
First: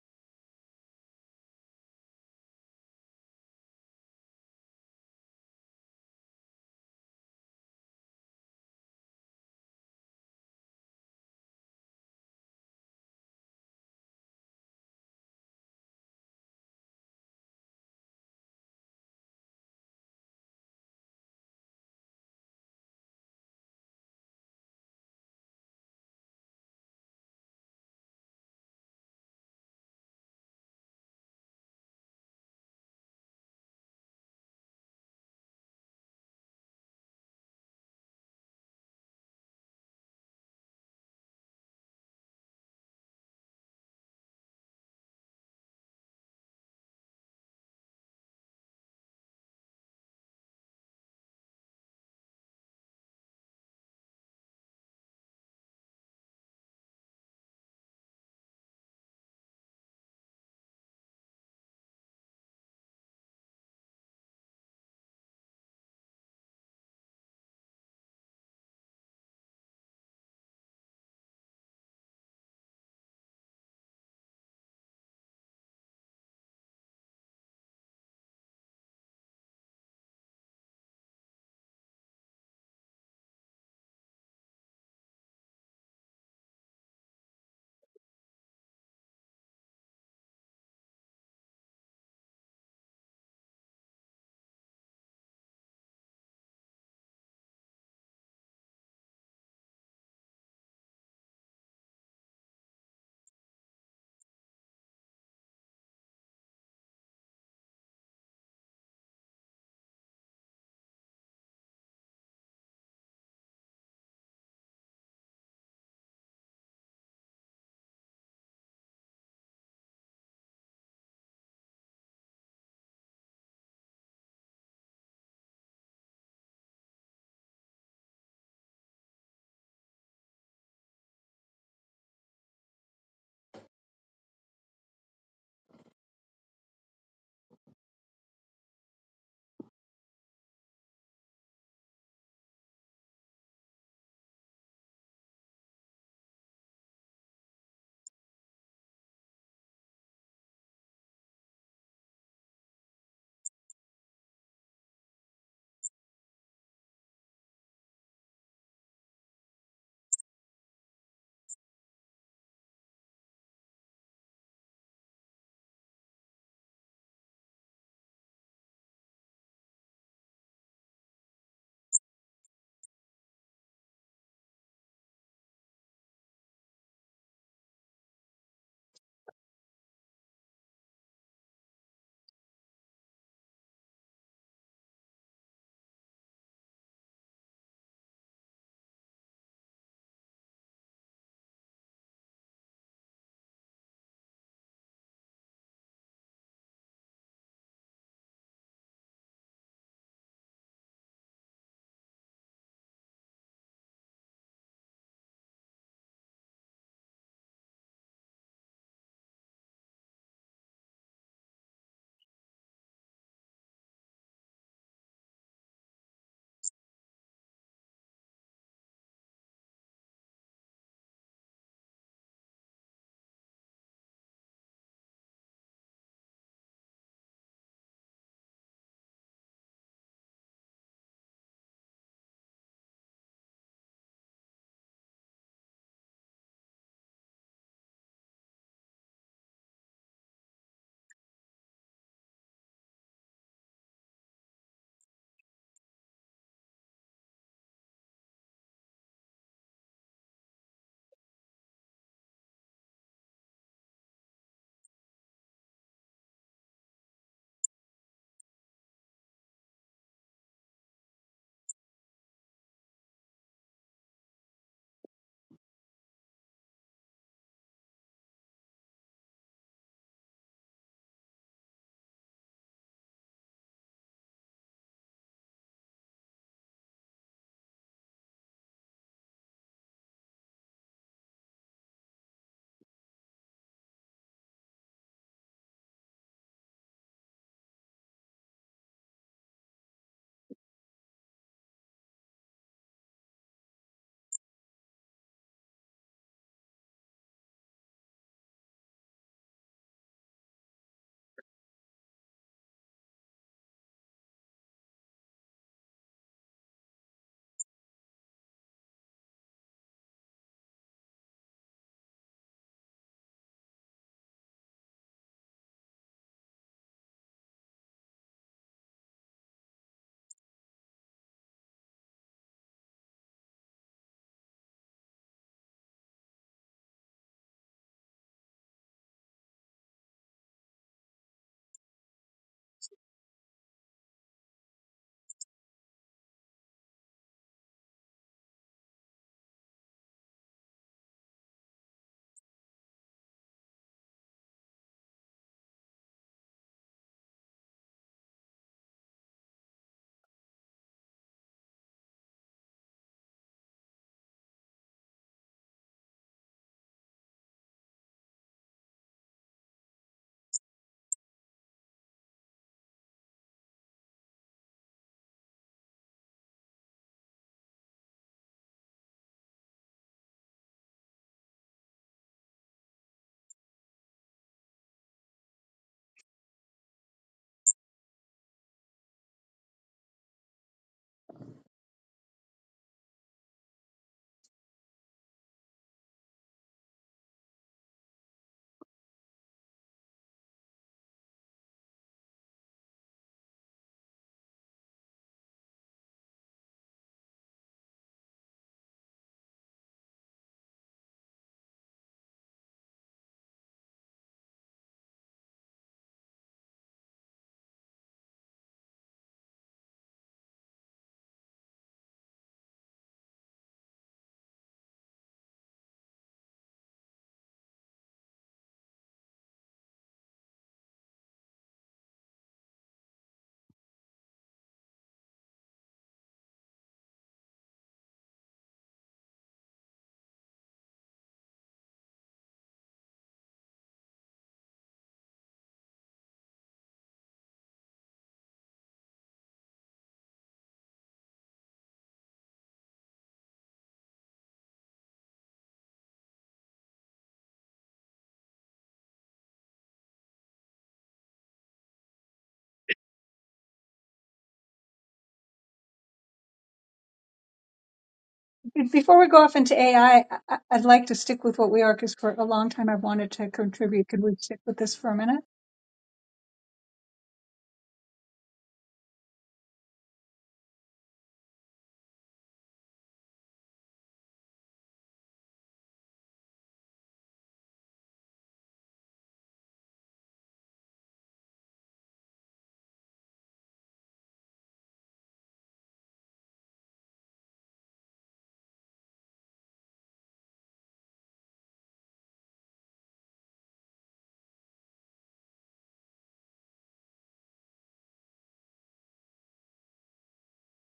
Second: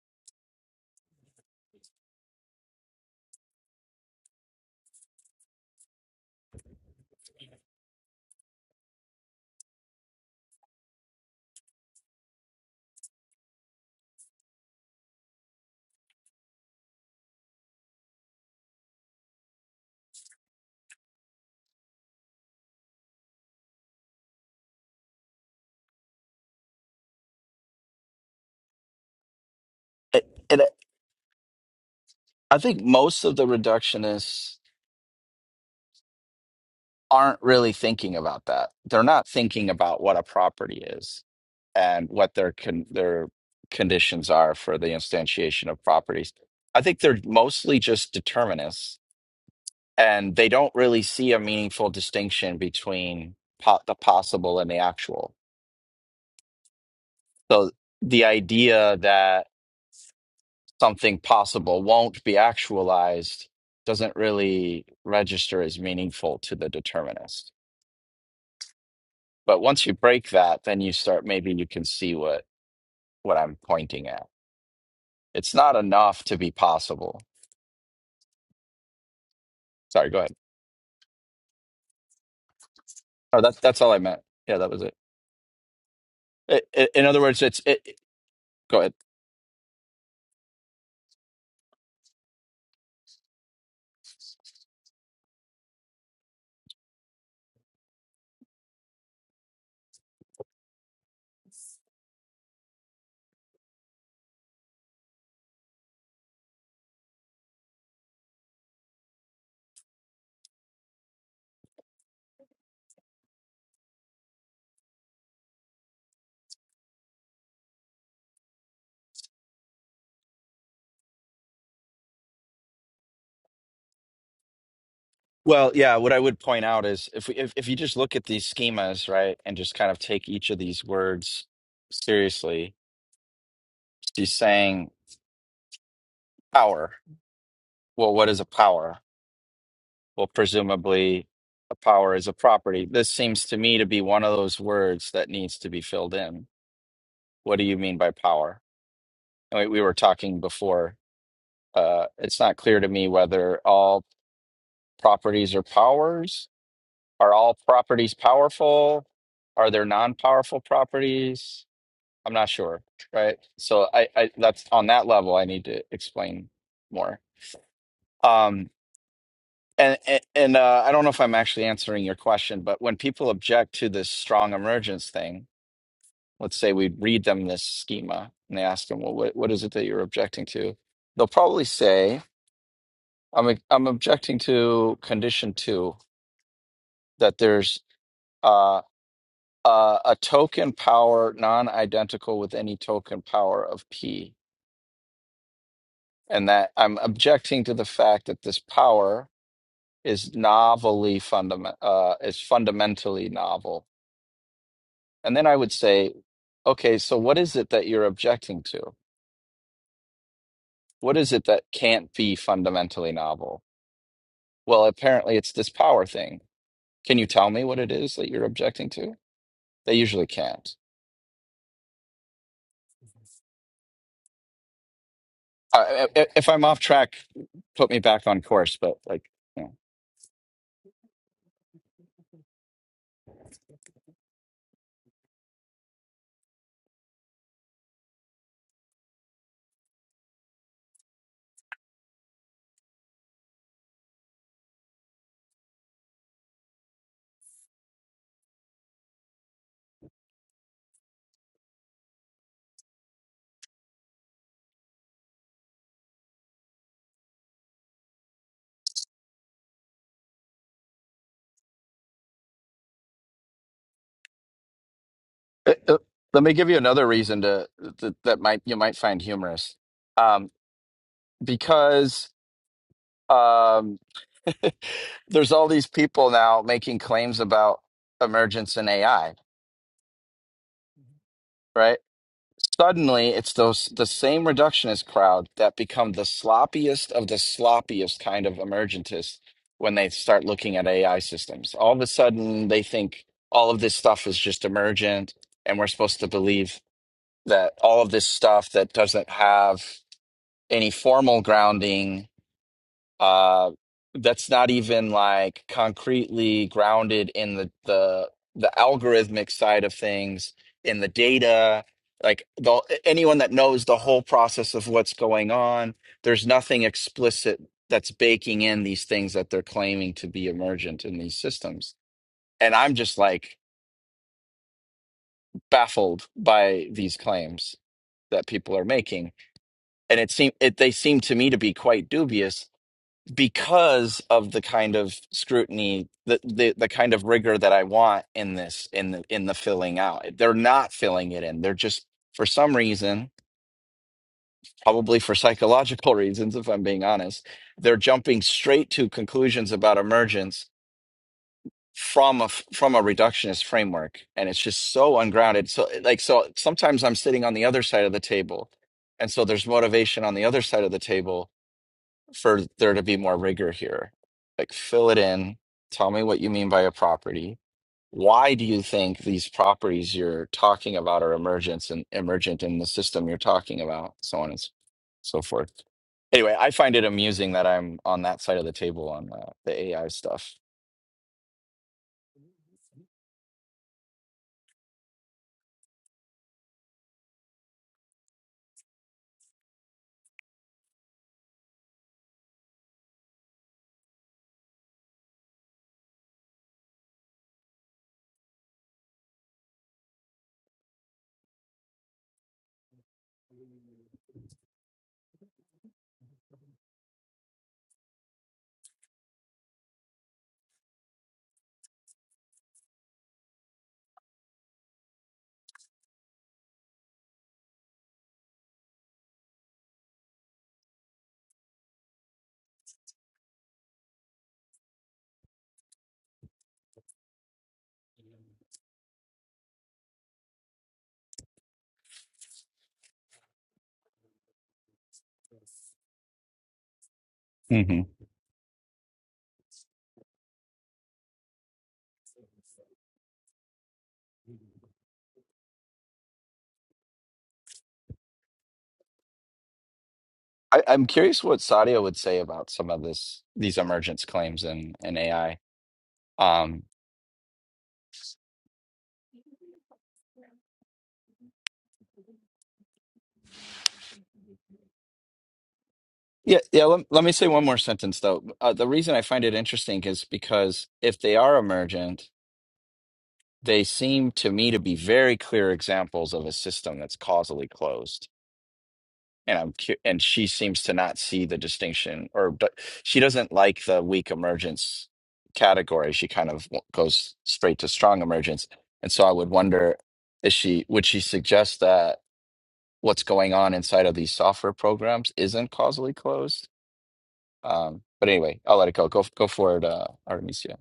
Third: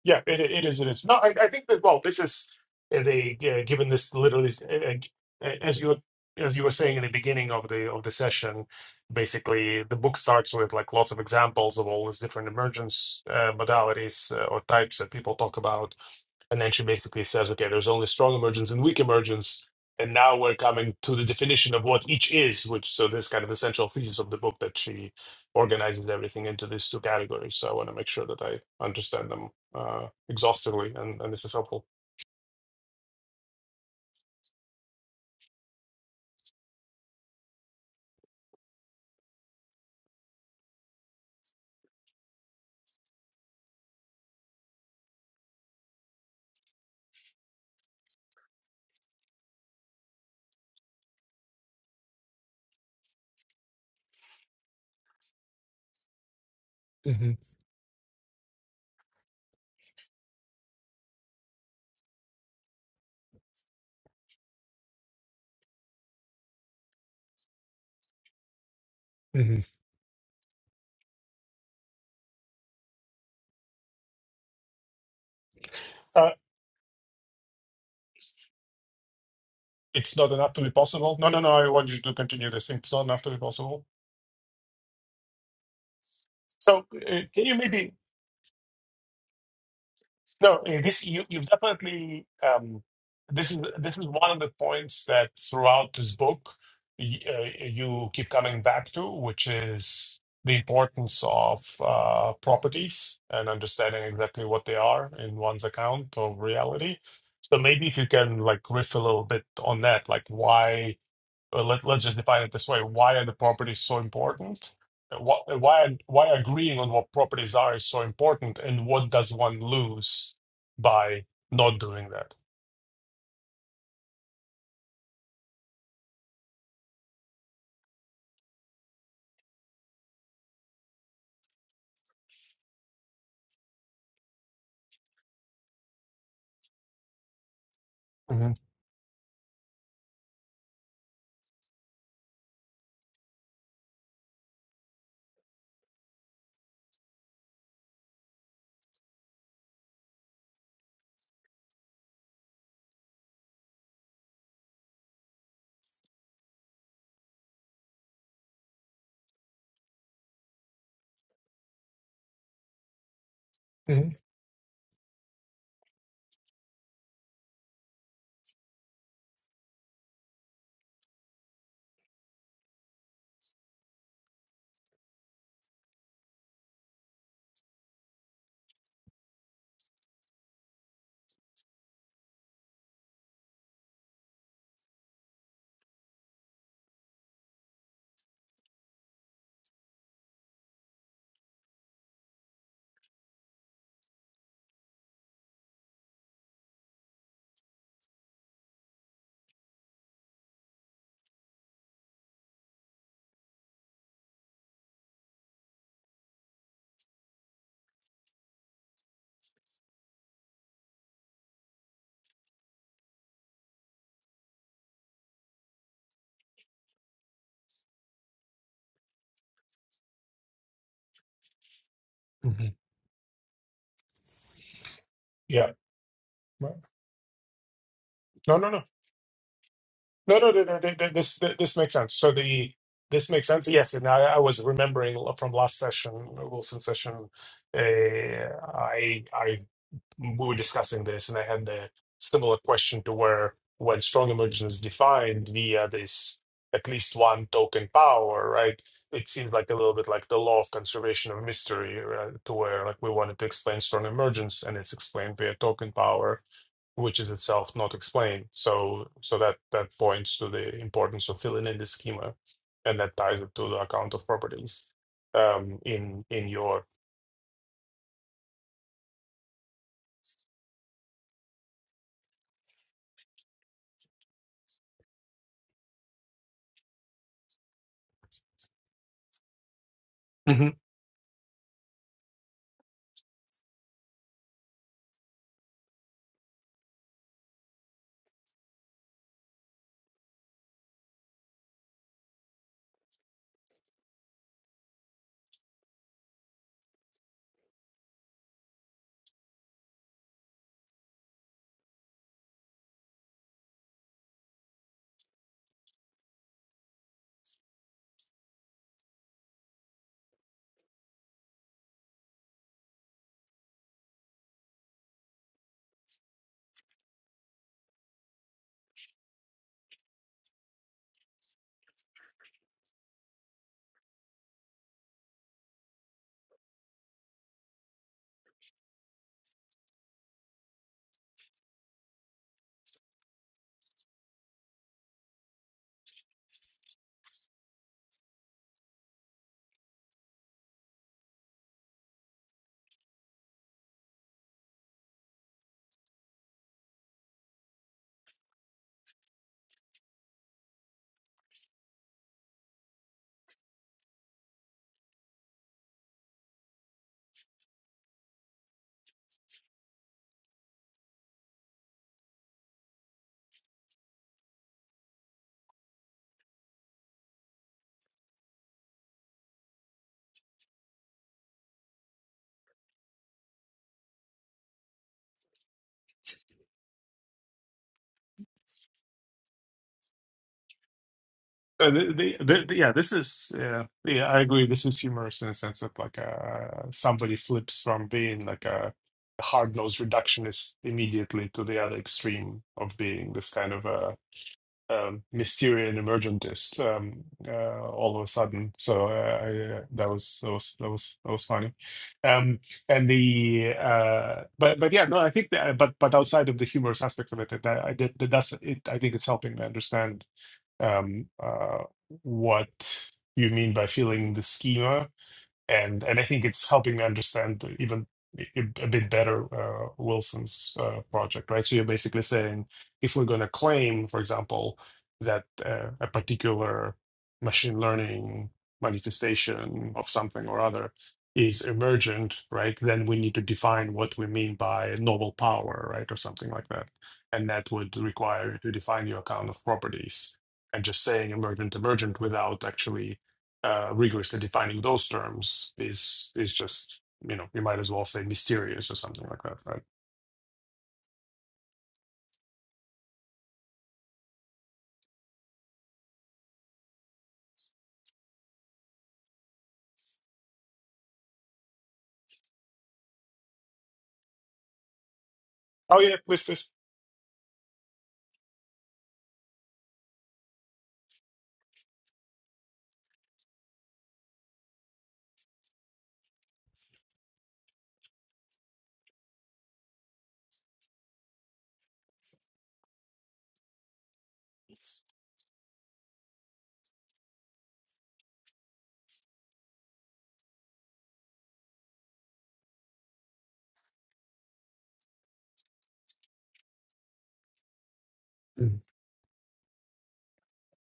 yeah, it it is. It is. No, I, I think that well, this is uh, they uh, given this literally uh, uh, as you as you were saying in the beginning of the of the session, basically the book starts with like lots of examples of all these different emergence uh, modalities uh, or types that people talk about and then she basically says, okay, there's only strong emergence and weak emergence, and now we're coming to the definition of what each is, which so this kind of essential thesis of the book that she organizes everything into these two categories. So I want to make sure that I understand them uh, It, it, exhaustively, and, and this is helpful. I think most of the reductionists aren't really thinking about that. They're not thinking about what a property is and what their con- their conditions are for the instantiation of properties. I think they're mostly just determinists and they don't really see a meaningful distinction between po- the possible and the actual. hmm So the idea that something possible won't be actualized doesn't really register as meaningful to the determinist. hmm But once you break that, then you start maybe you can see what what I'm pointing at. It's not enough Uh, to be possible. Sorry, it's go not ahead. enough to be possible. No, no, no. I want you to continue this. It's not enough to be Oh, that's that's possible. all I meant. Yeah, that was it. I So i in other uh, words, can you it's it. maybe Go ahead. No, eh, this you you've definitely um, this is this is one of the points that throughout this book y uh, you keep coming back to, which is the importance of uh, properties and understanding exactly what they are in one's account of reality. So maybe if you can like riff a little bit on that, like why uh, let, let's just define it this way why are the properties so important what, why why agreeing on what properties are is so important and what does one lose by not doing that Well, yeah, what I would point out is if we if, if you just look at these schemas, right, and just kind of take each of these words seriously, she's saying power. Well, what is a hmm power? Well, presumably a power is a property. This seems to me to be one of those words that needs to be filled in. What do you mean by power? And we, we were talking before. Uh, it's not clear to me whether all properties are powers. Are all properties powerful? Are there non-powerful properties? I'm not sure, right? So I, hmm I that's on that level I need to explain more. Um and and, and uh, I don't know if I'm actually answering your question, but when people object to this strong emergence thing, let's say we read them this schema and they ask them, well, what, what is it that you're objecting to? They'll probably say, I'm I'm objecting to condition two that there's uh, uh, a token power non-identical with any token power of p and that I'm objecting to the fact that this power is novelly fundament uh, is fundamentally novel. And then I would say, okay, so what is it that you're objecting to? What is it that can't be fundamentally novel? Well, apparently it's this power thing. Can you tell me what it is that you're objecting to? They usually can't. hmm yeah Uh, i- i- if I'm Right. off track, put me back on no no course. no But like, you know. no no, no, no, no, no, this this makes sense so the this makes sense yes and i, I was remembering from last session wilson session uh, i i we were discussing this, and I had the similar question to where when strong emergence is defined via this at least one token power, right? It seems like a little bit like the law of conservation of mystery, right? to where like we wanted to explain strong emergence, and it's explained via token power, which is itself not explained. So, so that that points to the importance of filling in the schema, and that ties it to the account of properties um, Uh, uh, in let in me give you your another reason to that, that might you might find humorous. Um, because um, there's all these people now making claims about emergence in AI, right? Suddenly, it's those the same reductionist crowd that become the sloppiest of the sloppiest kind of emergentists when they start looking at AI systems. All of a sudden, they think all of this stuff is just emergent, and we're supposed to believe that all of this stuff that doesn't have any formal grounding uh that's not even like concretely grounded in the the the algorithmic side of things in the data like the anyone that knows the whole process of what's going on there's nothing explicit that's baking in these things that they're claiming to be emergent in these systems and i'm just like baffled by these claims that people are making and it seem it they seem to me to be quite dubious because of the kind of scrutiny the, the the kind of rigor that I want in this in the in the filling out. They're not filling it in. They're just for some reason, probably for psychological reasons if I'm being honest, they're jumping straight to conclusions about emergence from a f- from a reductionist framework and it's just so ungrounded. So like so sometimes I'm sitting on the other side of the table and so there's motivation on the other side of the table for there to be more rigor here. Like, fill it in. Tell me what you mean by a property. Why do you think these properties you're talking about are emergent and emergent in the system you're talking about, so on and s- so forth. Anyway, I find it amusing that I'm on that side of the table on uh, the AI stuff. Uh, the, the, the, the- yeah, this is yeah, yeah. I agree. This is humorous in the sense that like uh, somebody flips from being like a hard-nosed reductionist immediately to the other extreme of being this kind of a um, Mysterian emergentist um, uh, all of a sudden. So uh, I, uh, that was that was that was that was funny. Um, and the uh, but but yeah, no, I think that but but outside of the humorous aspect of it, that I did that that's it. I think it's helping me understand um, uh, what you mean by filling the schema and and I think it's helping me understand even a a bit better uh, Wilson's uh, project, right? So you're basically saying if we're going to claim, for example, that uh, a particular machine learning manifestation of something or other is emergent, right? Then we need to define what we mean by novel power, right, or something like that, and that would hmm require you to define your account of properties. And just saying emergent, emergent without actually uh, rigorously defining those terms is is just you know you might as well say mysterious or something like that, right? I, I'm curious what Sadia would say about some of this these emergence claims in in AI. Be- Before we go off into AI, I, would like to stick with what we are because for a long time I've wanted to contribute. Could we stick with this for a minute? Oh yeah, please, Yeah, please. yeah. Let, let me say one more sentence though. Uh, the reason I find it interesting is because if they are emergent, they seem to me to be very clear examples of a system that's causally closed. And I'm cu- and she seems to not see the distinction, or but she doesn't like the weak emergence category. She kind of w- goes straight to strong emergence. And so I would wonder, is she would she suggest that what's going on inside of these software programs isn't causally closed? Um, but anyway, I'll Mm. let it go. Go go for it, uh, Artemisia.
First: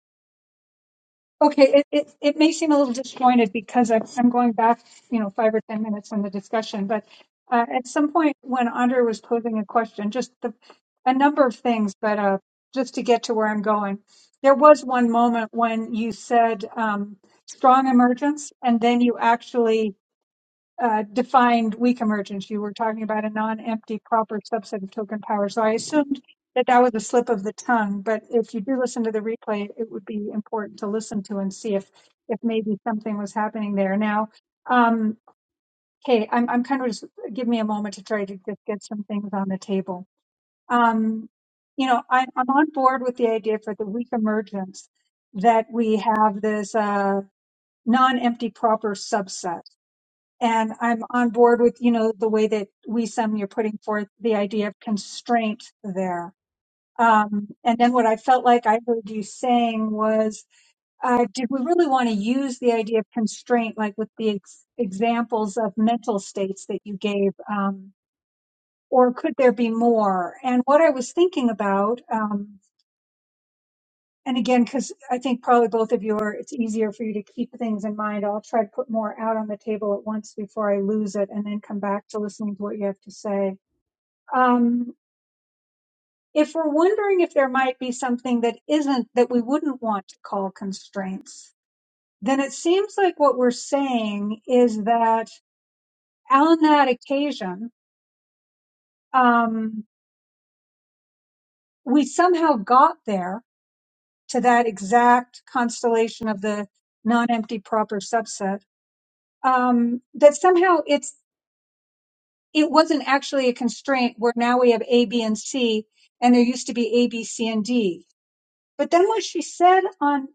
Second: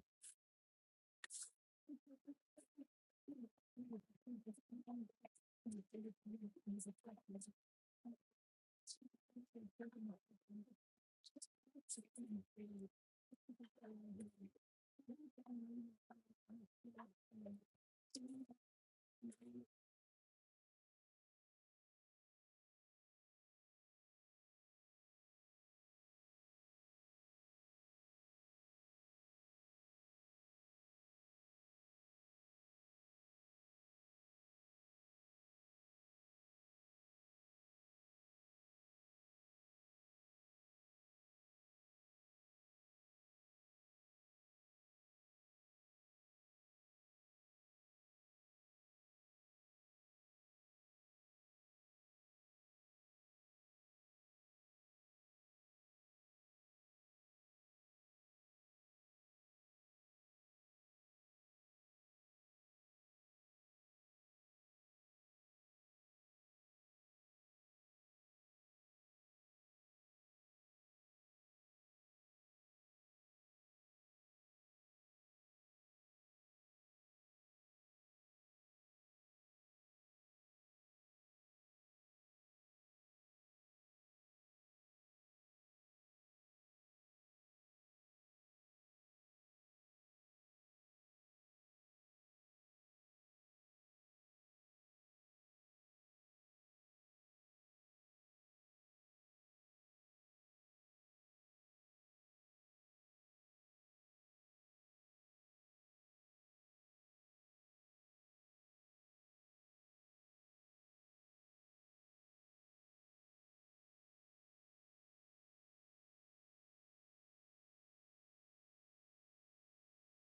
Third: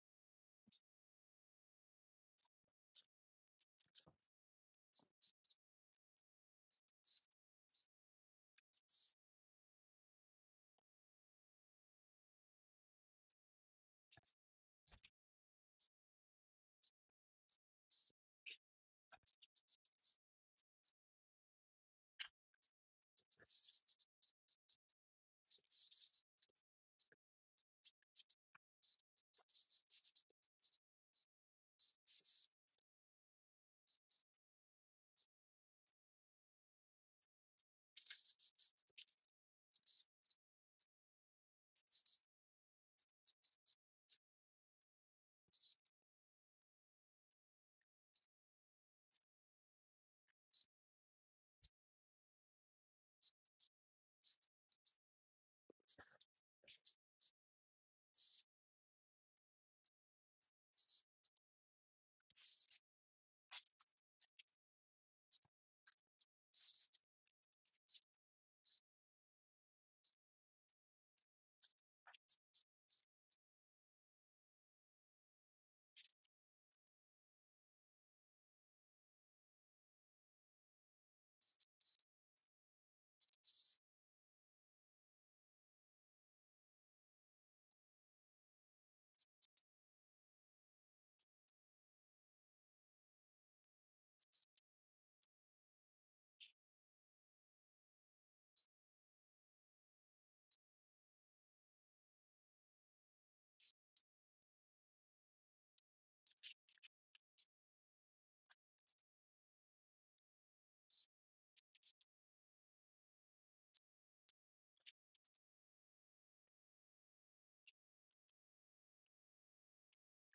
Okay, it, it, it may seem a little disjointed because I'm, I'm going back, you know, five or 10 minutes in the discussion, but uh, at some point when Andre was posing a question, just the, a number of things, but uh, just to get to where I'm going, there was one moment when you said um, strong emergence, and then you actually uh, defined weak emergence. You were talking about a non-empty proper subset of token power. So I assumed that that was a slip of the tongue, but if you do listen to the replay, it would be important to listen to and see if if maybe something was happening there. Now, um, okay, I'm I'm kind of just give me a moment to try to just get some things on the table. Um, you know, I, I'm on board with the idea for the weak emergence that we have this uh, non-empty proper subset and I'm on board with you know the way that we some you're putting forth the idea of constraint there. Um, and then what I felt like I heard you saying was, uh, did we really want to use the idea of constraint, like with the ex- examples of mental states that you gave, um, or could there be more? And what I was thinking about. um, and again, because I think probably both of you are, it's easier for you to keep things in mind. I'll try to put more out on the table at once before I lose it and then come back to listening to what you have to say. Um, if we're wondering if there might be something that isn't, that we wouldn't want to call constraints, then it seems like what we're saying is that on that occasion, um, we somehow got there to that exact constellation of the non-empty proper subset um, that somehow it's it wasn't actually a constraint where now we have A, B, and C, and there used to be A, B, C, and D. But then what she said on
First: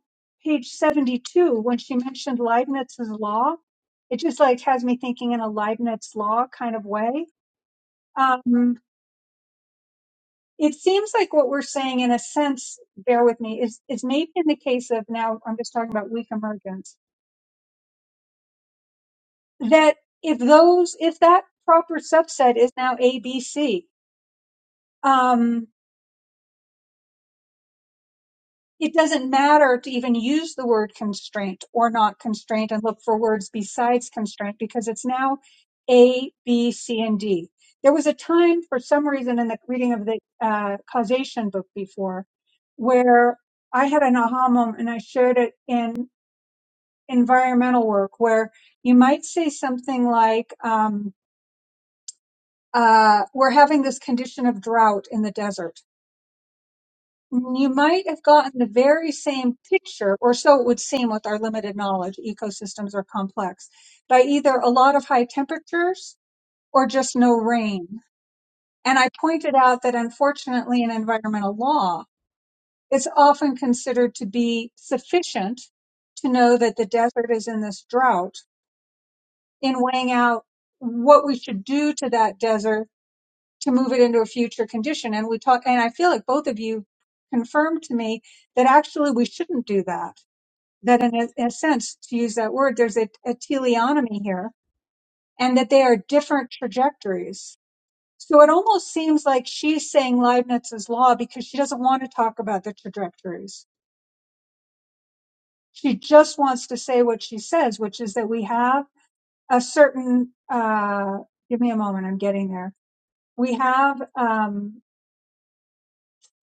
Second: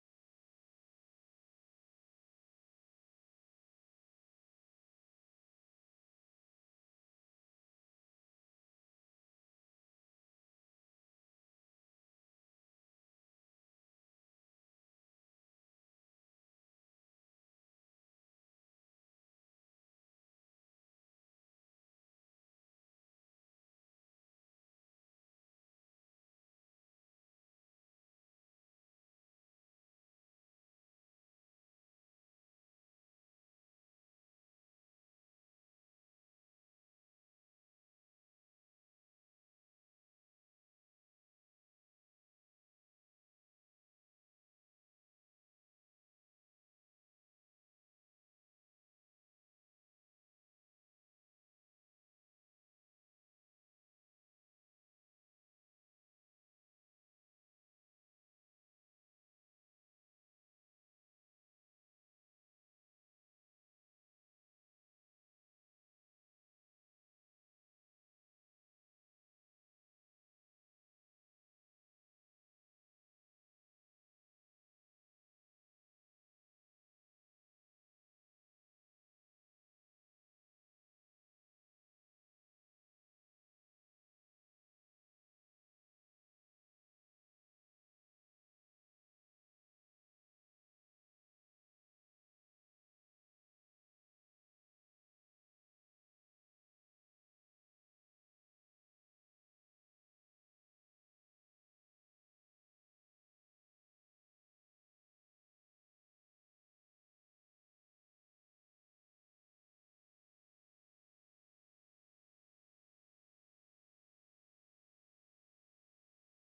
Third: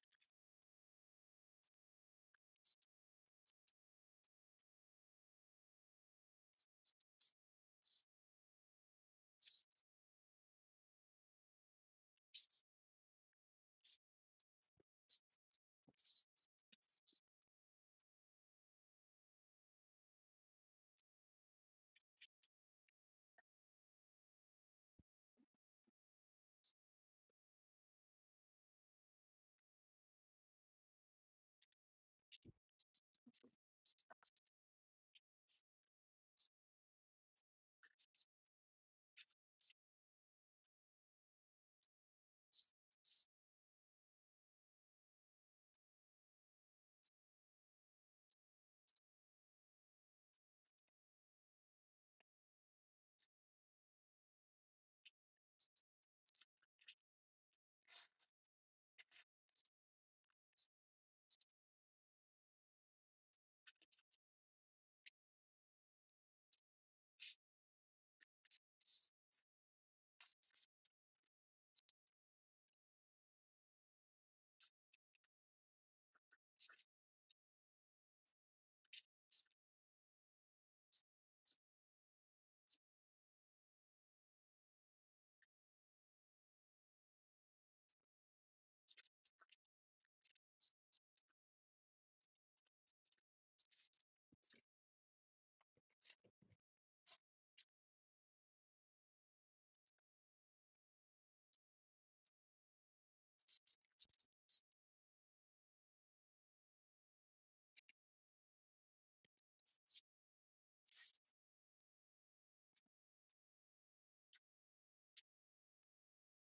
page 72, when she mentioned Leibniz's law, it just like has me thinking in a Leibniz law kind of way. Um, it seems like what we're saying in a sense, bear with me, is, is maybe in the case of now, I'm just talking about weak emergence, that if those, if that proper subset is now A, B, C, um, it doesn't matter to even use the word constraint or not constraint and look for words besides constraint because it's now A, B, C, and D. There was a time, for some reason, in the reading of the uh, causation book before, where I had an aha moment, and I shared it in environmental work, where you might say something like, um, uh, "We're having this condition of drought in the desert." You might have gotten the very same picture, or so it would seem with our limited knowledge. Ecosystems are complex by either a lot of high temperatures or just no rain. And I pointed out that unfortunately in environmental law, it's often considered to be sufficient to know that the desert is in this drought in weighing out what we should do to that desert to move it into a future condition. And we talk, and I feel like both of you confirmed to me that actually we shouldn't do that. That in a, in a sense, to use that word, there's a, a teleonomy here and that they are different trajectories. So it almost seems like she's saying Leibniz's law because she doesn't want to talk about the trajectories. She just wants to say what she says, which is that we have a certain, uh, give me a moment. I'm getting there. We have, um,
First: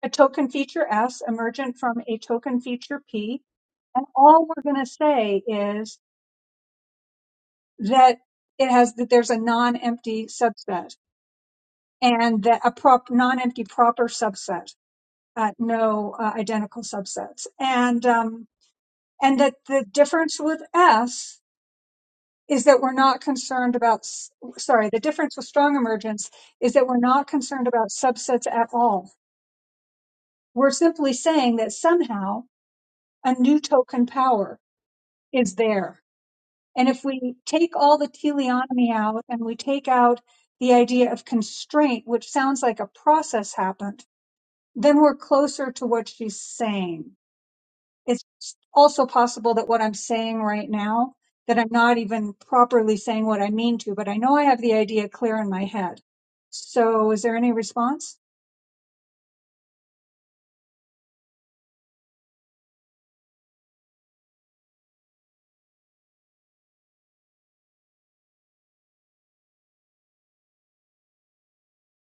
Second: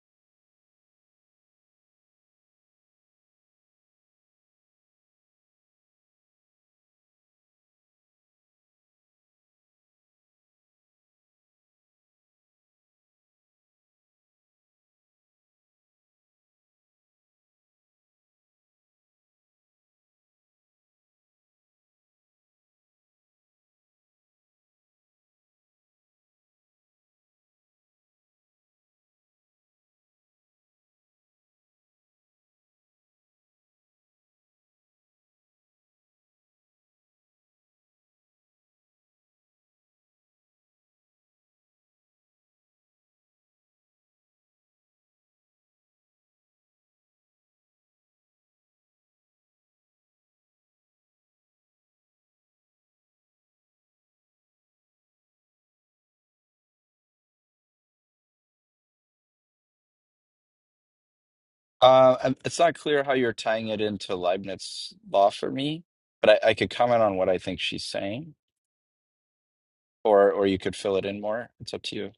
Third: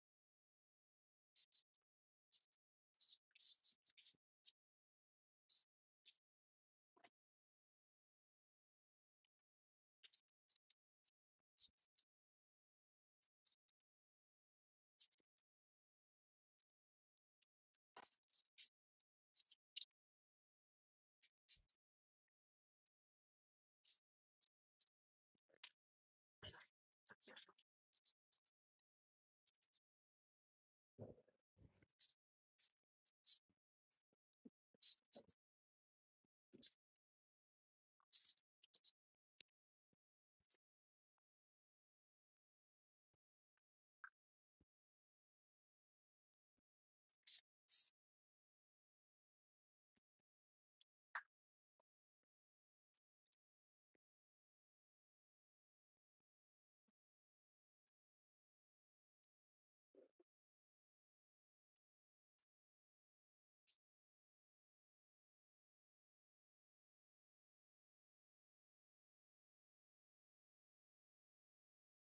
a token feature S emergent from a token feature P. And all we're going to say is that it has that there's a non-empty subset and that a prop non-empty proper subset, uh, no uh, identical subsets, and um, and that the difference with S is that we're not concerned about s- sorry the difference with strong emergence is that we're not concerned about subsets at all. We're simply saying that somehow a new token power is there. And if we take all the teleonomy out and we take out the idea of constraint, which sounds like a process happened, then we're closer to what she's saying. It's also possible that what I'm saying right now, that I'm not even properly saying what I mean to, but I know I have the idea clear in my head. So is there any response? Uh, um, it's not clear how you're tying it into Leibniz law for me, but I, I could comment on what I think she's saying, or or you could fill it in more. It's up to you.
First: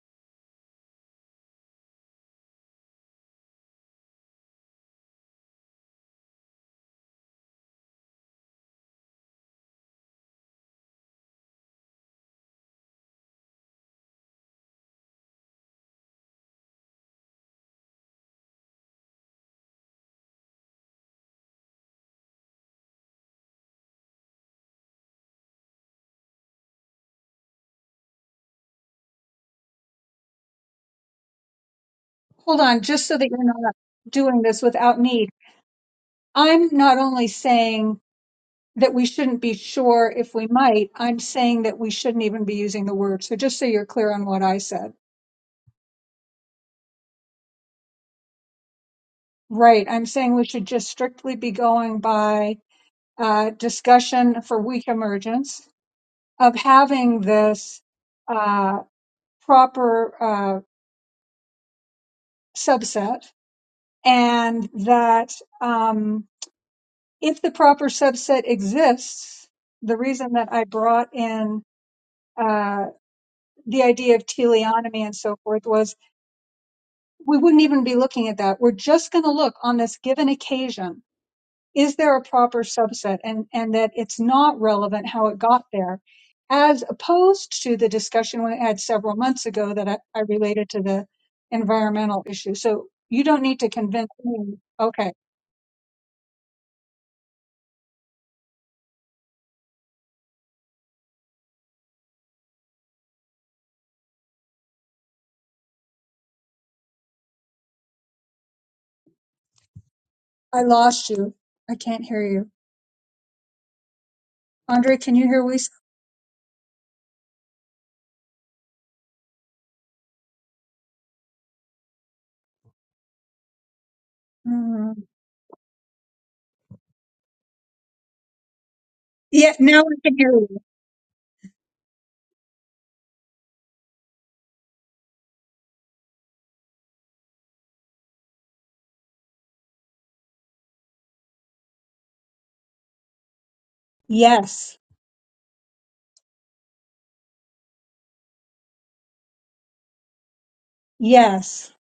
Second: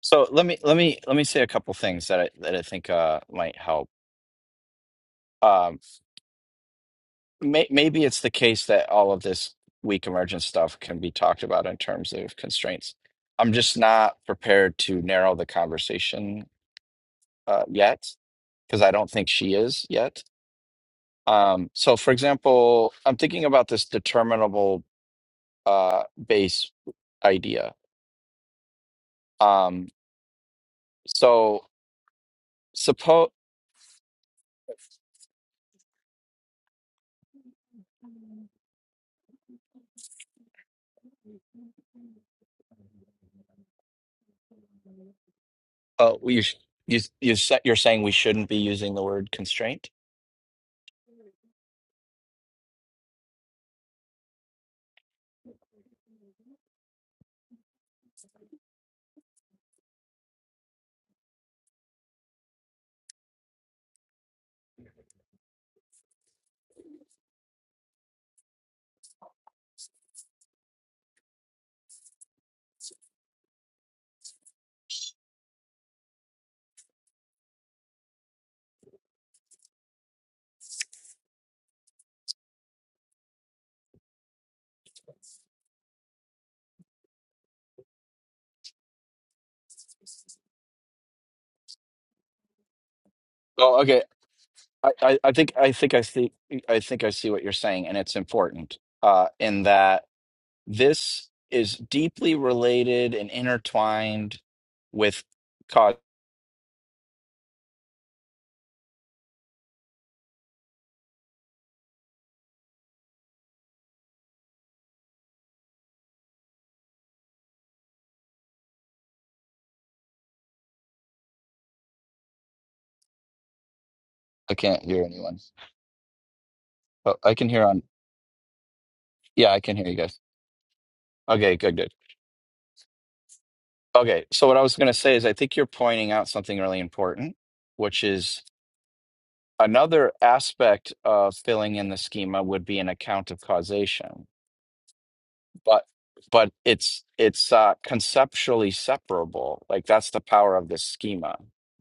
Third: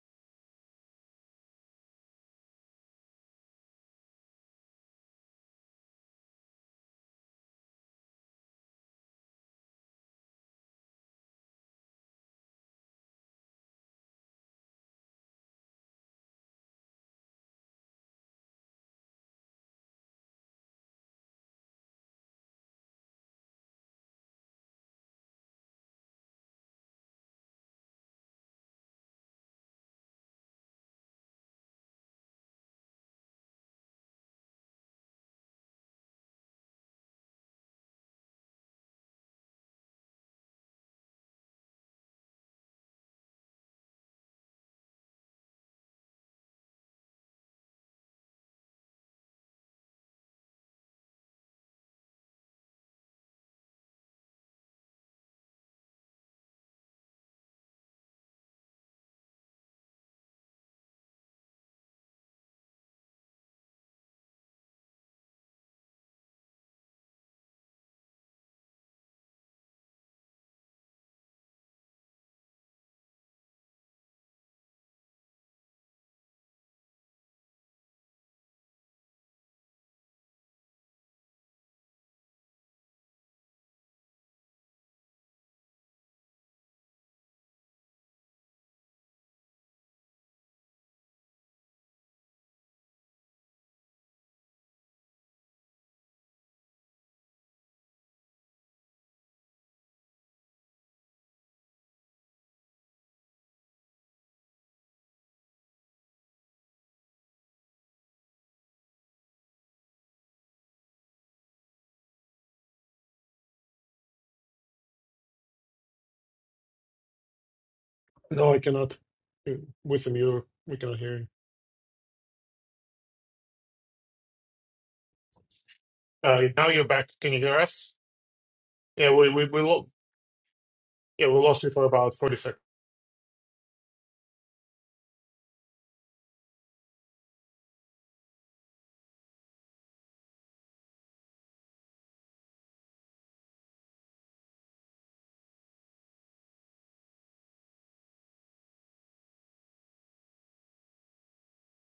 So let me let me let me say a couple things that I that I think uh, might help. Um, may, maybe it's the case that all of this weak emergent stuff can be talked about in terms of constraints. I'm just not prepared to narrow the conversation uh, yet because I don't think she is yet. Um, so, for example, I'm thinking about this determinable uh, base idea. Um, so, Hold on, just so that suppose you're not doing this without need. I'm not only saying that we shouldn't be sure if we might. I'm saying that we shouldn't even be using the word. So just so you're clear on what I said. uh, you sh- you you sa- you're saying we shouldn't be using the word Right. constraint. I'm saying we should just strictly be going by uh, discussion for weak emergence of having this uh, proper uh, subset and that um, if the proper subset exists, the reason that I brought in uh, the idea of teleonomy and so forth was we wouldn't even be looking at that. We're just going to look on this given occasion. Is there a proper subset and, and that it's not relevant how it got there as opposed to the discussion we had several months ago that I, I related to the environmental issue. So you don't need to Oh, okay. convince me. I, Okay. I, I think I think I see I think I see what you're saying, and it's important uh, in that this is deeply related and intertwined with cause. I lost you. I can't hear you. Andre, can you hear Lisa? No, I cannot. You- With him, you we cannot hear you. I can't hear Mm. anyone. Uh, now you're back. Oh, Can I you can hear hear on. us? Yeah, we we Yeah, Yeah, we I can now hear lo- I you guys. can hear you. yeah we Okay, lost you good, for good. about forty seconds. Okay, so what I was going to say is I think you're pointing out something really important, which is another aspect of filling in the schema would be an account of causation. Yes. But but it's it's uh, conceptually separable. Like that's the power of this schema, Yes.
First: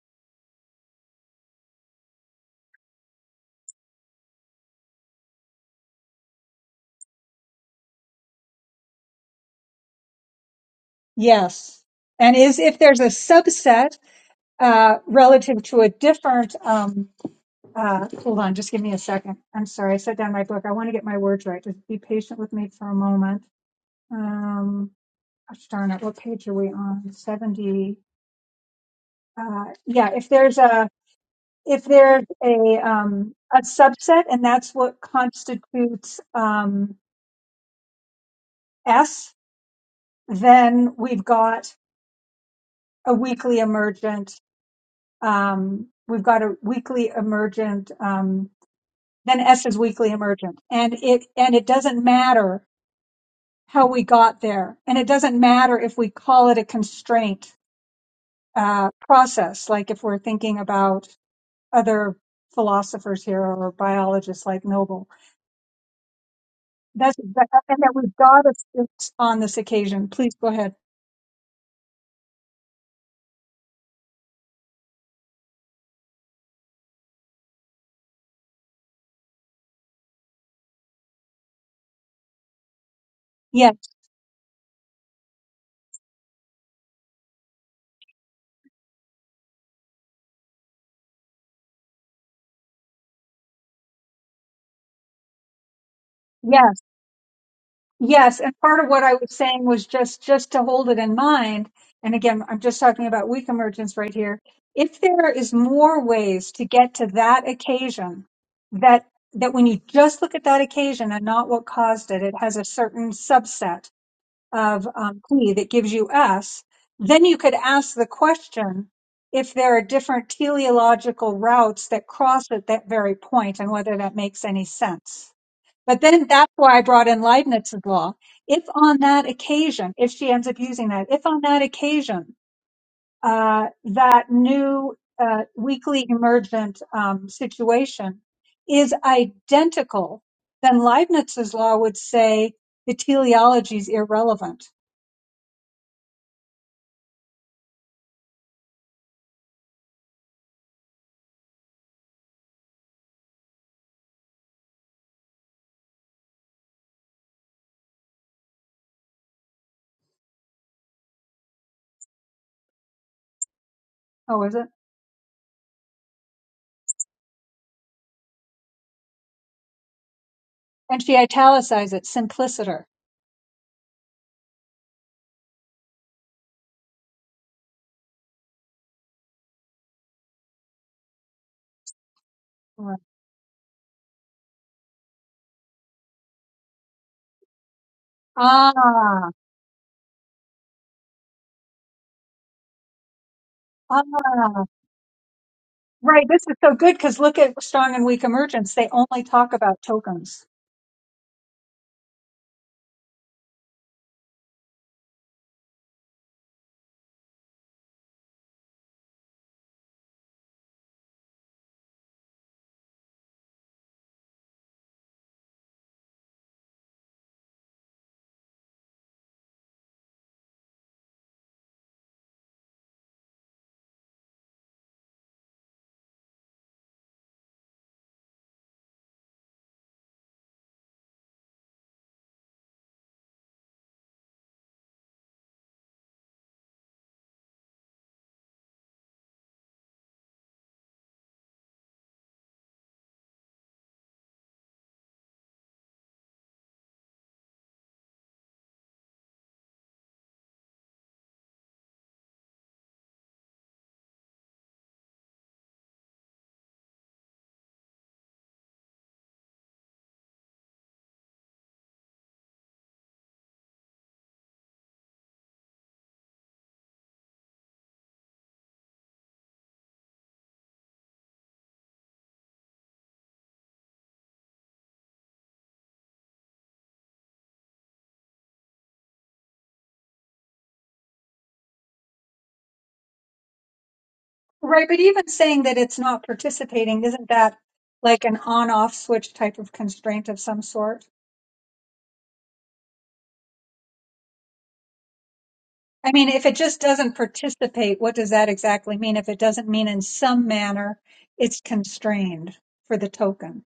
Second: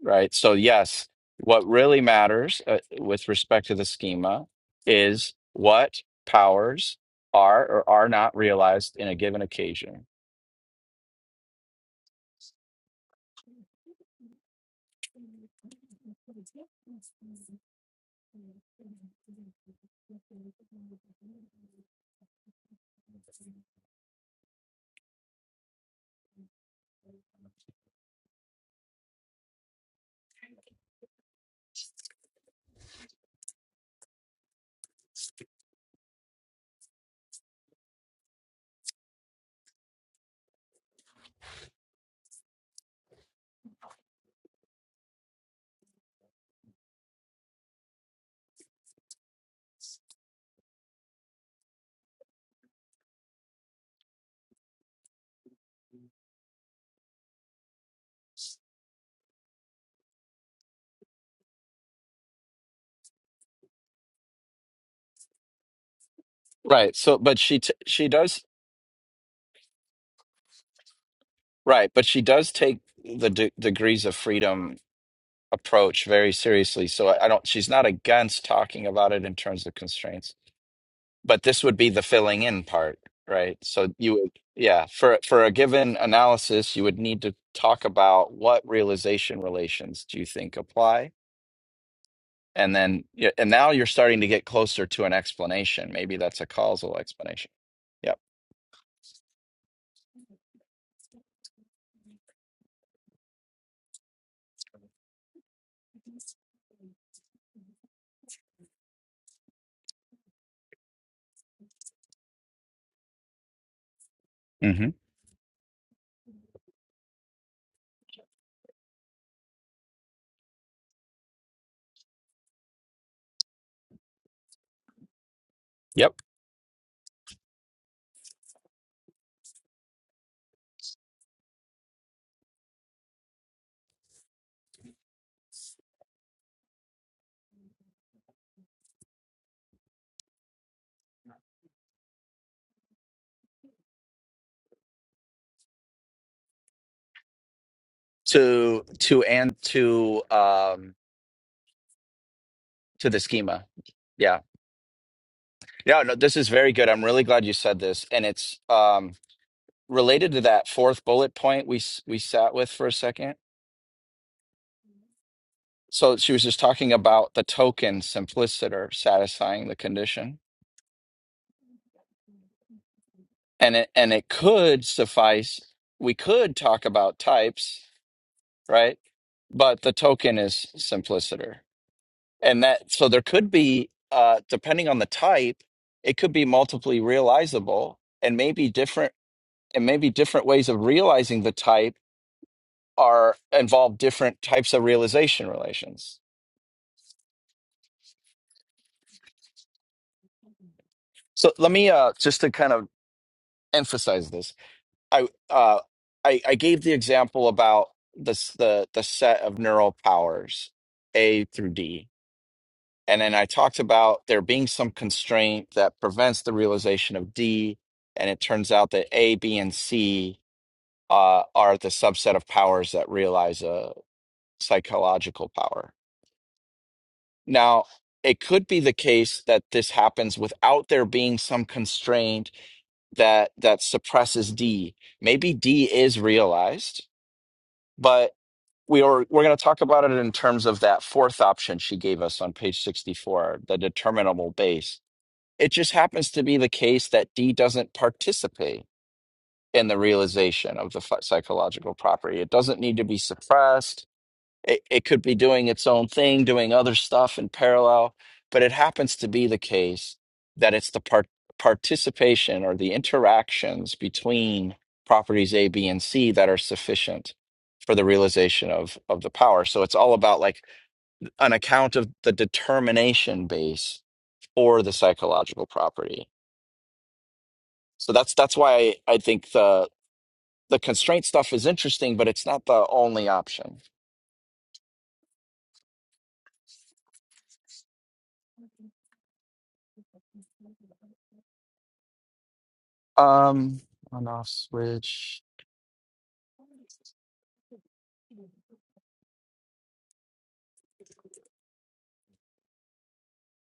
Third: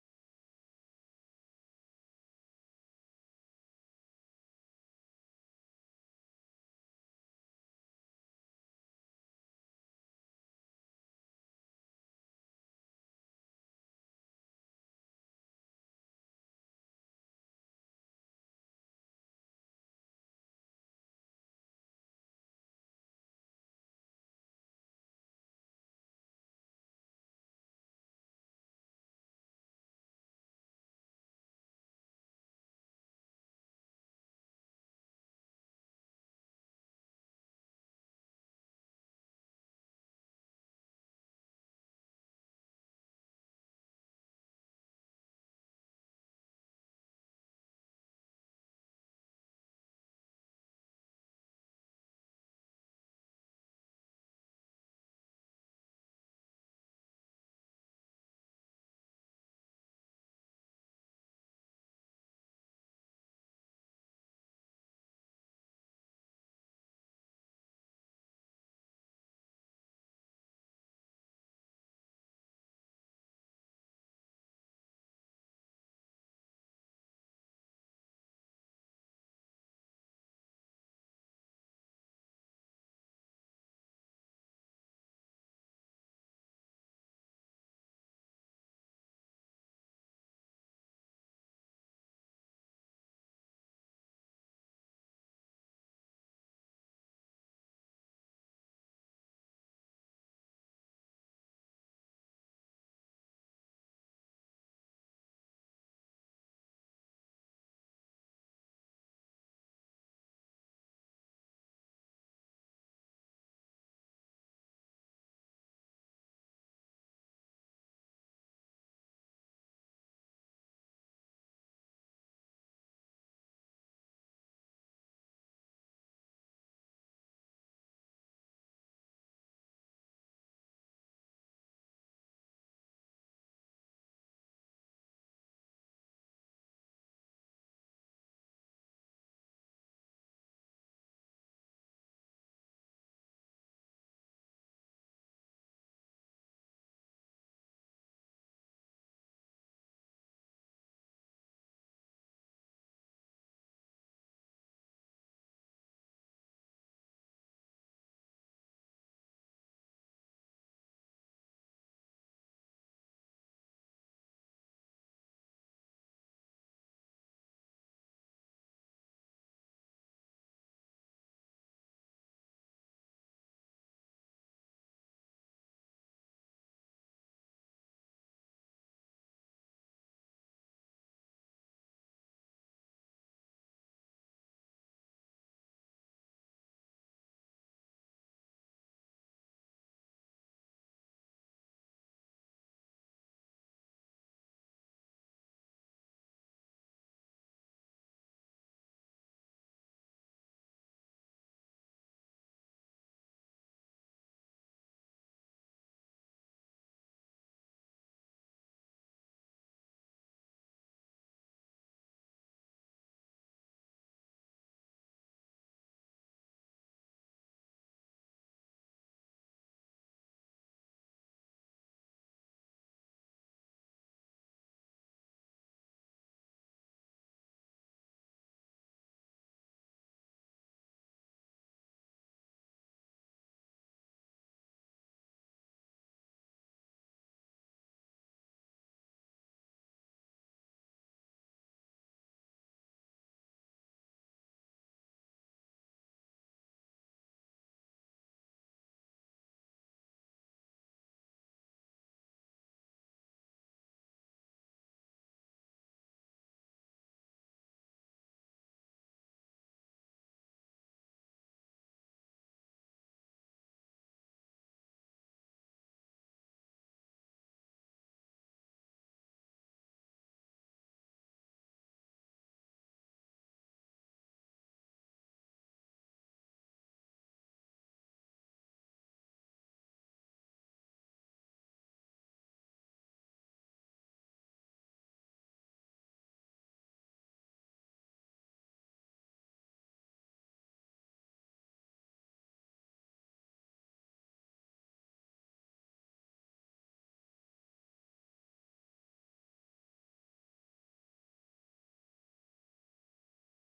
right? So yes, what really matters uh, with respect to the schema is what powers are or are not realized in a given occasion. Yes. And is if there's a subset uh, relative to a different. Um, uh, hold on, just give me a second. I'm sorry, I set down my book. I want to get my words right. Just be patient with me for a moment. Um, gosh darn it, what page are we on? Seventy. Uh, yeah, if there's a if there's a um, a subset, and that's what constitutes um, S, then we've got a weekly emergent. Um, we've got a weekly emergent. Um, than S's weekly emergent. And it and it doesn't matter how we got there, and it doesn't matter if we call it a constraint uh, process, like if we're thinking about other philosophers here or biologists like Noble. Right. So That's and but she t that she we've does got to fix on this occasion. Please go ahead. Right, but she does take the de degrees of freedom approach very seriously. So I, I don't, she's not against talking about it in terms of constraints, but this would be the filling in part, right? Yes, So you would, yeah, for for a given analysis, you would need to talk about what realization relations do you think apply? And then, yeah, and now you're starting to get closer to an explanation. Maybe that's a yes. causal explanation. Yep. Yes, and part of what I was saying was just just to hold it in mind. And again, I'm just talking about weak emergence right here. If there is more ways to get to that occasion, that that when you just look at that occasion and not what caused it, it has a certain subset of hmm um, P that gives you S. Then you could ask the question if there are different teleological routes that cross at that very point and whether that makes any sense. But Yep. then that's why I brought in Leibniz's law. If on that occasion, if she ends up using that, if on that occasion uh, that new uh, weekly emergent um, situation is identical, then Leibniz's law would say the teleology is irrelevant. To to and to um to the schema. Yeah. Yeah, no, this is very good. I'm really glad you said this, and it's um, related to that fourth bullet point we s- we sat with for a second. Oh, is it? So she was just talking about the token simpliciter satisfying the condition, And she italicized it, simpliciter. and it and it could suffice. We could talk about types, right? But the token is simpliciter, and that Right. so there could be, uh, depending on the type, it could be multiply realizable, and maybe Ah, different, and maybe different ways of realizing the type are involve different ah, types of realization relations. right. This is so good because look at strong and weak emergence. They only talk about tokens. So let me uh, just to kind of emphasize this. I uh, I, I gave the example about this the the set of neural powers A through D, and then I talked about there being some constraint that prevents the realization of D, and it turns out that A, B, and C uh, are the subset of powers that realize a psychological power Now, it could be the case that this happens without there being some constraint that that suppresses D. Maybe D is realized, but we are we're going to talk about it in terms of that fourth option she gave us on page 64, the determinable base. It just happens to be the case that D doesn't participate in the realization of the ph- psychological property. It doesn't need to be suppressed it, it could be doing its own thing, doing other stuff in parallel, but it happens to be the case that it's the part participation or the interactions between properties A, B, and C that are sufficient for the realization of of the power. So it's all about like an account of the determination base or the psychological property. So that's that's why I, I think the the constraint stuff is interesting, but it's not the only option. Right. But even saying that it's not participating, isn't that like an on off switch type of constraint of some sort? Um on off switch. I mean, if it just doesn't participate, what does that exactly mean? If it doesn't mean in some manner it's constrained for the token.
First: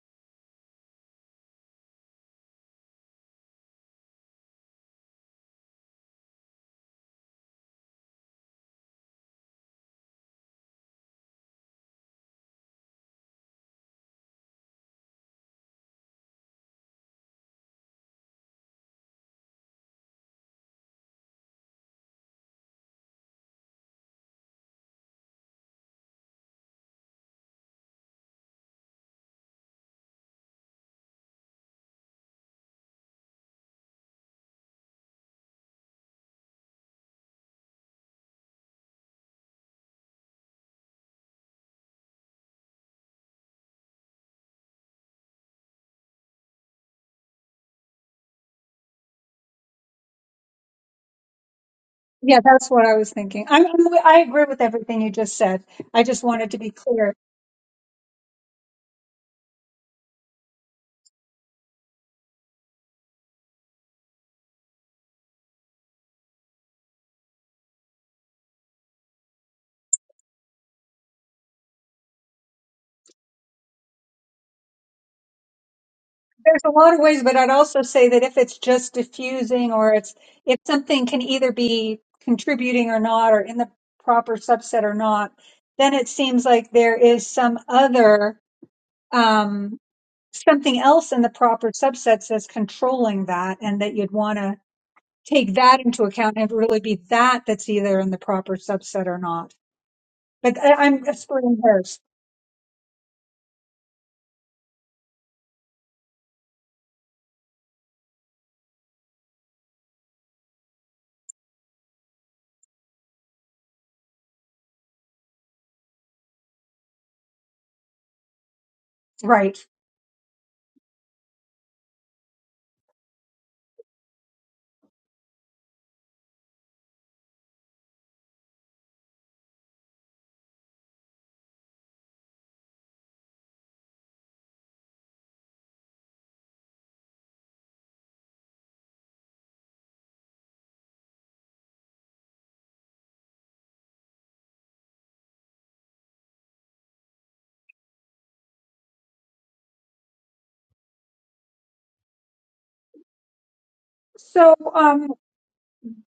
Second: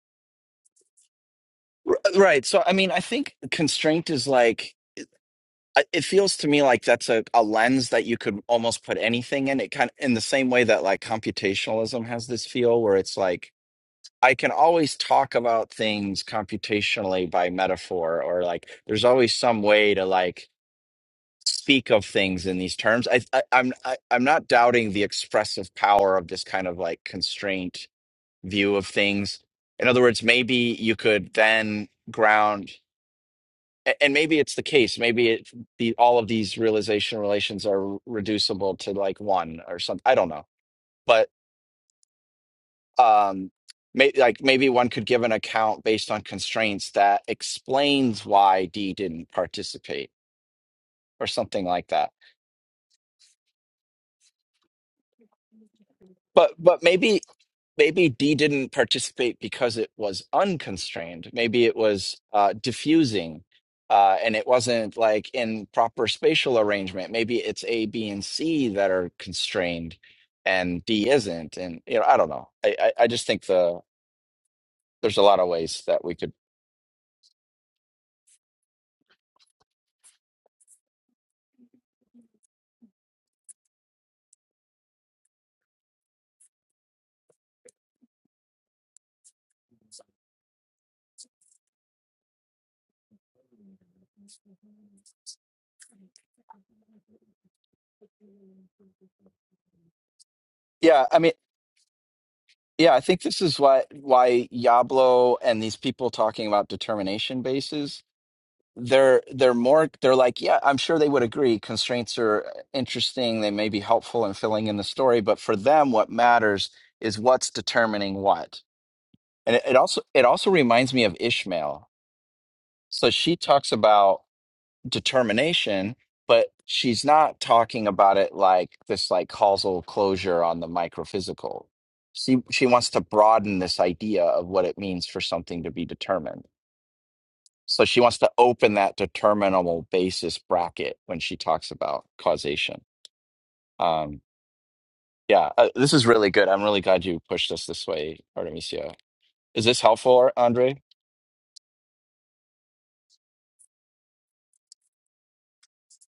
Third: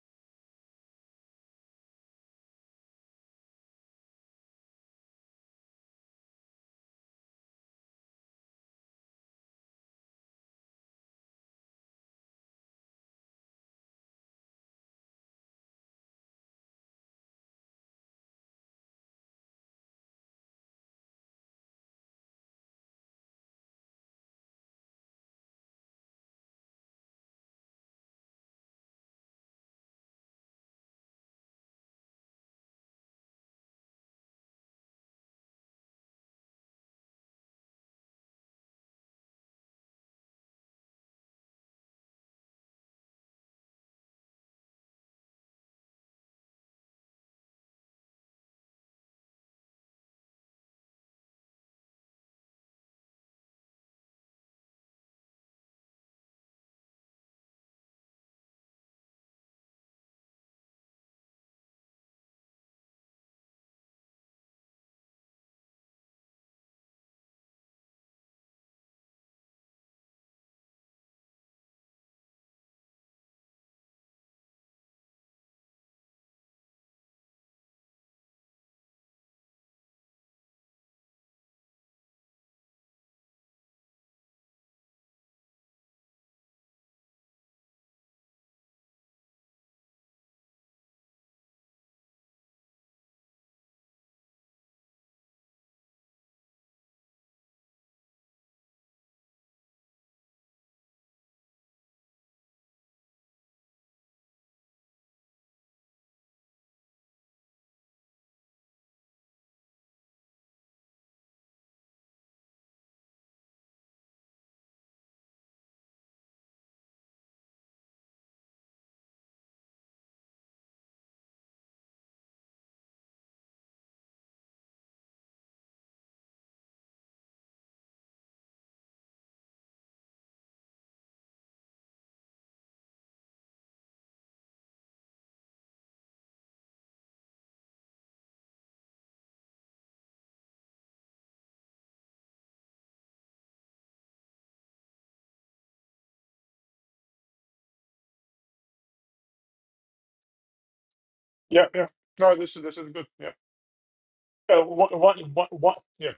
R- uh, Right. So, I mean, I think constraint is like, I- it feels to me like that's a, a lens that you could almost put anything in. It kind of in the same way that like computationalism has this feel where it's like, I can always talk about things computationally by metaphor, or like there's always some way to like speak of things in these terms. I, I I'm I, I'm not doubting the expressive power of this kind of like constraint view of things. In other words, maybe you could then ground. a- and maybe it's the case maybe it the all of these realization relations are reducible to like one or something i don't know but um may, like maybe one could give an account based on constraints that explains why d didn't participate or something like that Yeah, that's what I was thinking. I'm, I'm, I agree with everything you just said. I just wanted But to be but clear. maybe maybe D didn't participate because it was unconstrained. Maybe it was uh, diffusing, uh, and it wasn't like in proper spatial arrangement. Maybe it's A, B, and C that are constrained, and D isn't. And you know, I don't know. I I, I just think the there's a lot of ways that we could. There's a lot of ways, but I'd also say that if it's just diffusing or it's if something can either be contributing or not or in the proper subset or not, then it seems like there is some other um, something else in the proper subsets that's controlling that, and that you'd want to take that into account and really be that that's either in the proper subset or not. But I, I'm Yeah, I mean. spurring hers, Yeah, I think this is why why Yablo and these people talking about determination bases they're they're more they're like yeah i'm sure they would agree constraints are interesting they may be helpful in filling in the story but for them what matters is what's determining what Right. and it, it also it also reminds me of ishmael so she talks about determination but she's not talking about it like this like causal closure on the microphysical she she wants to broaden this idea of what it means for something to be determined so she wants to open that determinable basis bracket when she talks about causation. Um, yeah, uh, this is really good. I'm really glad you pushed us this way, Artemisia. Is this helpful, Andre? Yeah, yeah. No, this is this is good. Yeah. So, Uh, what um, what what what? Yeah.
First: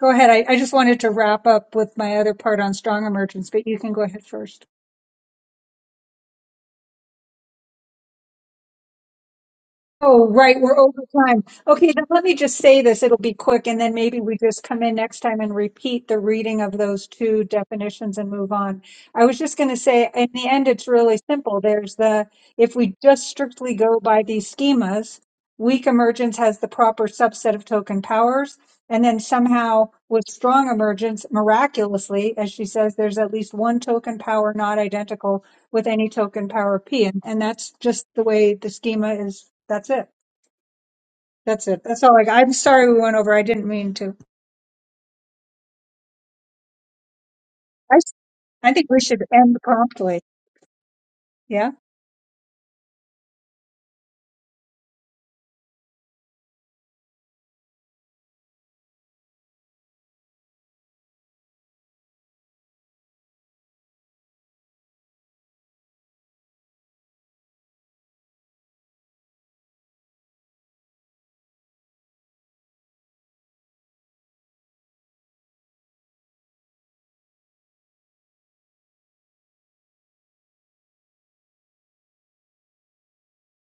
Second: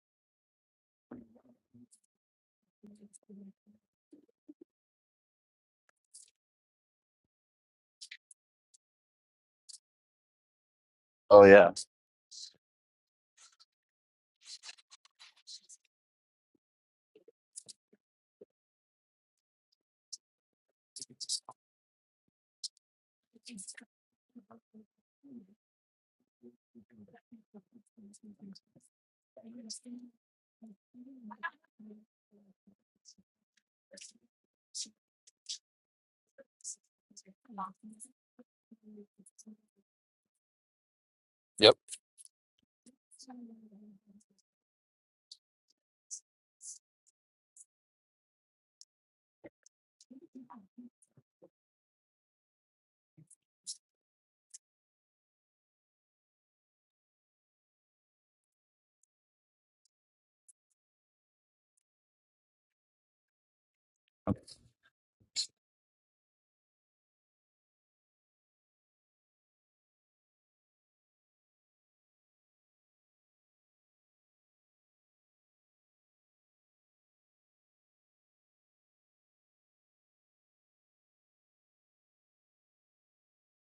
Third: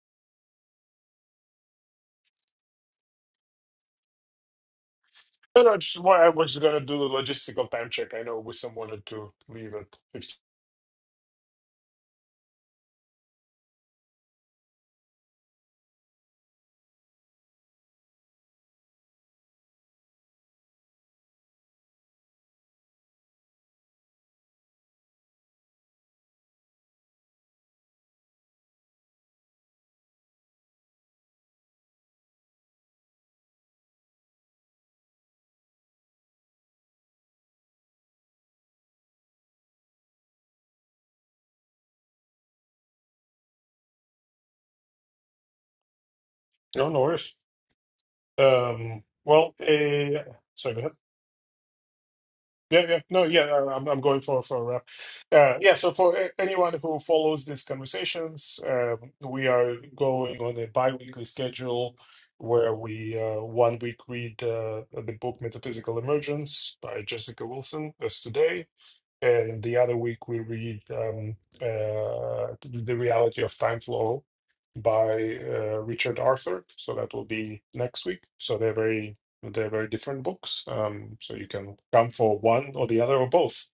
go ahead. I, I just wanted to wrap up with my other part on strong emergence, but you can go ahead first. No, no, just why I was gonna do the logistical time check. I know with someone had to leave at Oh, fifteen. right, we're over time. Oh yeah. Okay, then let me just say this, it'll be quick, and then maybe we just come in next time and repeat the reading of those two definitions and move on. I was just going to say, in the end, it's really simple. There's the, if we just strictly go by these schemas, weak emergence has the proper subset of token powers, and then somehow with strong emergence, miraculously, as she says, there's at least one token power not identical with any token power P. And, and that's just the way the schema is. That's it. Yep. That's it. That's all. Like, I'm sorry we went over. I didn't mean to. No, no worries. I, s- I think we Um. should Well, end promptly. uh, sorry. Go ahead. Yeah. Yeah, yeah, no, yeah, uh, I'm, I'm going for for a wrap. Uh, yeah, so for a- anyone who follows these conversations, um we are going on a bi-weekly schedule where we uh, one week read uh, the book Metaphysical Emergence by Jessica Wilson as today, and the other week we read um, uh, The Reality of Time Flow by uh, Richard Arthur. So that will be next week. So they're very they're very different books. Um, so you can come for one or the other or both.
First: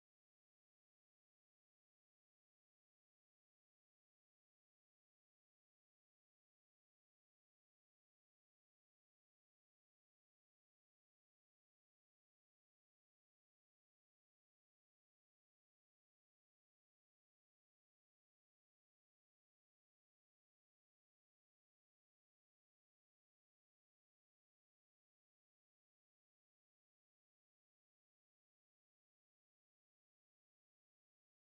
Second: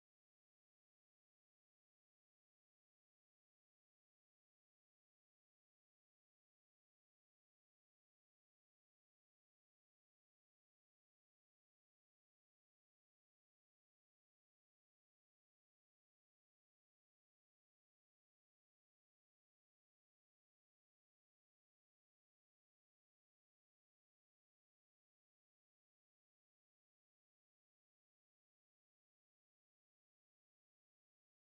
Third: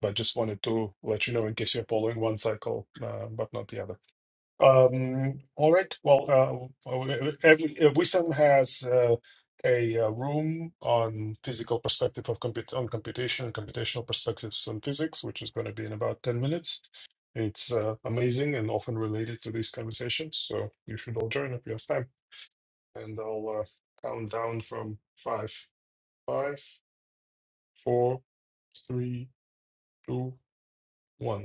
But just wanted to let you know in case you're following one cycle, uh, but not the other. Um, all right. Well, uh, uh, every uh, wisdom has uh, a uh, room on physical perspective of comput on computation and computational perspectives on physics, which is going to be in about 10 minutes. It's uh, amazing and often related to these conversations. So you should all join if you have time. And I'll uh, count down from five, five, four, three, two, one.